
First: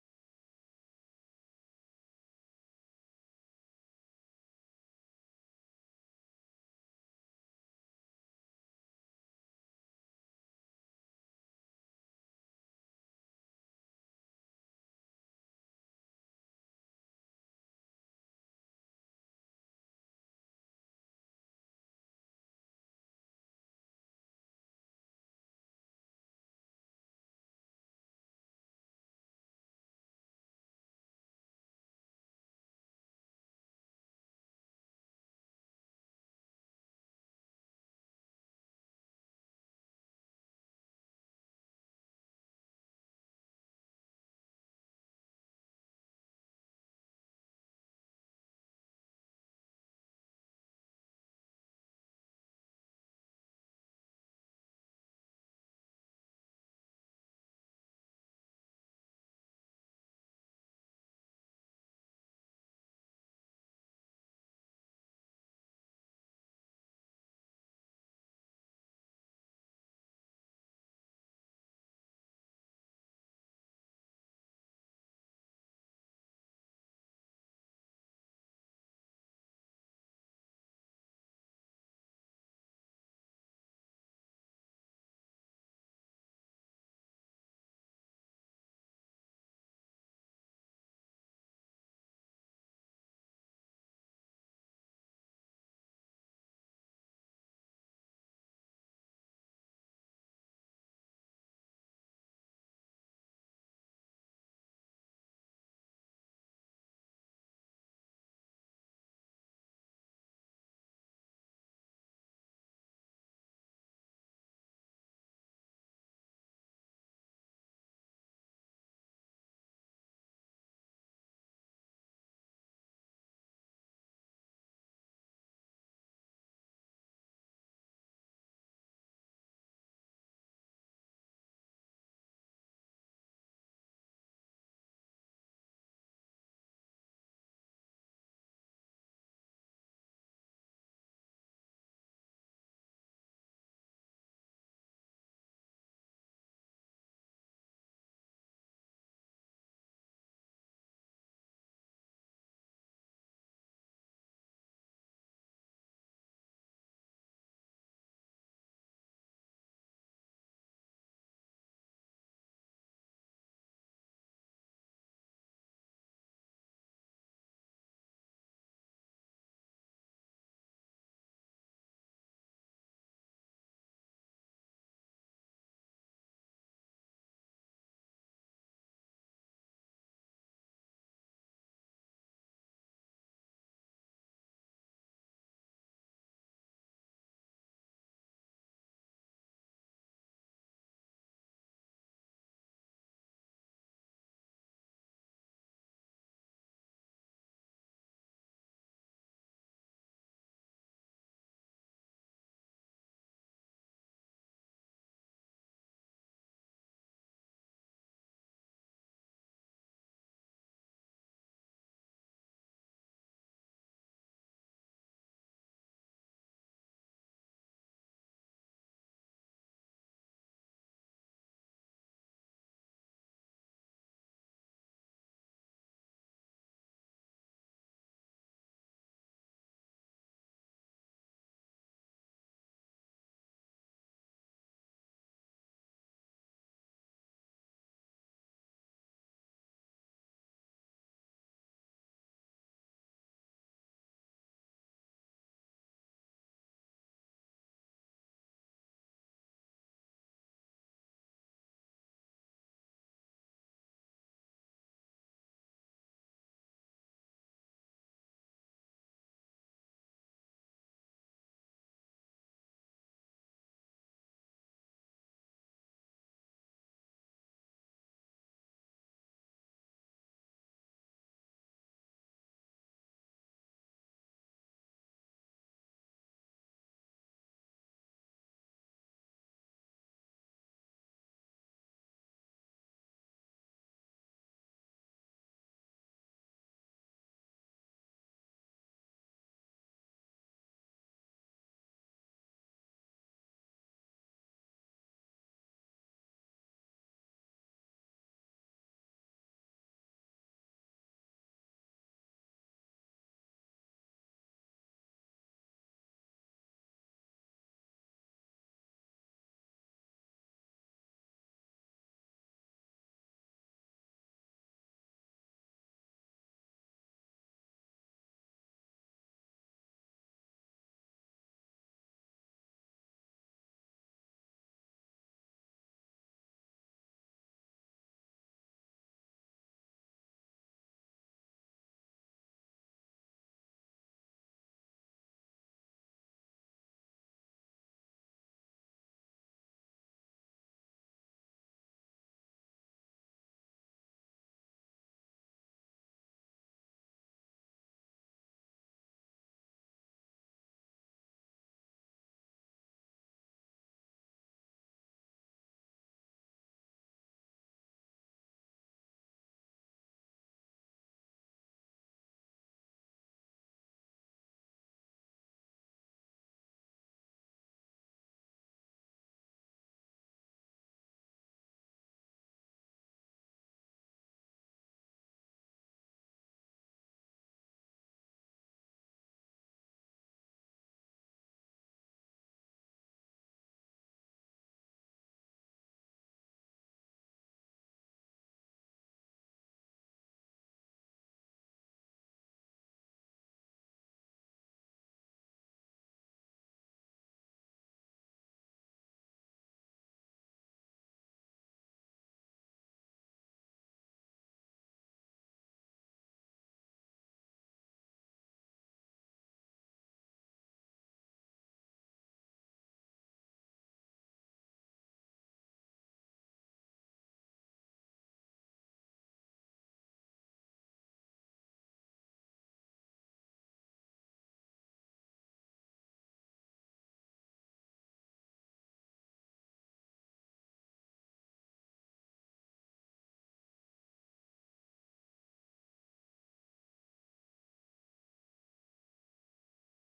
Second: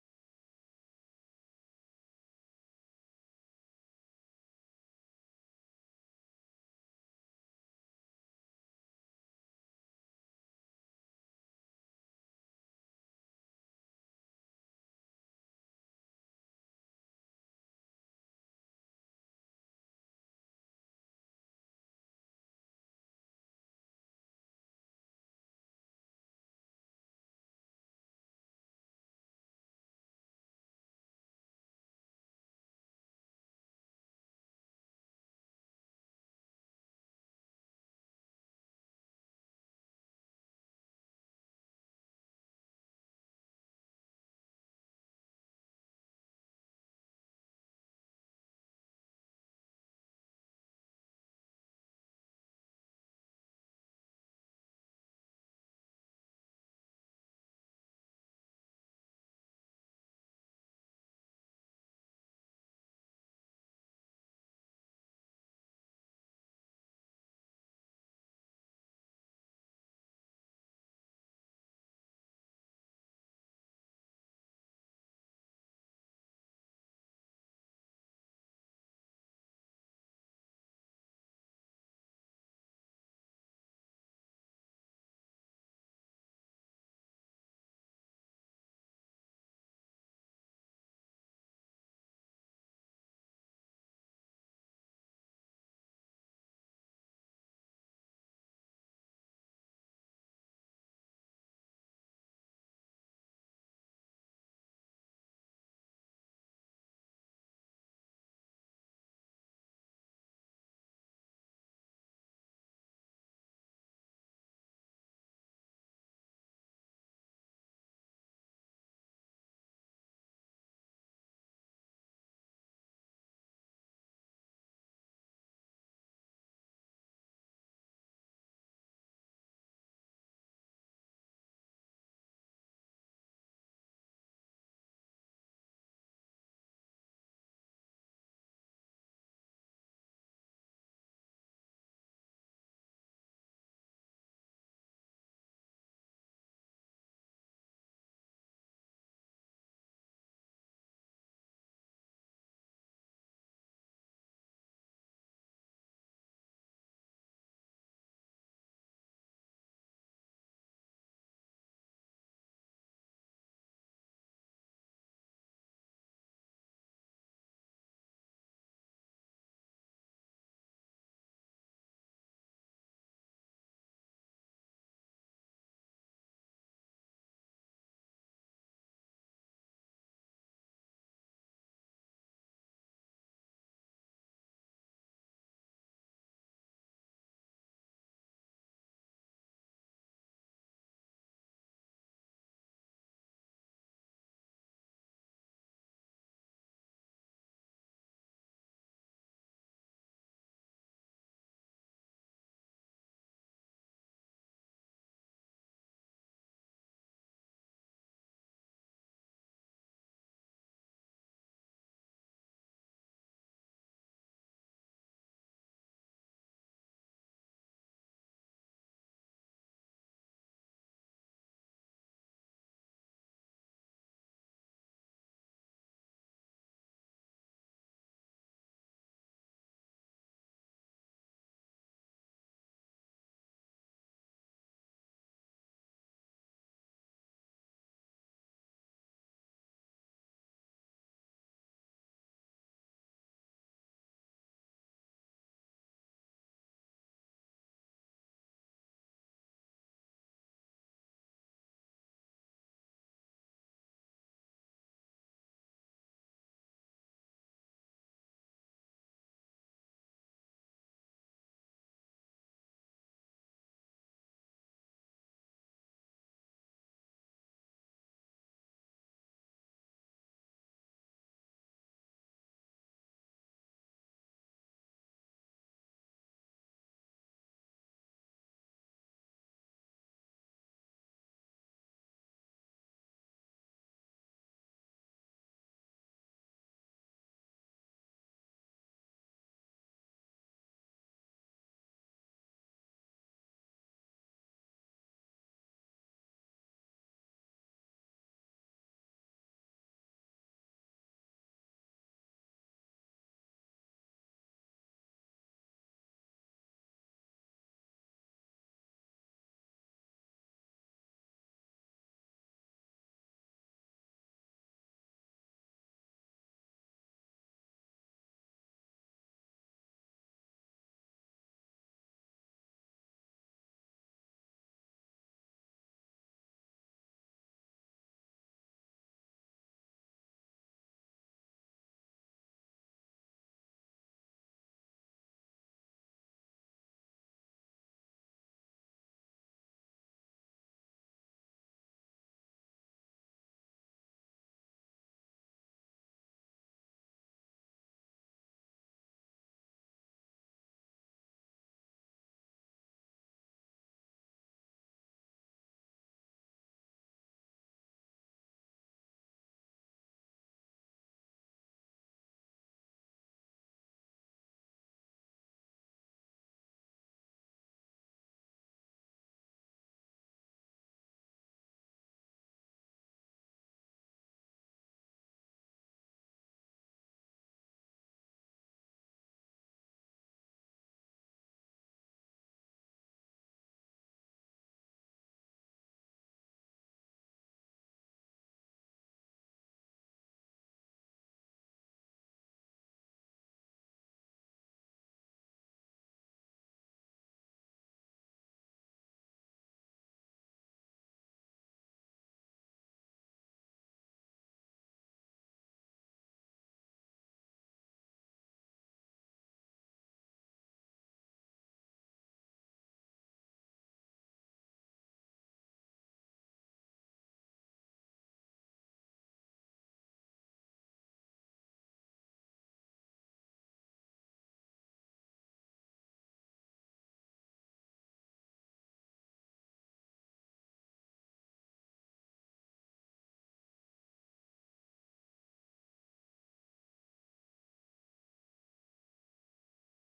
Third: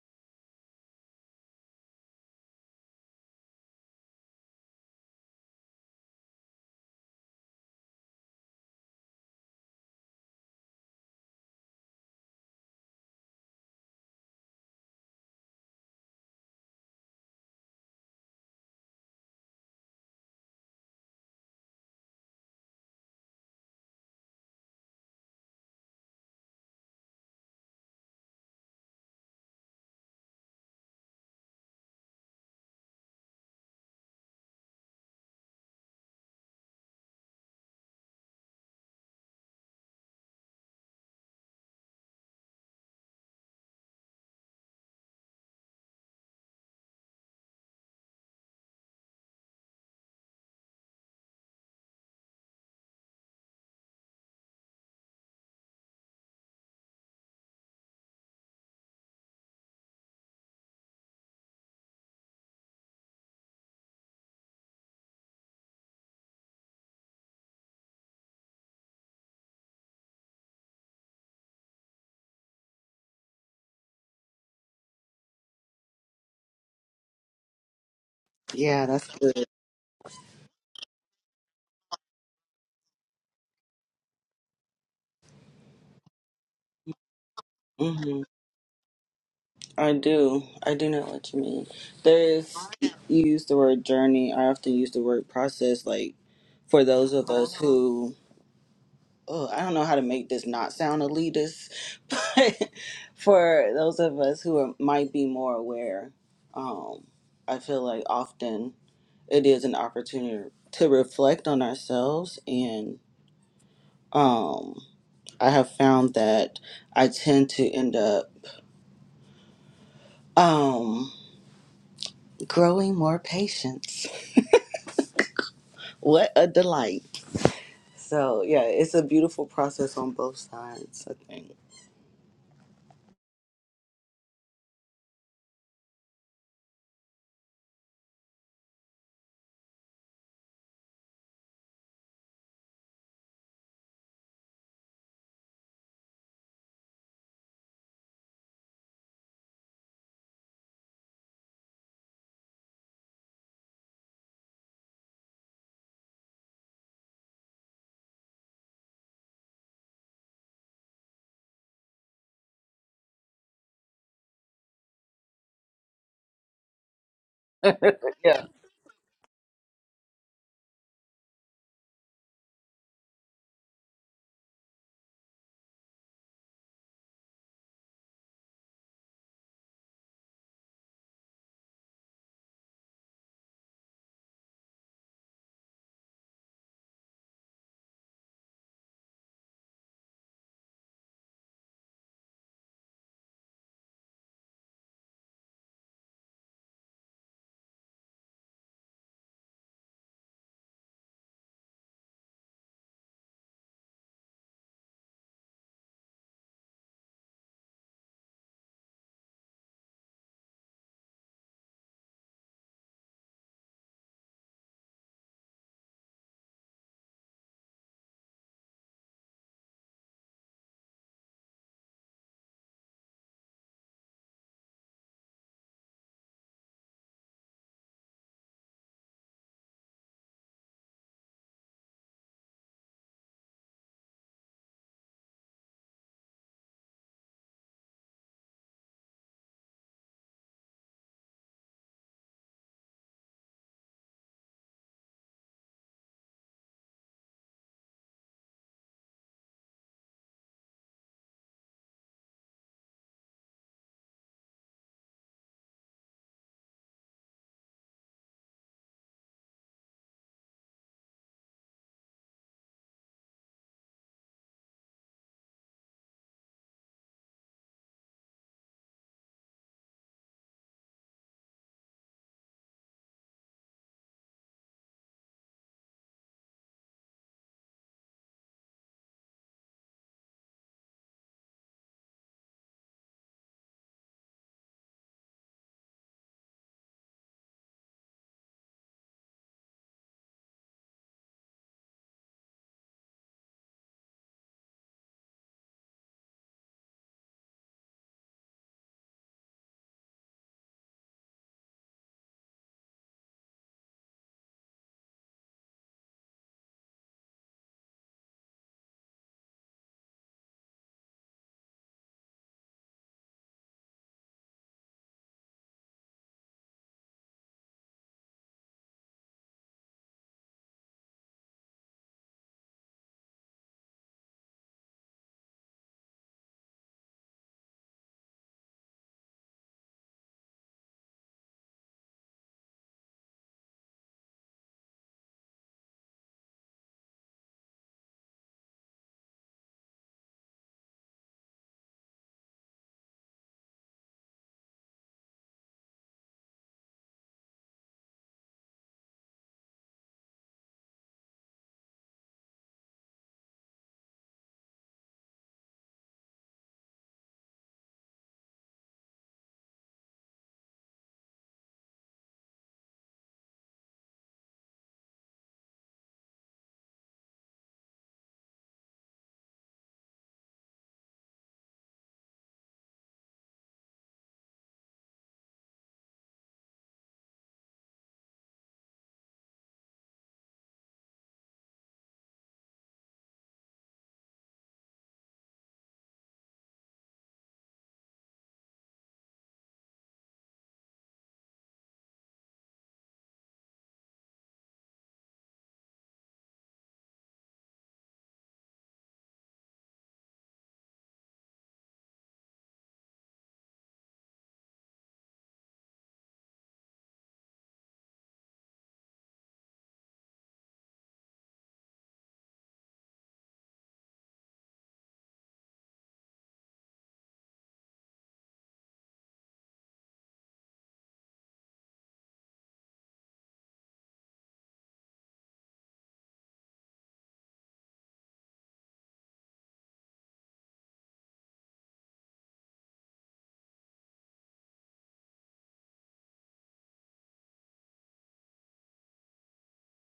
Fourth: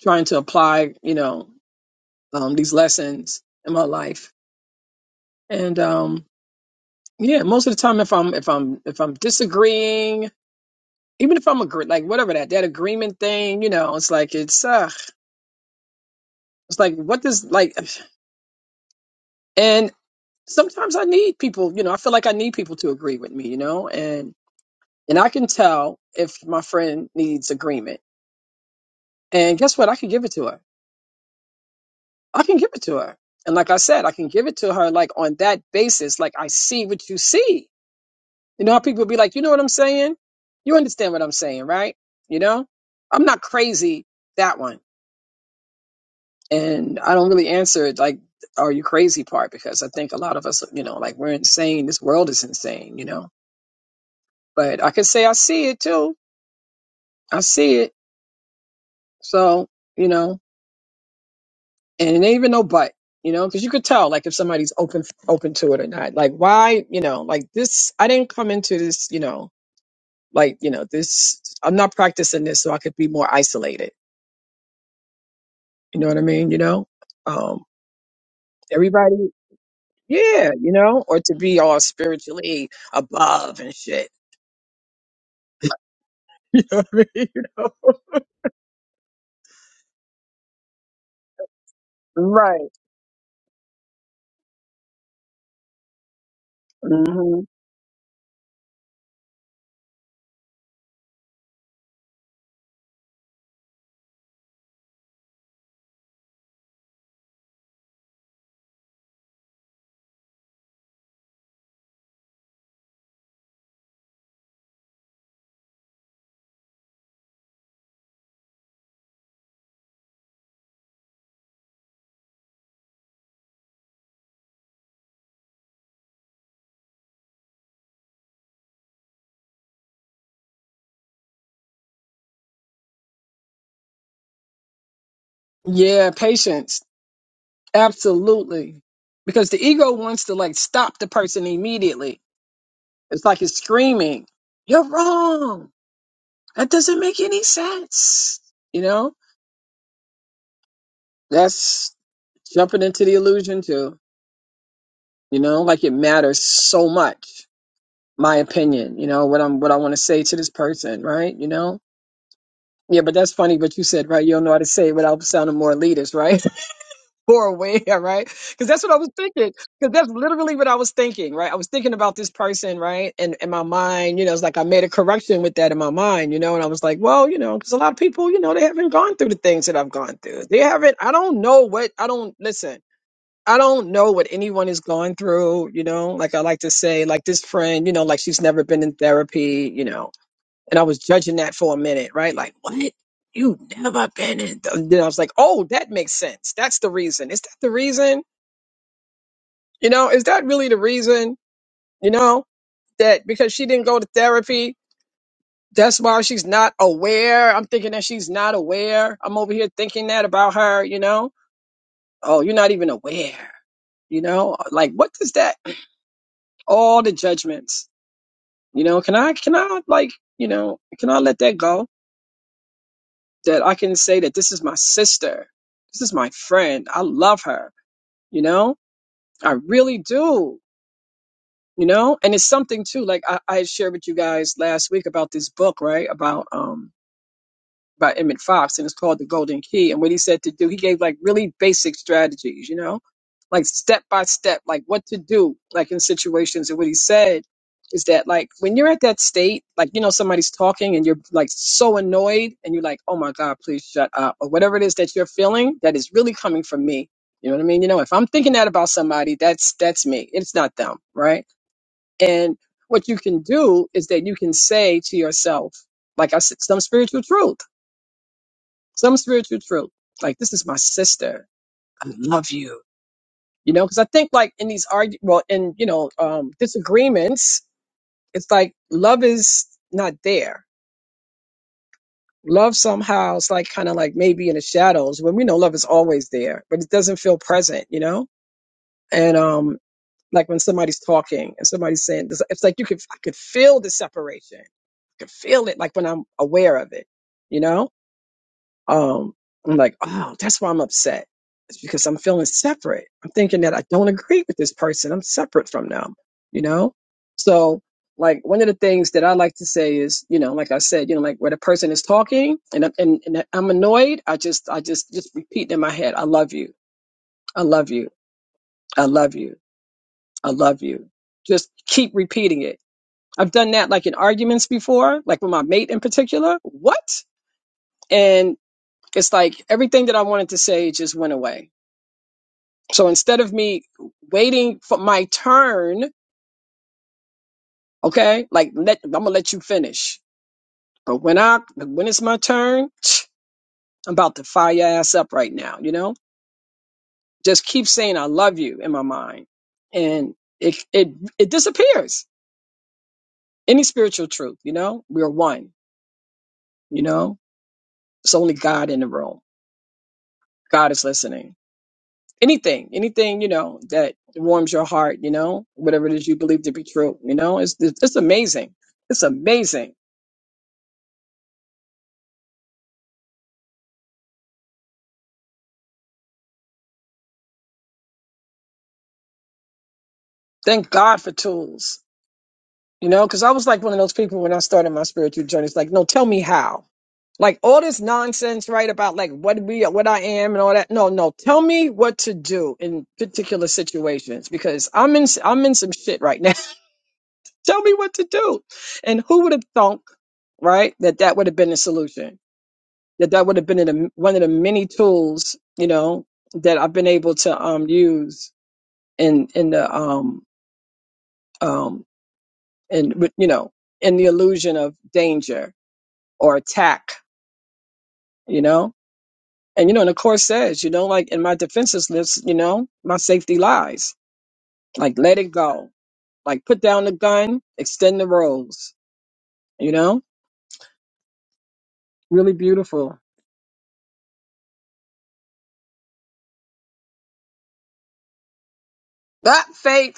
Speaker 3: trying to apply, you know, um, these lessons in my life. And um, yeah, most of the time, if I'm if I'm if I'm disagreeing even if I'm agree, like whatever that that agreement thing, you know, it's like it's uh, it's like what does like, and sometimes I need people, you know, I feel like I need people to agree with me, you know, and and I can tell if my friend needs agreement, and guess what, I can give it to her, I can give it to her, and like I said, I can give it to her like on that basis, like I see what you see, you know, how people be like, you know what I'm saying, you understand what I'm saying, right? You know, I'm not crazy that one and I don't really answer like are you crazy part because I think a lot of us, you know, like we're insane. This world is insane, you know. But I can say I see it too. I see it. So, you know, and it ain't even no but, you know, because you could tell like if somebody's open open to it or not. Like why, you know, like this I didn't come into this, you know, like, you know, this I'm not practicing this so I could be more isolated. You know what I mean? You know? Um
Speaker 4: Yeah, that's
Speaker 3: everybody
Speaker 4: good.
Speaker 3: yeah, you know, or to be all spiritually above and shit. You know what I mean? You know?
Speaker 4: hmm I do. I do know what you mean. There is,
Speaker 3: Right.
Speaker 4: you use the word journey. I often use the word process, like for those of
Speaker 3: hmm
Speaker 4: us who, oh, I don't know how to make this not sound elitist, but for those of us who are, might be more aware, um, I feel like often it is an opportunity to reflect on ourselves and. um, I have found that I tend to end up um, growing more patience. What a delight. So, yeah, it's a beautiful process on both sides, I think.
Speaker 3: Yeah, patience. Absolutely. Because the ego wants to like stop the person immediately. It's like it's screaming, You're wrong. That doesn't make any sense. You know? That's jumping into the illusion too. You know, like it matters so much. My opinion, you know, what I'm what I want to say to this person, right? You know? Yeah, but that's funny, but you said, right, you don't know how to say it without sounding more elitist, right? more aware, right? Because that's what I was thinking. Because that's literally what I was thinking, right? I was thinking about this person, right? And in my mind, you know, it's like I made a correction with that in my mind, you know, and I was like, well, you know, because a lot of people, you know, they haven't gone through the things that I've gone through. They haven't, I don't know what, I don't, listen. I don't know what anyone is going through, you know. Like I like to say, like this friend, you know, like she's never been in therapy, you know and I was judging that for a minute, right? Like, what? You never been in? th-" Then I was like, oh, that makes sense. That's the reason. Is that the reason? You know, is that really the reason? You know, that because she didn't go to therapy, that's why she's not aware. I'm thinking that she's not aware. I'm over here thinking that about her, you know? Oh, you're not even aware. You know, like what does that? All the judgments. You know, can I, can I, like, you know, can I let that go? that I can say that this is my sister. This is my friend. I love her. You know, I really do. You know, and it's something too. Like I, I shared with you guys last week about this book, right? About um by Emmett Fox, and it's called The Golden Key. And what he said to do, he gave like really basic strategies, you know, like step by step, like what to do, like in situations. And what he said is that like when you're at that state, like you know somebody's talking and you're like so annoyed, and you're like, oh my god, please shut up, or whatever it is that you're feeling that is really coming from me. You know what I mean? You know, if I'm thinking that about somebody, that's that's me. It's not them, right? And what you can do is that you can say to yourself, like I said, some spiritual truth some spiritual truth. Like this is my sister. I love you. You know, because I think like in these argu well, in you know, um, disagreements, it's like love is not there. Love somehow is like kind of like maybe in the shadows when we know love is always there, but it doesn't feel present. You know, and um, like when somebody's talking and somebody's saying, this, it's like you could I could feel the separation. I could feel it like when I'm aware of it. You know, Um, I'm like, oh, that's why I'm upset. It's because I'm feeling separate. I'm thinking that I don't agree with this person. I'm separate from them, you know? So, like, one of the things that I like to say is, you know, like I said, you know, like where the person is talking and, I'm- and, and I'm annoyed, I just, I just, just repeat in my head, I love you. I love you. I love you. I love you. Just keep repeating it. I've done that like in arguments before, like with my mate in particular. What? And it's like everything that I wanted to say just went away So instead of me waiting for my turn, okay, like let I'm gonna let you finish. But when I when it's my turn, I'm about to fire your ass up right now, you know? Just keep saying I love you in my mind. And it it it disappears. Any spiritual truth, you know? We're one, you know? It's only God in the room. God is listening. Anything, anything, you know, that warms your heart, you know, whatever it is you believe to be true, you know, it's it's amazing. It's amazing Thank God for tools, you know, because I was like one of those people when I started my spiritual journey. It's like, no, tell me how. Like all this nonsense, right? About like what we, what I am, and all that. No, no, tell me what to do in particular situations because I'm in, I'm in some shit right now. tell me what to do. And who would have thunk, right, that that would have been the solution? That that would have been in a, one of the many tools, you know, that I've been able to um use in in the um um and with- you know in the illusion of danger or attack you know and you know and the course says you know like in my defenses list you know my safety lies like let it go like put down the gun extend the rose you know really beautiful that faith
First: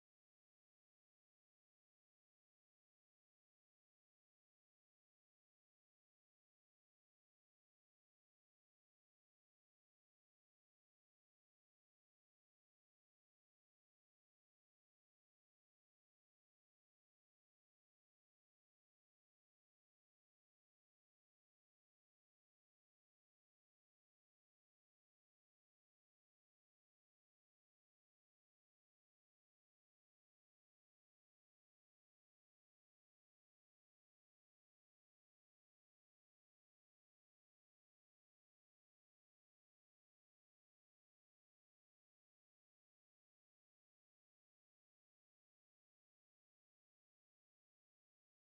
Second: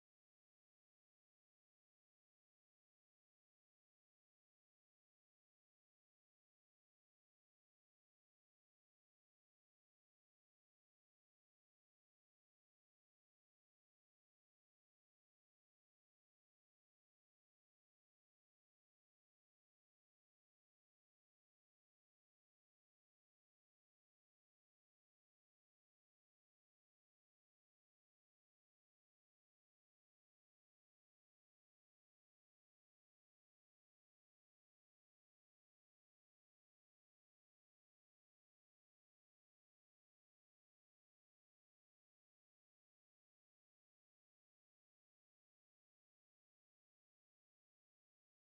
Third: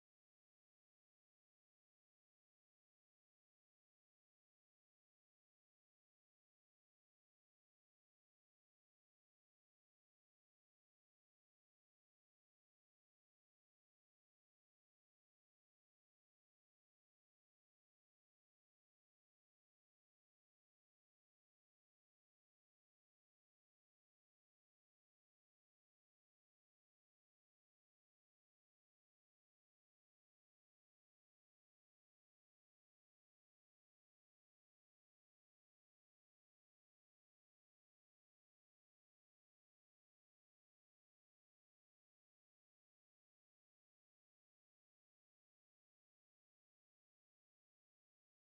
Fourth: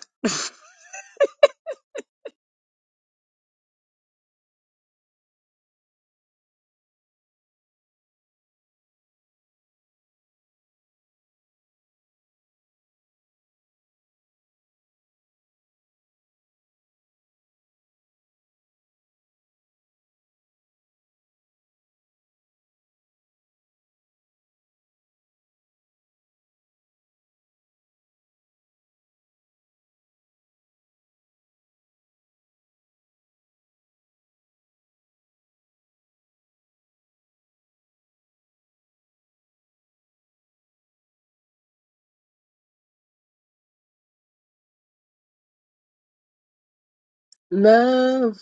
Speaker 3: love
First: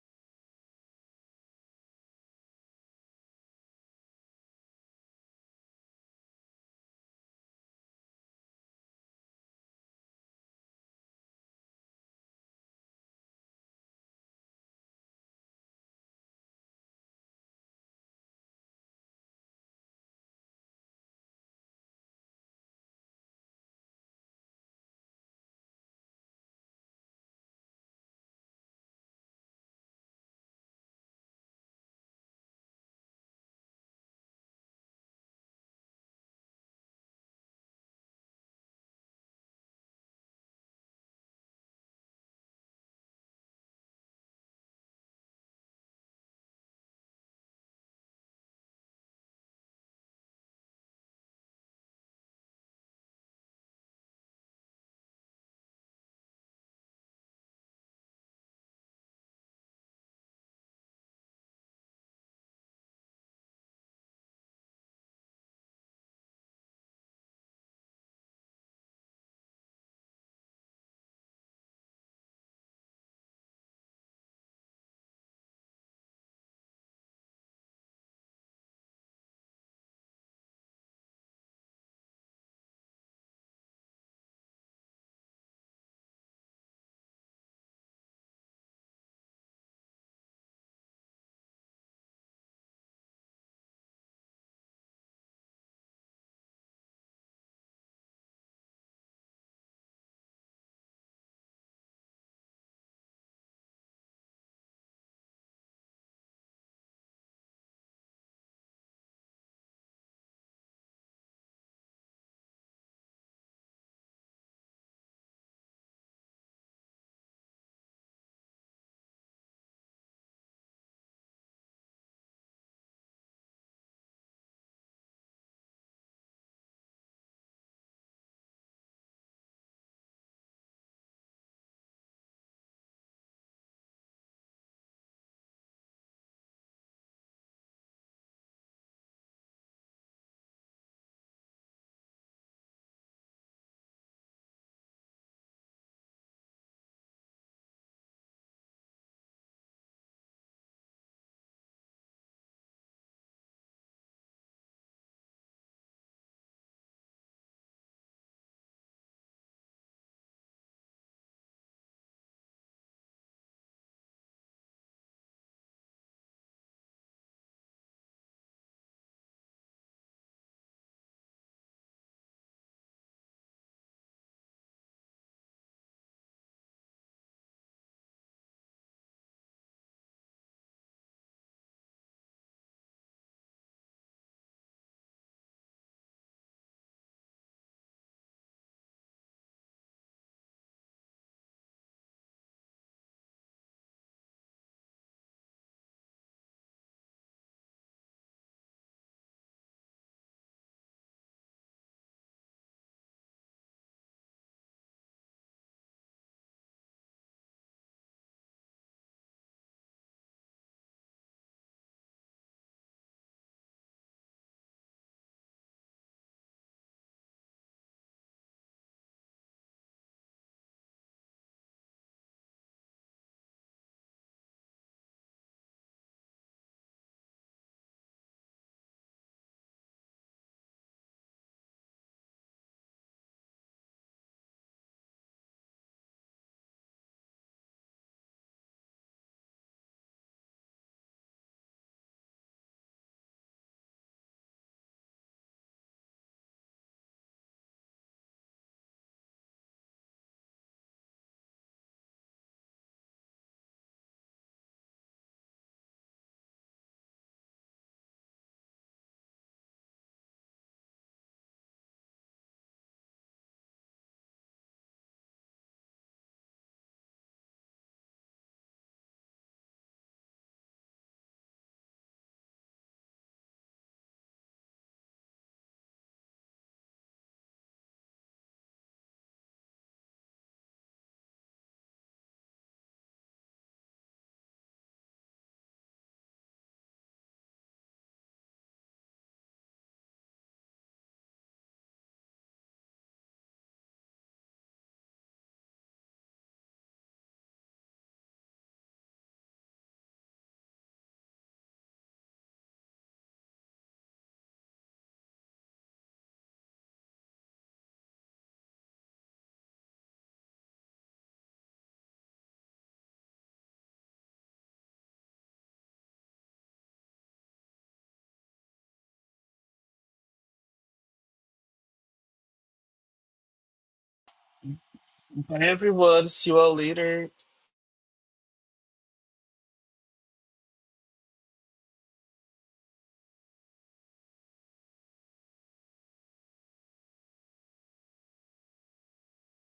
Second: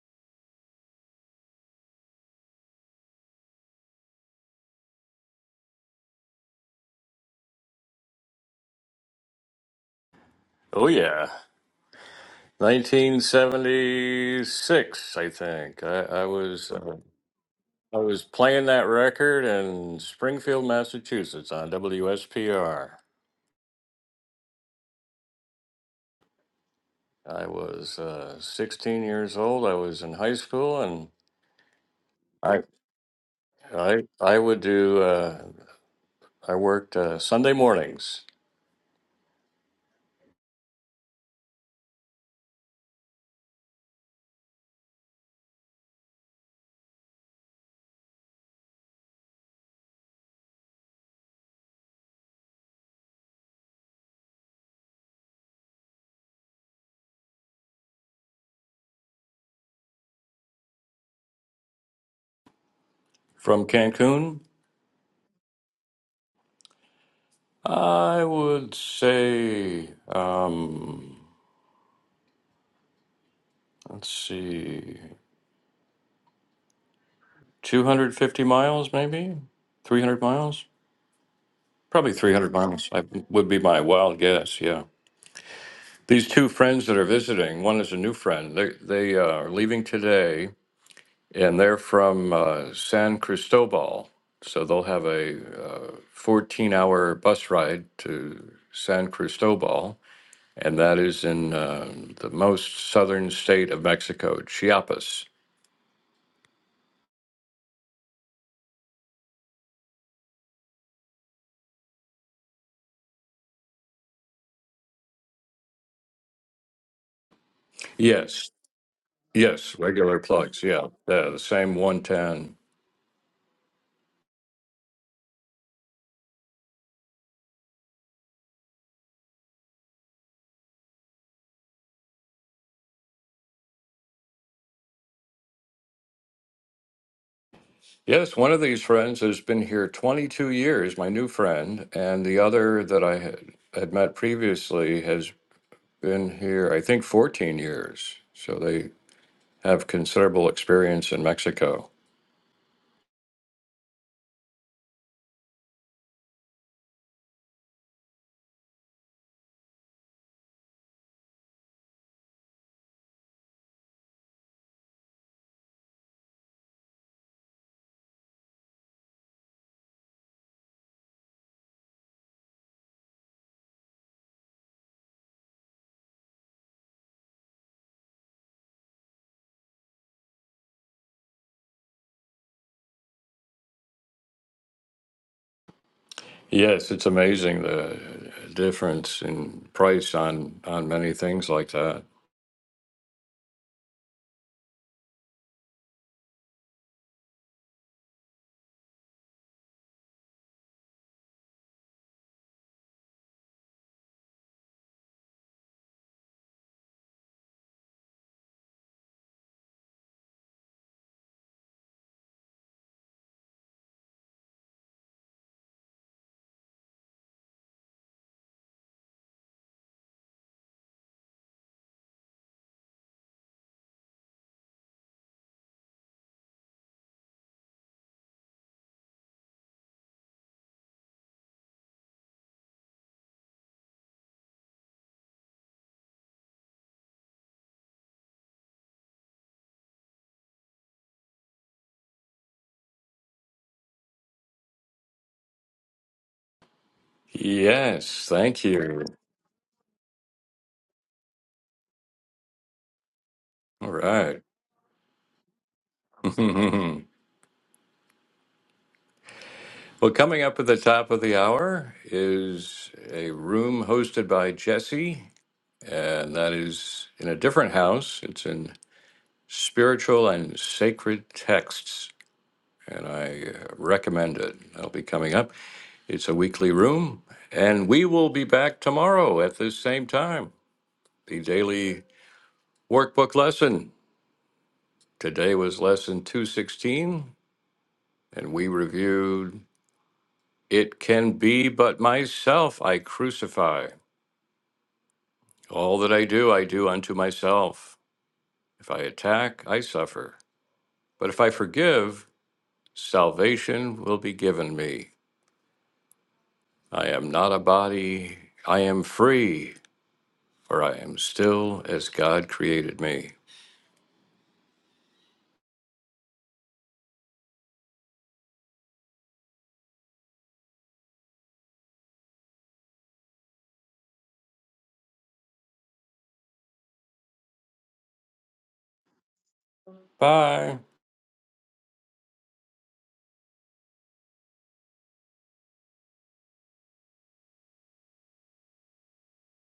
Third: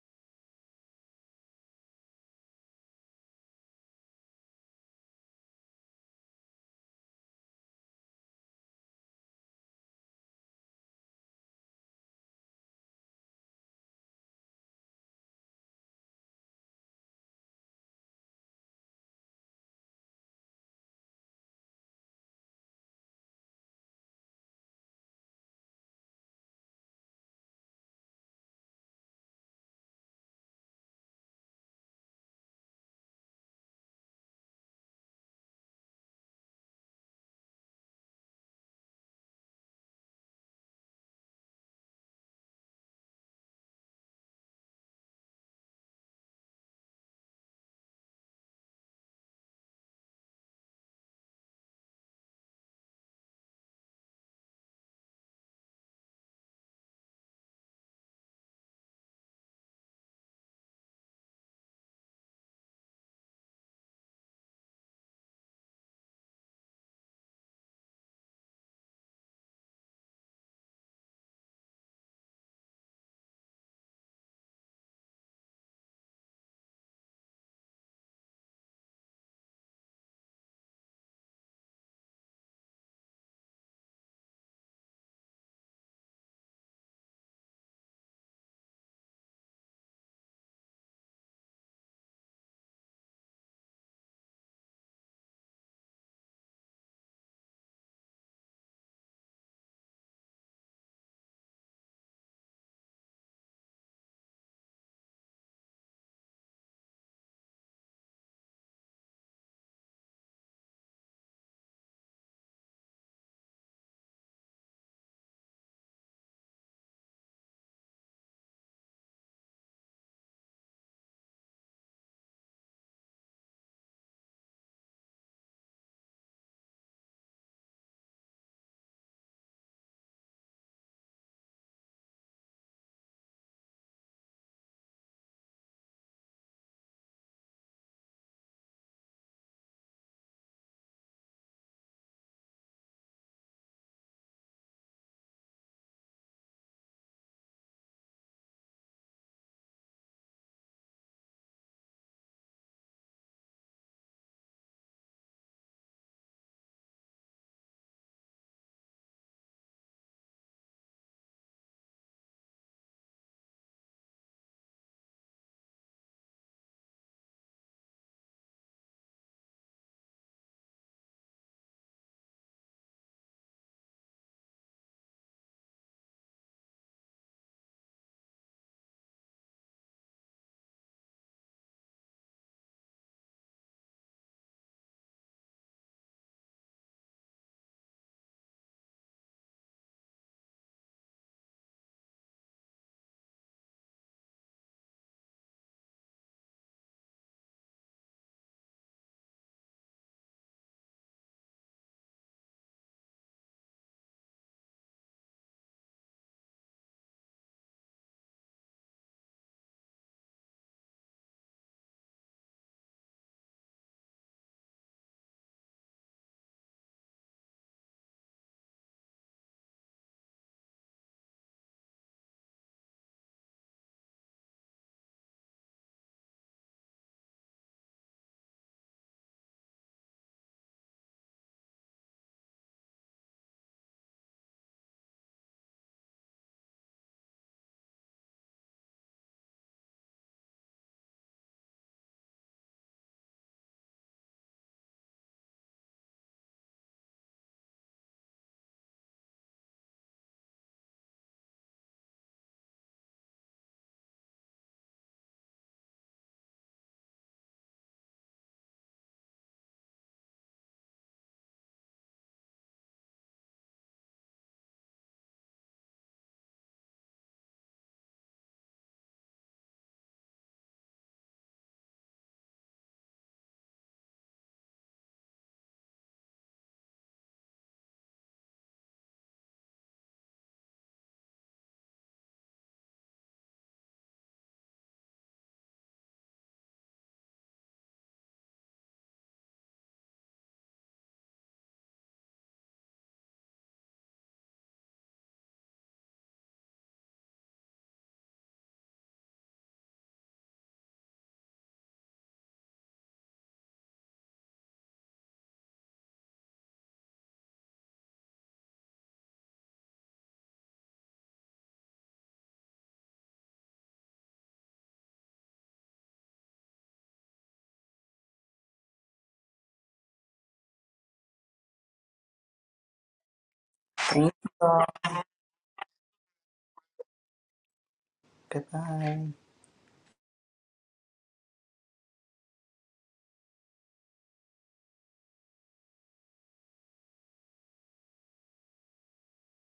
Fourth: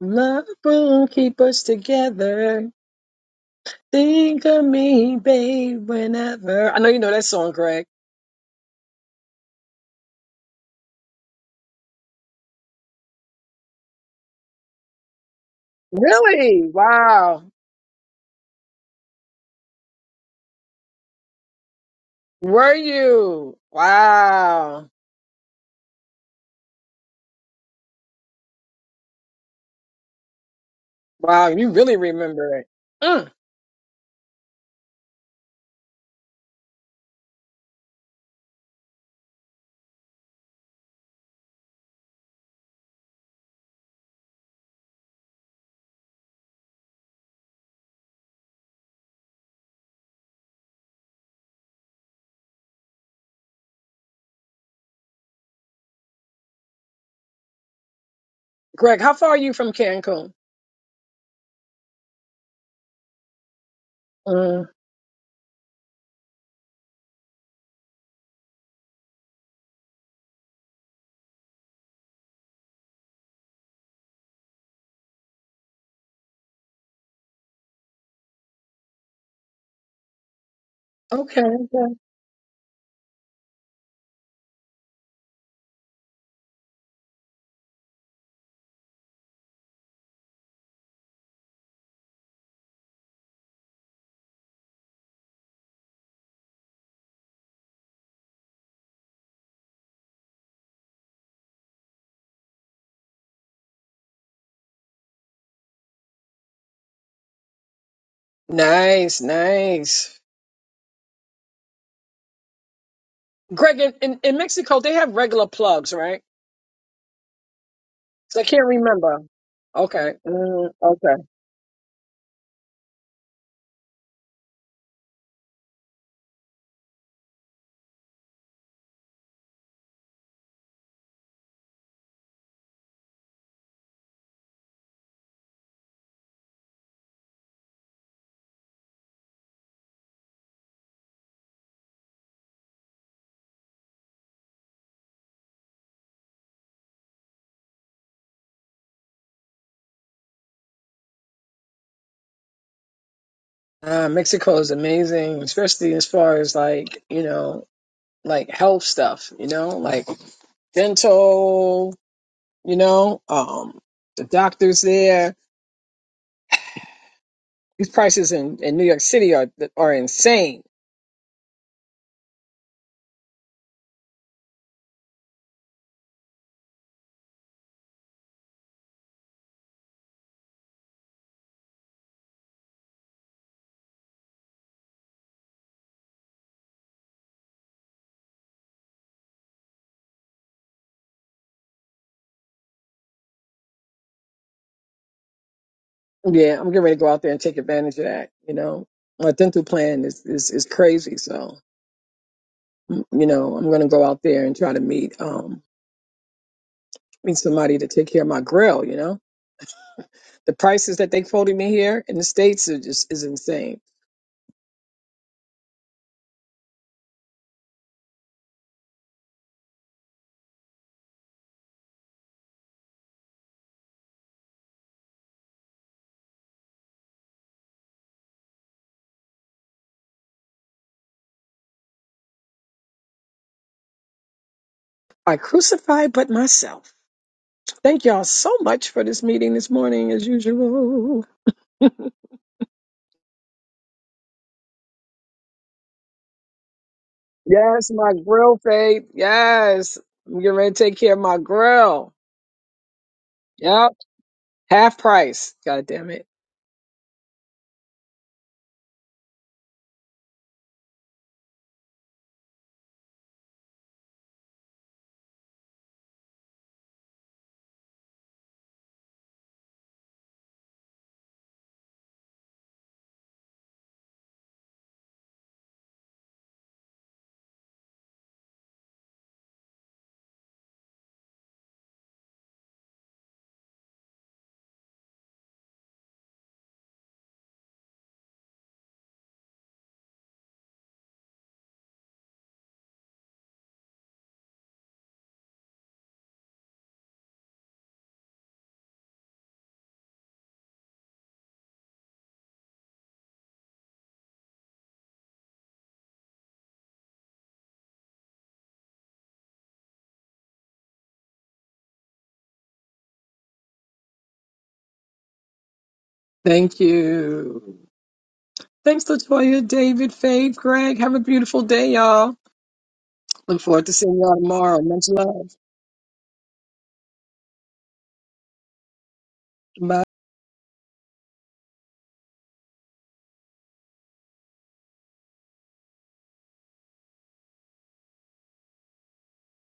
Speaker 3: love will keep us together think of me babe whenever i know you know that song greg
Speaker 1: oh yeah 1976 i think i, I
Speaker 3: really
Speaker 1: was uh,
Speaker 3: wow
Speaker 1: I was playing that record in Springfield, Massachusetts on
Speaker 3: were
Speaker 1: WSPR.
Speaker 3: you wow
Speaker 1: I was uh, 16 years old. I was in high school, and
Speaker 3: Wow, you really remember
Speaker 1: I
Speaker 3: it. Mm.
Speaker 1: I I would do. Uh, I worked uh, Sunday mornings
Speaker 3: Greg, how far are you from Cancun?
Speaker 1: from Cancun.
Speaker 3: Mm.
Speaker 1: I would say, um, let's see, 250 miles, maybe 300 miles,
Speaker 3: Okay, okay.
Speaker 1: probably 300 miles. I would be my wild guess. Yeah. These two friends that are visiting, one is a new friend. They they uh, are leaving today, and they're from uh, San Cristobal, so they'll have a uh, fourteen-hour bus ride to San Cristobal, and that is in uh, the most southern state of Mexico, Chiapas.
Speaker 3: Nice, nice. Greg, in, in, in Mexico, they have regular plugs, right? So
Speaker 1: Yes,
Speaker 3: I can't remember.
Speaker 1: yes,
Speaker 3: Okay.
Speaker 1: regular plugs.
Speaker 3: Mm,
Speaker 1: Yeah,
Speaker 3: okay.
Speaker 1: yeah the same one ten. Yes, one of these friends has been here 22 years, my new friend, and the other that I had, had met previously has been here, I think, 14 years. So they have considerable experience in Mexico.
Speaker 3: Uh, Mexico is amazing, especially as far as like, you know, like health stuff, you know, like dental, you know, um, the doctors there. These prices in, in New York City are are insane
Speaker 1: Yes, it's amazing the difference in price on on many things like that.
Speaker 3: Yeah, I'm getting ready to go out there and take advantage of that. You know, my dental plan is is, is crazy, so mm, you know I'm going to go out there and try to meet um meet somebody to take care of my grill. You know, the prices that they quoted me here in the states are just is insane. I crucify but myself. Thank y'all so much for this meeting this morning, as usual. Yes, my
Speaker 1: Yes,
Speaker 3: grill,
Speaker 1: thank you.
Speaker 3: Faith. Yes. I'm getting ready to take care of my grill.
Speaker 1: All
Speaker 3: Yep.
Speaker 1: right.
Speaker 3: Half price. God damn it.
Speaker 1: well, coming up at the top of the hour is a room hosted by Jesse and that is in a different house. It's in Spiritual and Sacred Texts, and I uh, recommend it. That'll be coming up. It's a weekly room, and we will be back tomorrow at this same time. The daily workbook lesson. Today was lesson 216, and we reviewed It Can Be But Myself I Crucify. All that I do, I do unto myself. If I attack, I suffer. But if I forgive, Salvation will be given me. I am not a body. I am free, for I am still as God created me.
Speaker 3: Thank you. Thanks, Latoya, David, Faith, Greg. Have a beautiful day, y'all. Look forward to seeing
Speaker 4: Thank
Speaker 3: y'all
Speaker 4: you
Speaker 3: tomorrow.
Speaker 4: all.
Speaker 3: Much love.
Speaker 2: Bye, everyone. See you all later.
Speaker 4: Goodbye.
Speaker 3: Bye.
Speaker 1: Bye.